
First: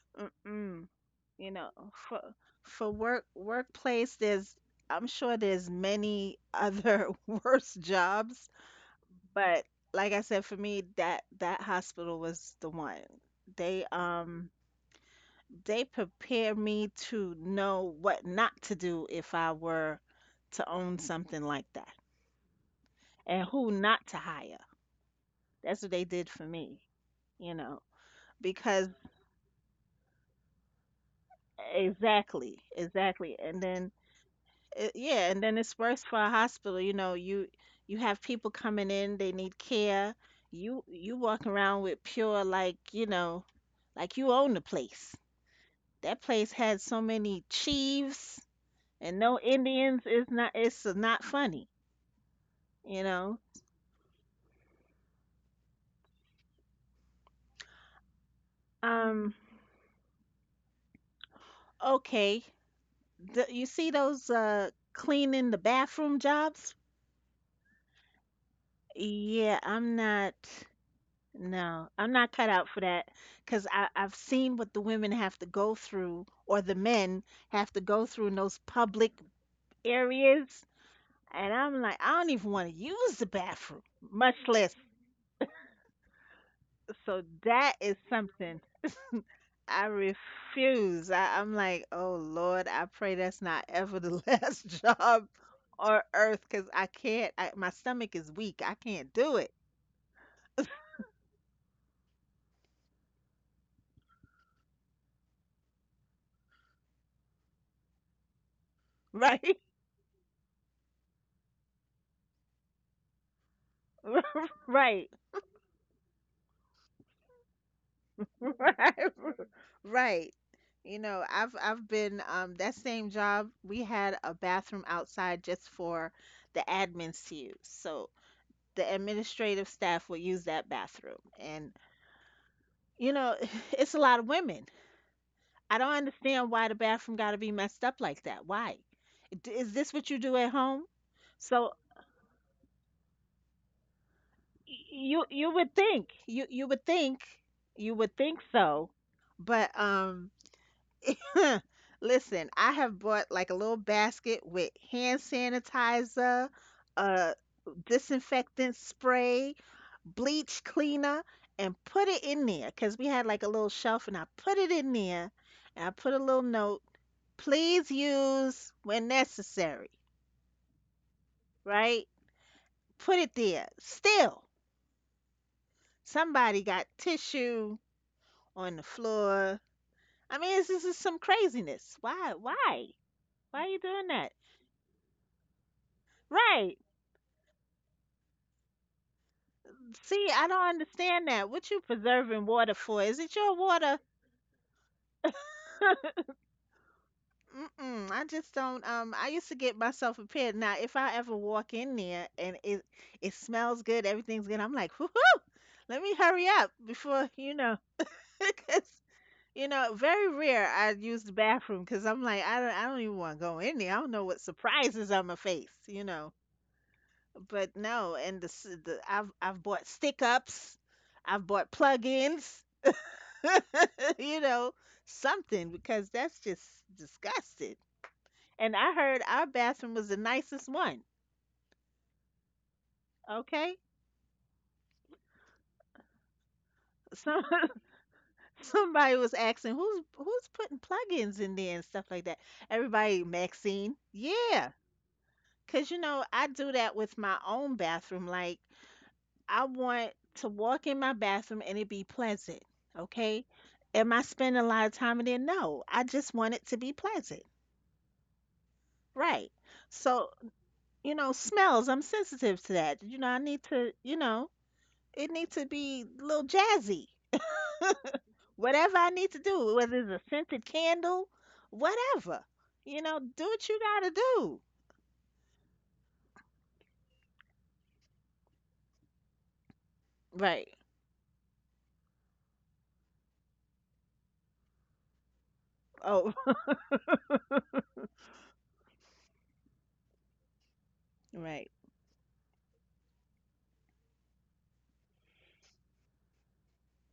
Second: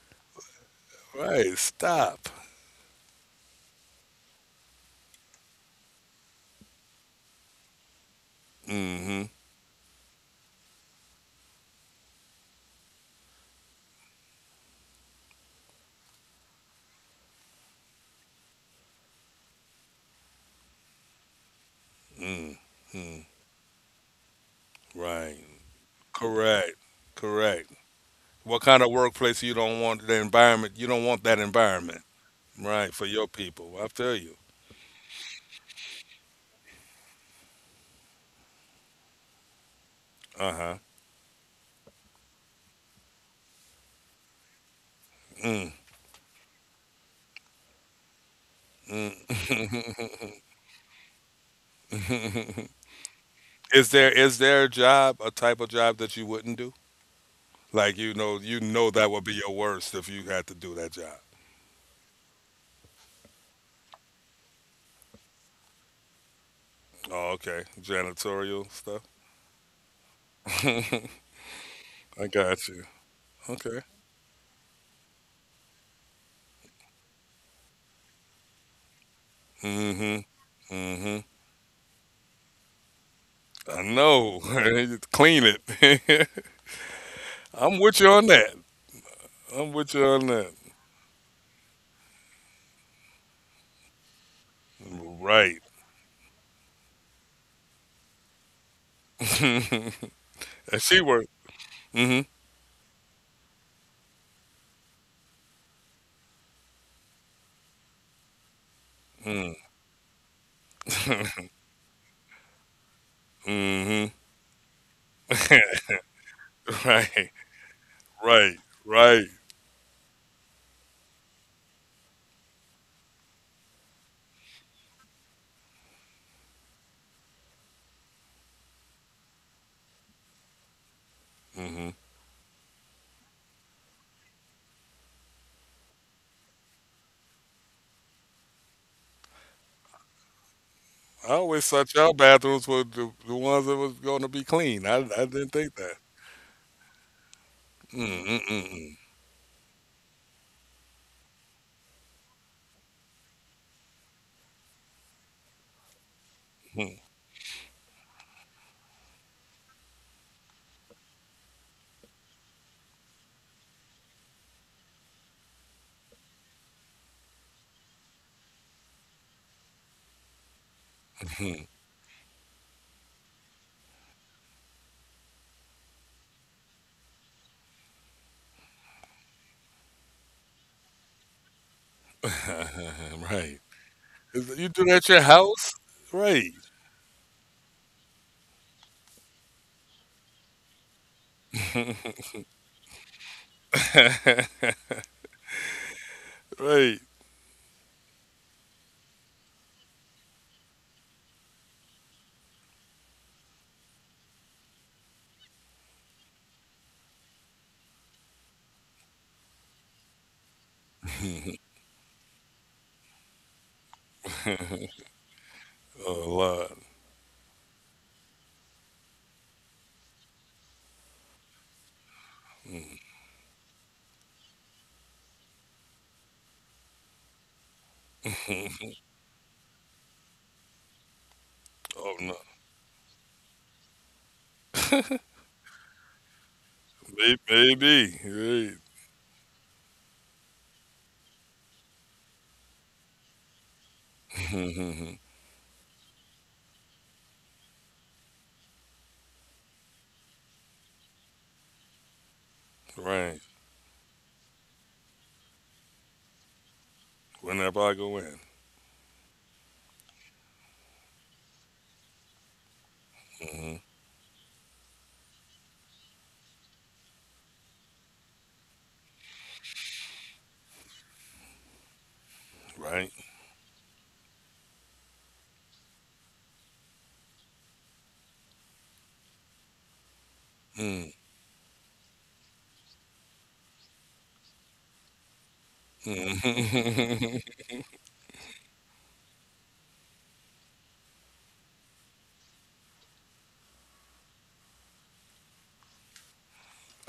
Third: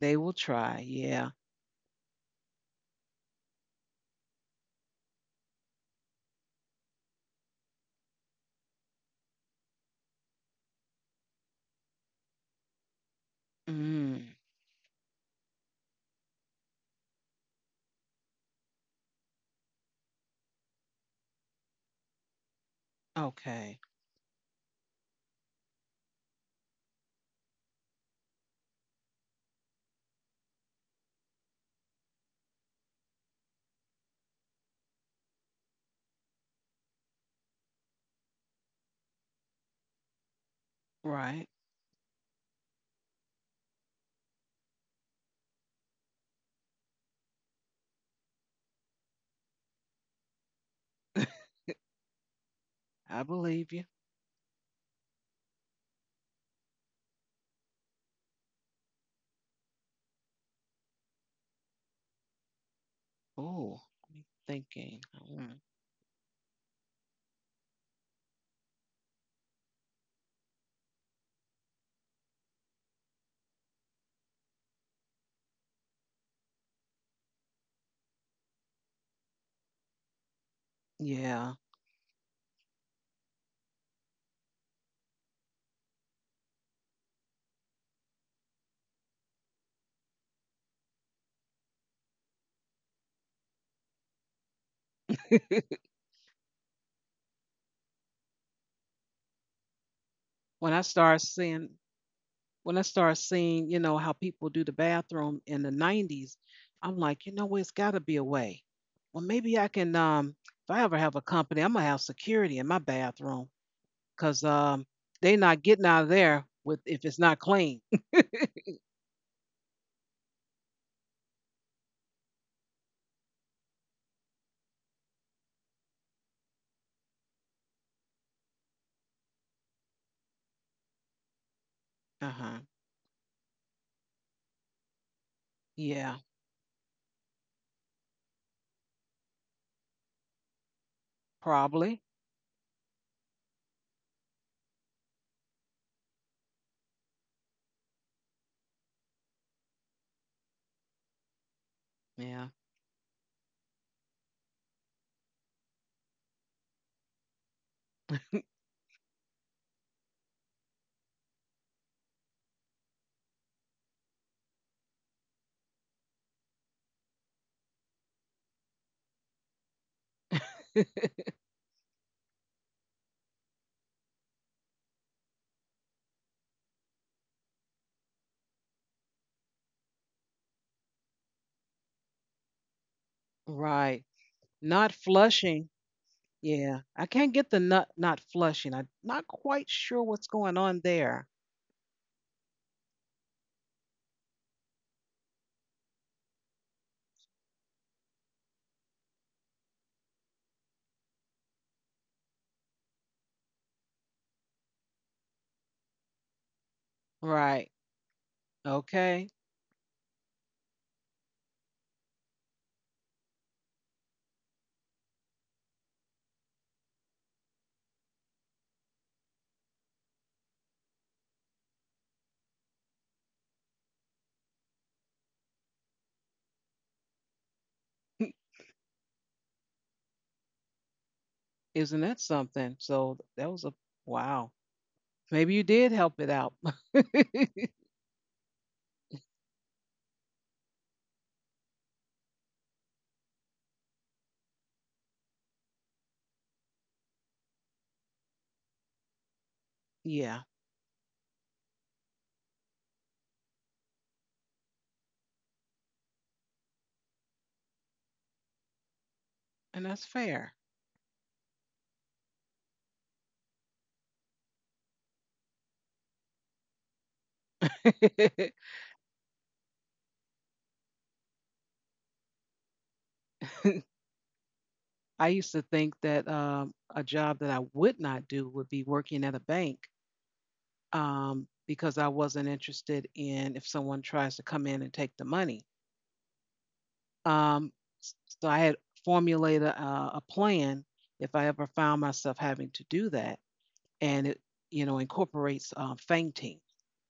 they will try.
Mm-mm.
Yeah.
You
Right,
know, for
stop.
work workplace there's I'm sure there's many other worse jobs,
Mm-hmm.
but like I said for me that that hospital was the one. They
Mm.
um they prepare me to know what not to do if I were to own something like that
Mm.
and who
Okay.
not to hire.
Right.
That's what they did for
Correct.
me, you
Correct.
know,
What kind
because
of workplace, you don't want the environment? You don't want that environment,
exactly,
right? For your
exactly.
people, I feel you.
It, yeah, and then it's worse for a hospital, you know, you have people coming in, they need care.
Uh huh.
You walk
Right.
around with pure like, you know, like you own the place.
Mm,
That place had so many chiefs and no Indians is
mm.
not it's not funny, you
I
know.
believe you.
Is there a job, a type of job that you wouldn't do? Like you know that would be
Um
your worst if you had to do that job.
okay, the, you
Oh,
see those
thinking.
cleaning the
Mm,
bathroom jobs?
Oh, okay. Janitorial stuff.
Yeah, I'm not no, I'm
I
not cut out
got
for
you.
that cuz
Okay.
I've seen what the women have to go through or the men have to go through in those public
Mm
areas,
hmm. Mm hmm.
and
yeah.
I'm like, I don't even want to use the bathroom,
I
much
know.
less
Clean it.
so that
I'm
is
with you on that.
something.
I'm
I
with you on that.
refuse. I'm like, oh Lord, I pray that's not ever the last job
Right.
on earth because I can't. I, my stomach is weak. I can't do it.
and
When I
she
start
worked.
seeing
Mm-hmm.
when I start seeing, you know, how people do the bathroom in the 90s, I'm like, you know what, it's gotta be a way. Well maybe
Right,
Mm.
I can if I ever have a company, I'm gonna have security in my bathroom
hmm
because
right,
they are not getting out of there with if it's
right.
not clean.
Right.
right,
Right.
right. You know, I've been that same job. We had a bathroom outside just for the admins to use. So the administrative staff would use that bathroom,
mm
and
hmm
Uh-huh.
you know, it's a lot of women. I don't
Yeah,
understand why the bathroom got to be messed up like that. Why? D- Is this what you do at home?
I always
So
thought
probably.
y'all bathrooms were the ones that was going to be clean.
y-
I
you
didn't
you would
think that.
think you would think you would think so,
Mm-mm-mm.
but listen,
Yeah.
I have bought like a little basket with hand sanitizer, uh, disinfectant spray, bleach cleaner, and put it in there because we had like a little shelf, and I put it in there, and I put a little note. Please use when necessary, right? Put it there. Still, somebody got tissue on the floor. I mean, this is some craziness. Why? Why? Why
right.
are you doing
Right.
that?
Is- You do that
Not
at your house?
flushing.
Right.
Right.
Yeah, I can't get the nut not flushing. I'm not quite sure
See,
what's
I
going
don't
on
understand
there.
that. What you preserving water for? Is it your water?
right.
Mm-mm, I just don't. I used to get myself prepared. Now, if I ever walk in there and it smells good, everything's good, I'm like, whoo, let me hurry up before you know,
Right.
'cause
Okay.
You know, very rare I use the bathroom because I'm like, I don't even want to go in there. I don't know what surprises I'm gonna face, you
Oh,
know.
Lord.
But no, and the, s- the I've bought stick ups, I've bought plug-ins,
Mhm.
you know, something because that's just disgusting. And I heard our bathroom was the nicest one.
Isn't
Oh,
that
no.
something? So that was
Okay,
a wow. Maybe you did help it out.
May-
some
Maybe. Right.
somebody was asking who's putting plug-ins in there and stuff like that. Everybody, Maxine, yeah.
Mhm.
Cause you know, I do that with my own bathroom. Like, I want
yeah,
to walk in my bathroom and it be pleasant.
right.
Okay. Am I spending a lot of time in there? No. I just want it to be pleasant.
Whenever I go in.
Right.
and that's
So,
fair.
you know, smells, I'm sensitive to that. You know, I need
Hmm
to, you know, it needs to be a little jazzy. Whatever I need to do, whether it's a scented candle, whatever. You
right.
know, do what you gotta do.
I used to think that a job that I would not do would be working at a bank
Right.
Mm,
because I wasn't interested in if someone tries to come in and take the money.
Oh,
mm.
Um, so I had formulated a plan if I ever
right.
found myself having to do that, and it you know incorporates fainting.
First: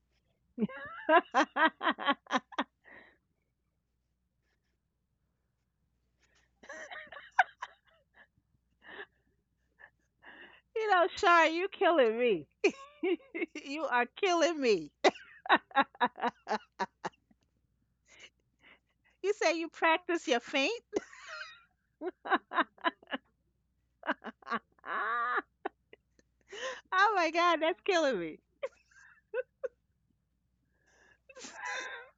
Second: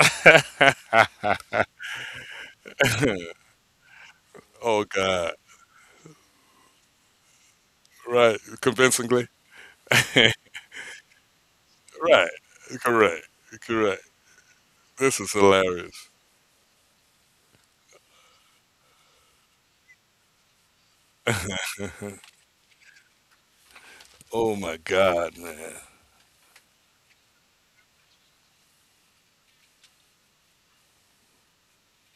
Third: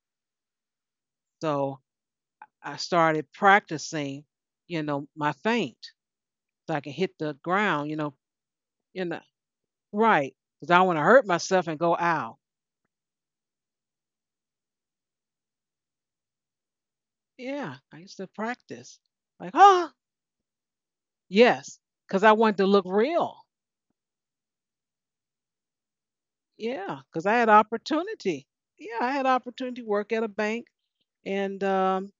So I started practicing, you
oh
know, my
God!
faint so I can hit the ground, you know,
Right,
in the
convincingly. right,
right because I don't
You
want to
know,
hurt
Shar,
myself
you
and go
killing
ow.
me.
correct,
You
correct.
are killing me.
This is hilarious.
Yeah, I used to practice
You
like
say you
oh
practice your feint?
yes because I wanted to look real.
Oh my God,
Oh
man.
Yeah, because
my
I had
God, that's killing me.
opportunity. Yeah, I had opportunity to work at a bank. And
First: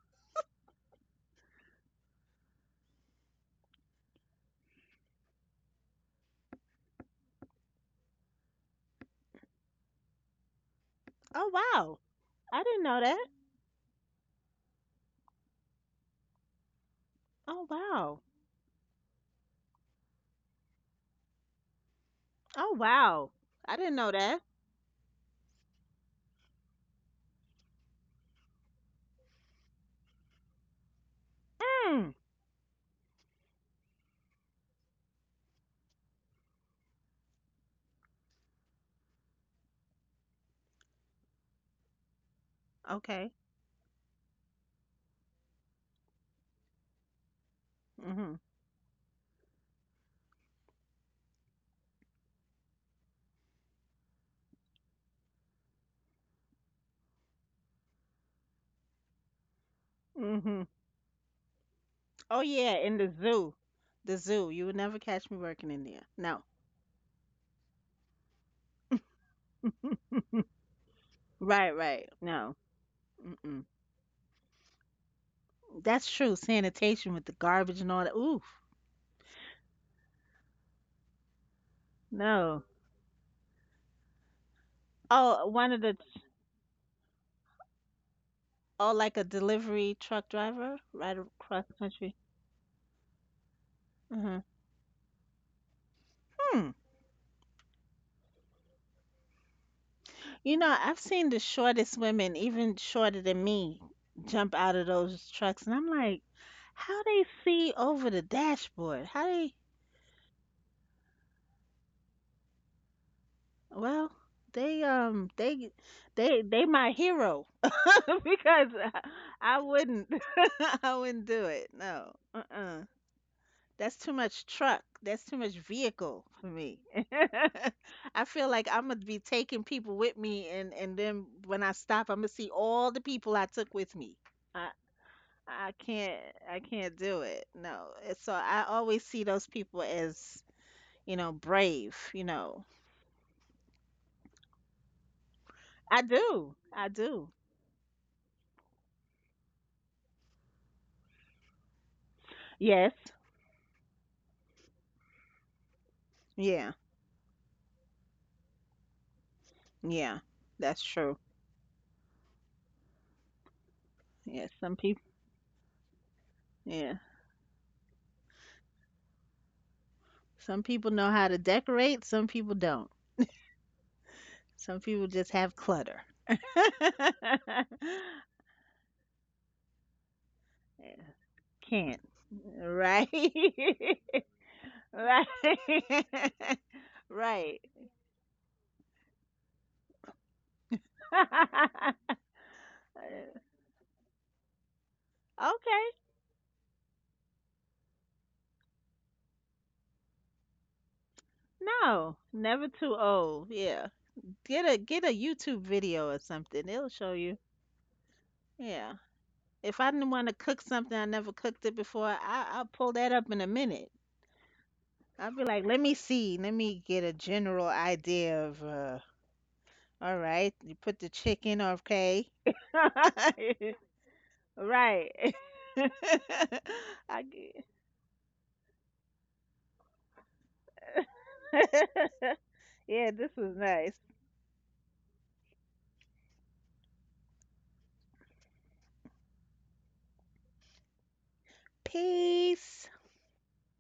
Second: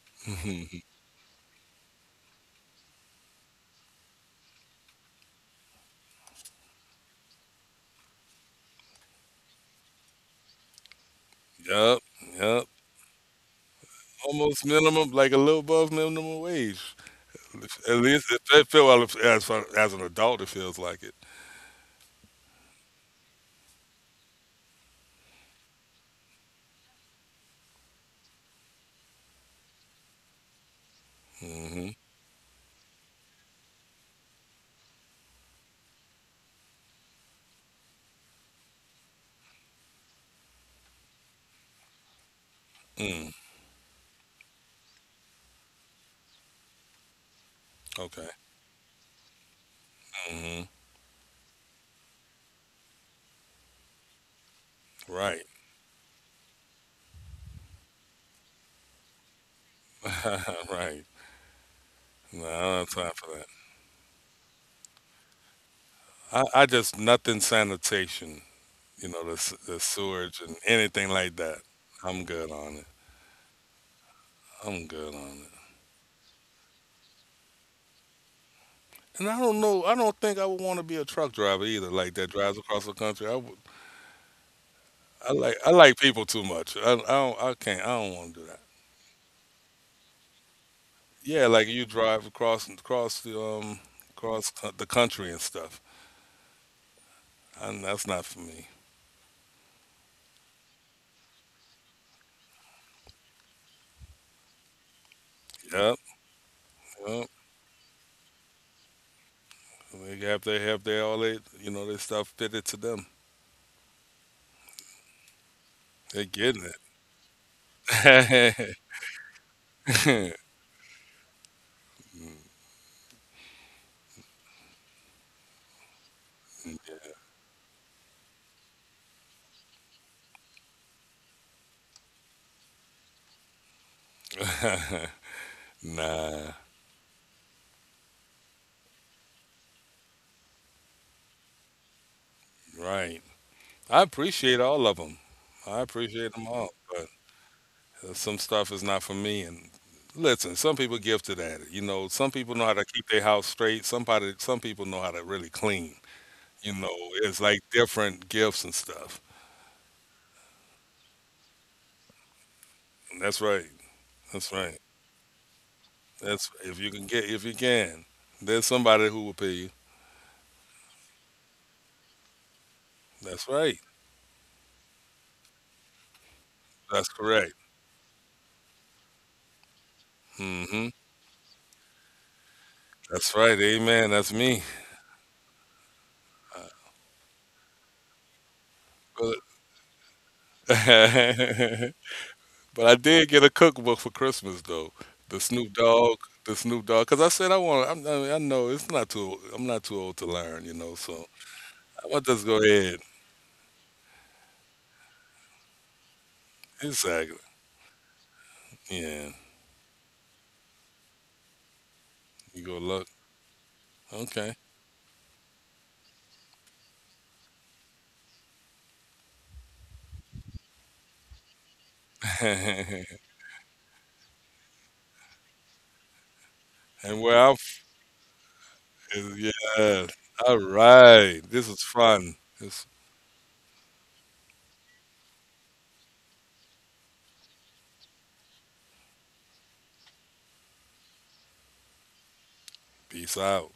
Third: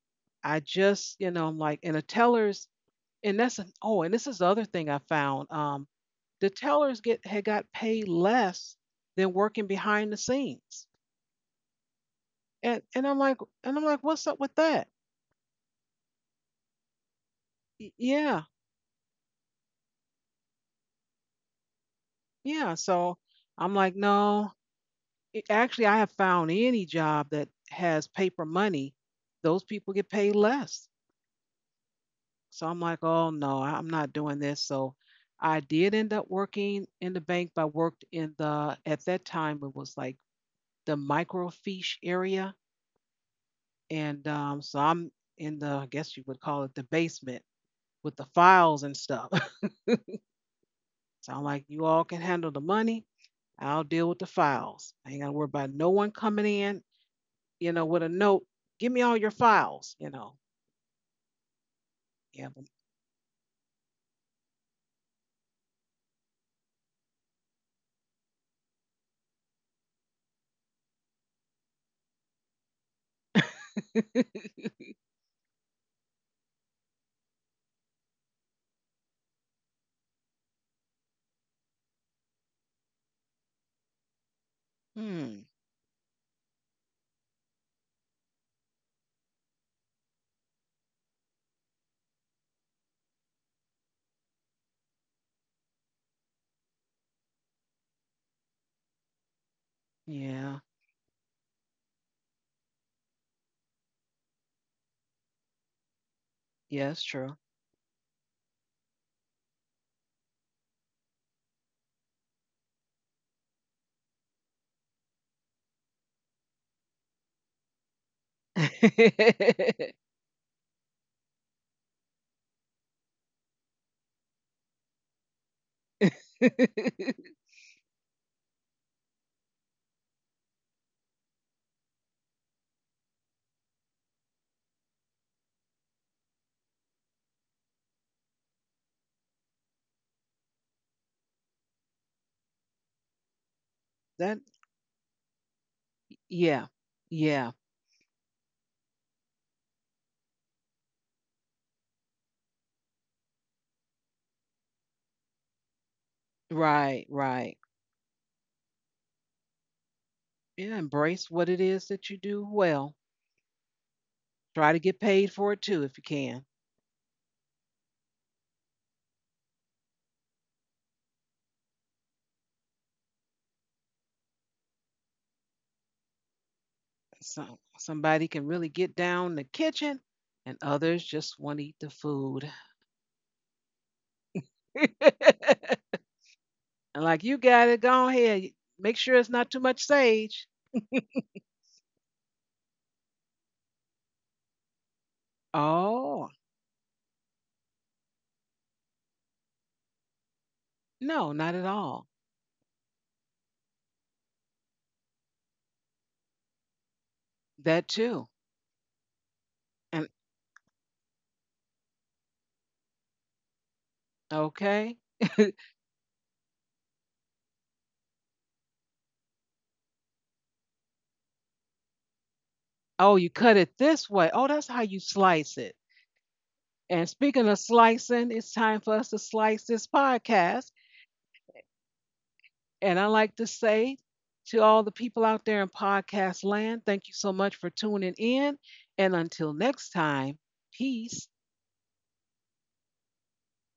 I just, you know, I'm like, and the tellers, and that's an, oh, and this is the other thing I found. The tellers get had got paid less than working behind the scenes.
Oh
Yep.
wow, I
Yep.
didn't
And
know
and
that.
I'm like, and I'm like, what's up with
Almost
that?
minimum, like a little above minimum wage.
Oh
At
wow.
least it,
Yeah,
it feel well, as far, as an adult, it feels like it.
Oh
yeah. So
wow, I
I'm
didn't
like,
know that.
no. Actually, I have found any job that has paper money, those people get paid less.
Hmm
Hmm.
So I'm like, oh no, I'm not doing this. So I did end up working in the bank, but I worked in the, at that time, it was like the microfiche area.
Mm,
Okay.
And so I'm in the, I guess you would call it the basement with the
okay.
Mhm.
files and stuff.
hmm
so I'm like, you all can handle the money. I'll deal with the files. I ain't got to worry
Right.
about no one coming in, you know, with a note. Give me all your files, you know.
Mhm.
right.
Oh
No,
Yeah.
I
yeah,
don't have
in the
time for that.
zoo. The zoo. You would never catch me working in there. No.
I just nothing sanitation. You know, the sewage and anything like that.
Right. Right.
I'm good
No.
on it.
Mm-mm.
But
I'm good on it.
That's true. Sanitation with the garbage and all that. Oof.
And I don't know. I don't think I would want to be a truck driver either. Like that drives
No.
across the country. I would. I
hmm.
Oh,
like. I
one of the.
like people too much. I. I don't. I can't. I don't want to do that.
Oh, like a delivery truck driver right
Yeah,
across
like
the
you
country.
drive across the
Hmm.
the country and stuff.
Hmm.
And that's not for me.
You
Yeah.
know, I've seen the shortest women, even shorter than me, jump out of those trucks, and I'm
Yep.
like,
Yeah,
how
it's
they
Yep.
true.
see over the dashboard? How they?
They have their all they you know their stuff fitted to them.
Well, they
They're
they
getting
my hero because
it.
I wouldn't, I wouldn't do it. No. Uh-uh. That's too much truck. That's too much vehicle for me. I feel like I'm gonna be taking people with me, and then when I stop, I'm gonna see all the people I took with me. I I can't
nah.
I can't do it. No. It's- So I always see those people as you know brave. You know
Right. I
that
appreciate all of them. I
I
appreciate them
do
all,
yeah.
I
but
do.
Yeah.
some stuff is not for me. And listen, some people gifted at it. You know, some people know how to
Yes.
keep their house straight. Somebody, some people know how to really clean.
Yeah.
You know,
Right,
it's like
right.
different gifts and stuff.
Yeah. That's
Yeah,
true.
embrace what it is that you do well.
That's right.
Yeah.
That's
Some
Try
right.
to
people.
get paid for it too if you
That's
can.
if you
Yeah.
can get if you can. There's somebody who will pay you.
Some people know how to decorate. Some people don't.
That's right.
Some people just have clutter.
That's correct.
Some somebody can really get down in the kitchen and
Hmm
others just want to eat the
Can't.
food.
Right.
That's right. Amen. That's me.
Right.
And like you
Right.
got it, go ahead. Make sure it's
Uh,
not too much sage.
but- But I did get a cookbook for Christmas though. The Snoop
Okay.
Dogg,
Oh,
the Snoop Dogg, because I said I want. Mean, I know it's not too. I'm not too old to learn, you know. So
no, not at
I
all.
No,
want to just go
never too
ahead.
old. Yeah. Get a YouTube video or something. It'll show you.
Exactly.
That too.
Yeah.
Yeah.
If I didn't
And
want to cook something, I never cooked it before.
You
I'll
go
pull
look.
that up in a minute.
Okay.
okay.
I'll be like, let me see. Let me get a general idea of all right. You put the chicken, okay.
Oh, you cut it this way. Oh, that's how you
Right.
slice it. And
I
and where
speaking
I'm.
of
g-
slicing, it's time for us to
F-
slice this
Yeah. All
podcast.
right. This was fun. This
And I
yeah, this
like to
was nice.
say to all the people out there in podcast land, thank you so much for tuning in. And until next time, peace.
Peace.
peace out.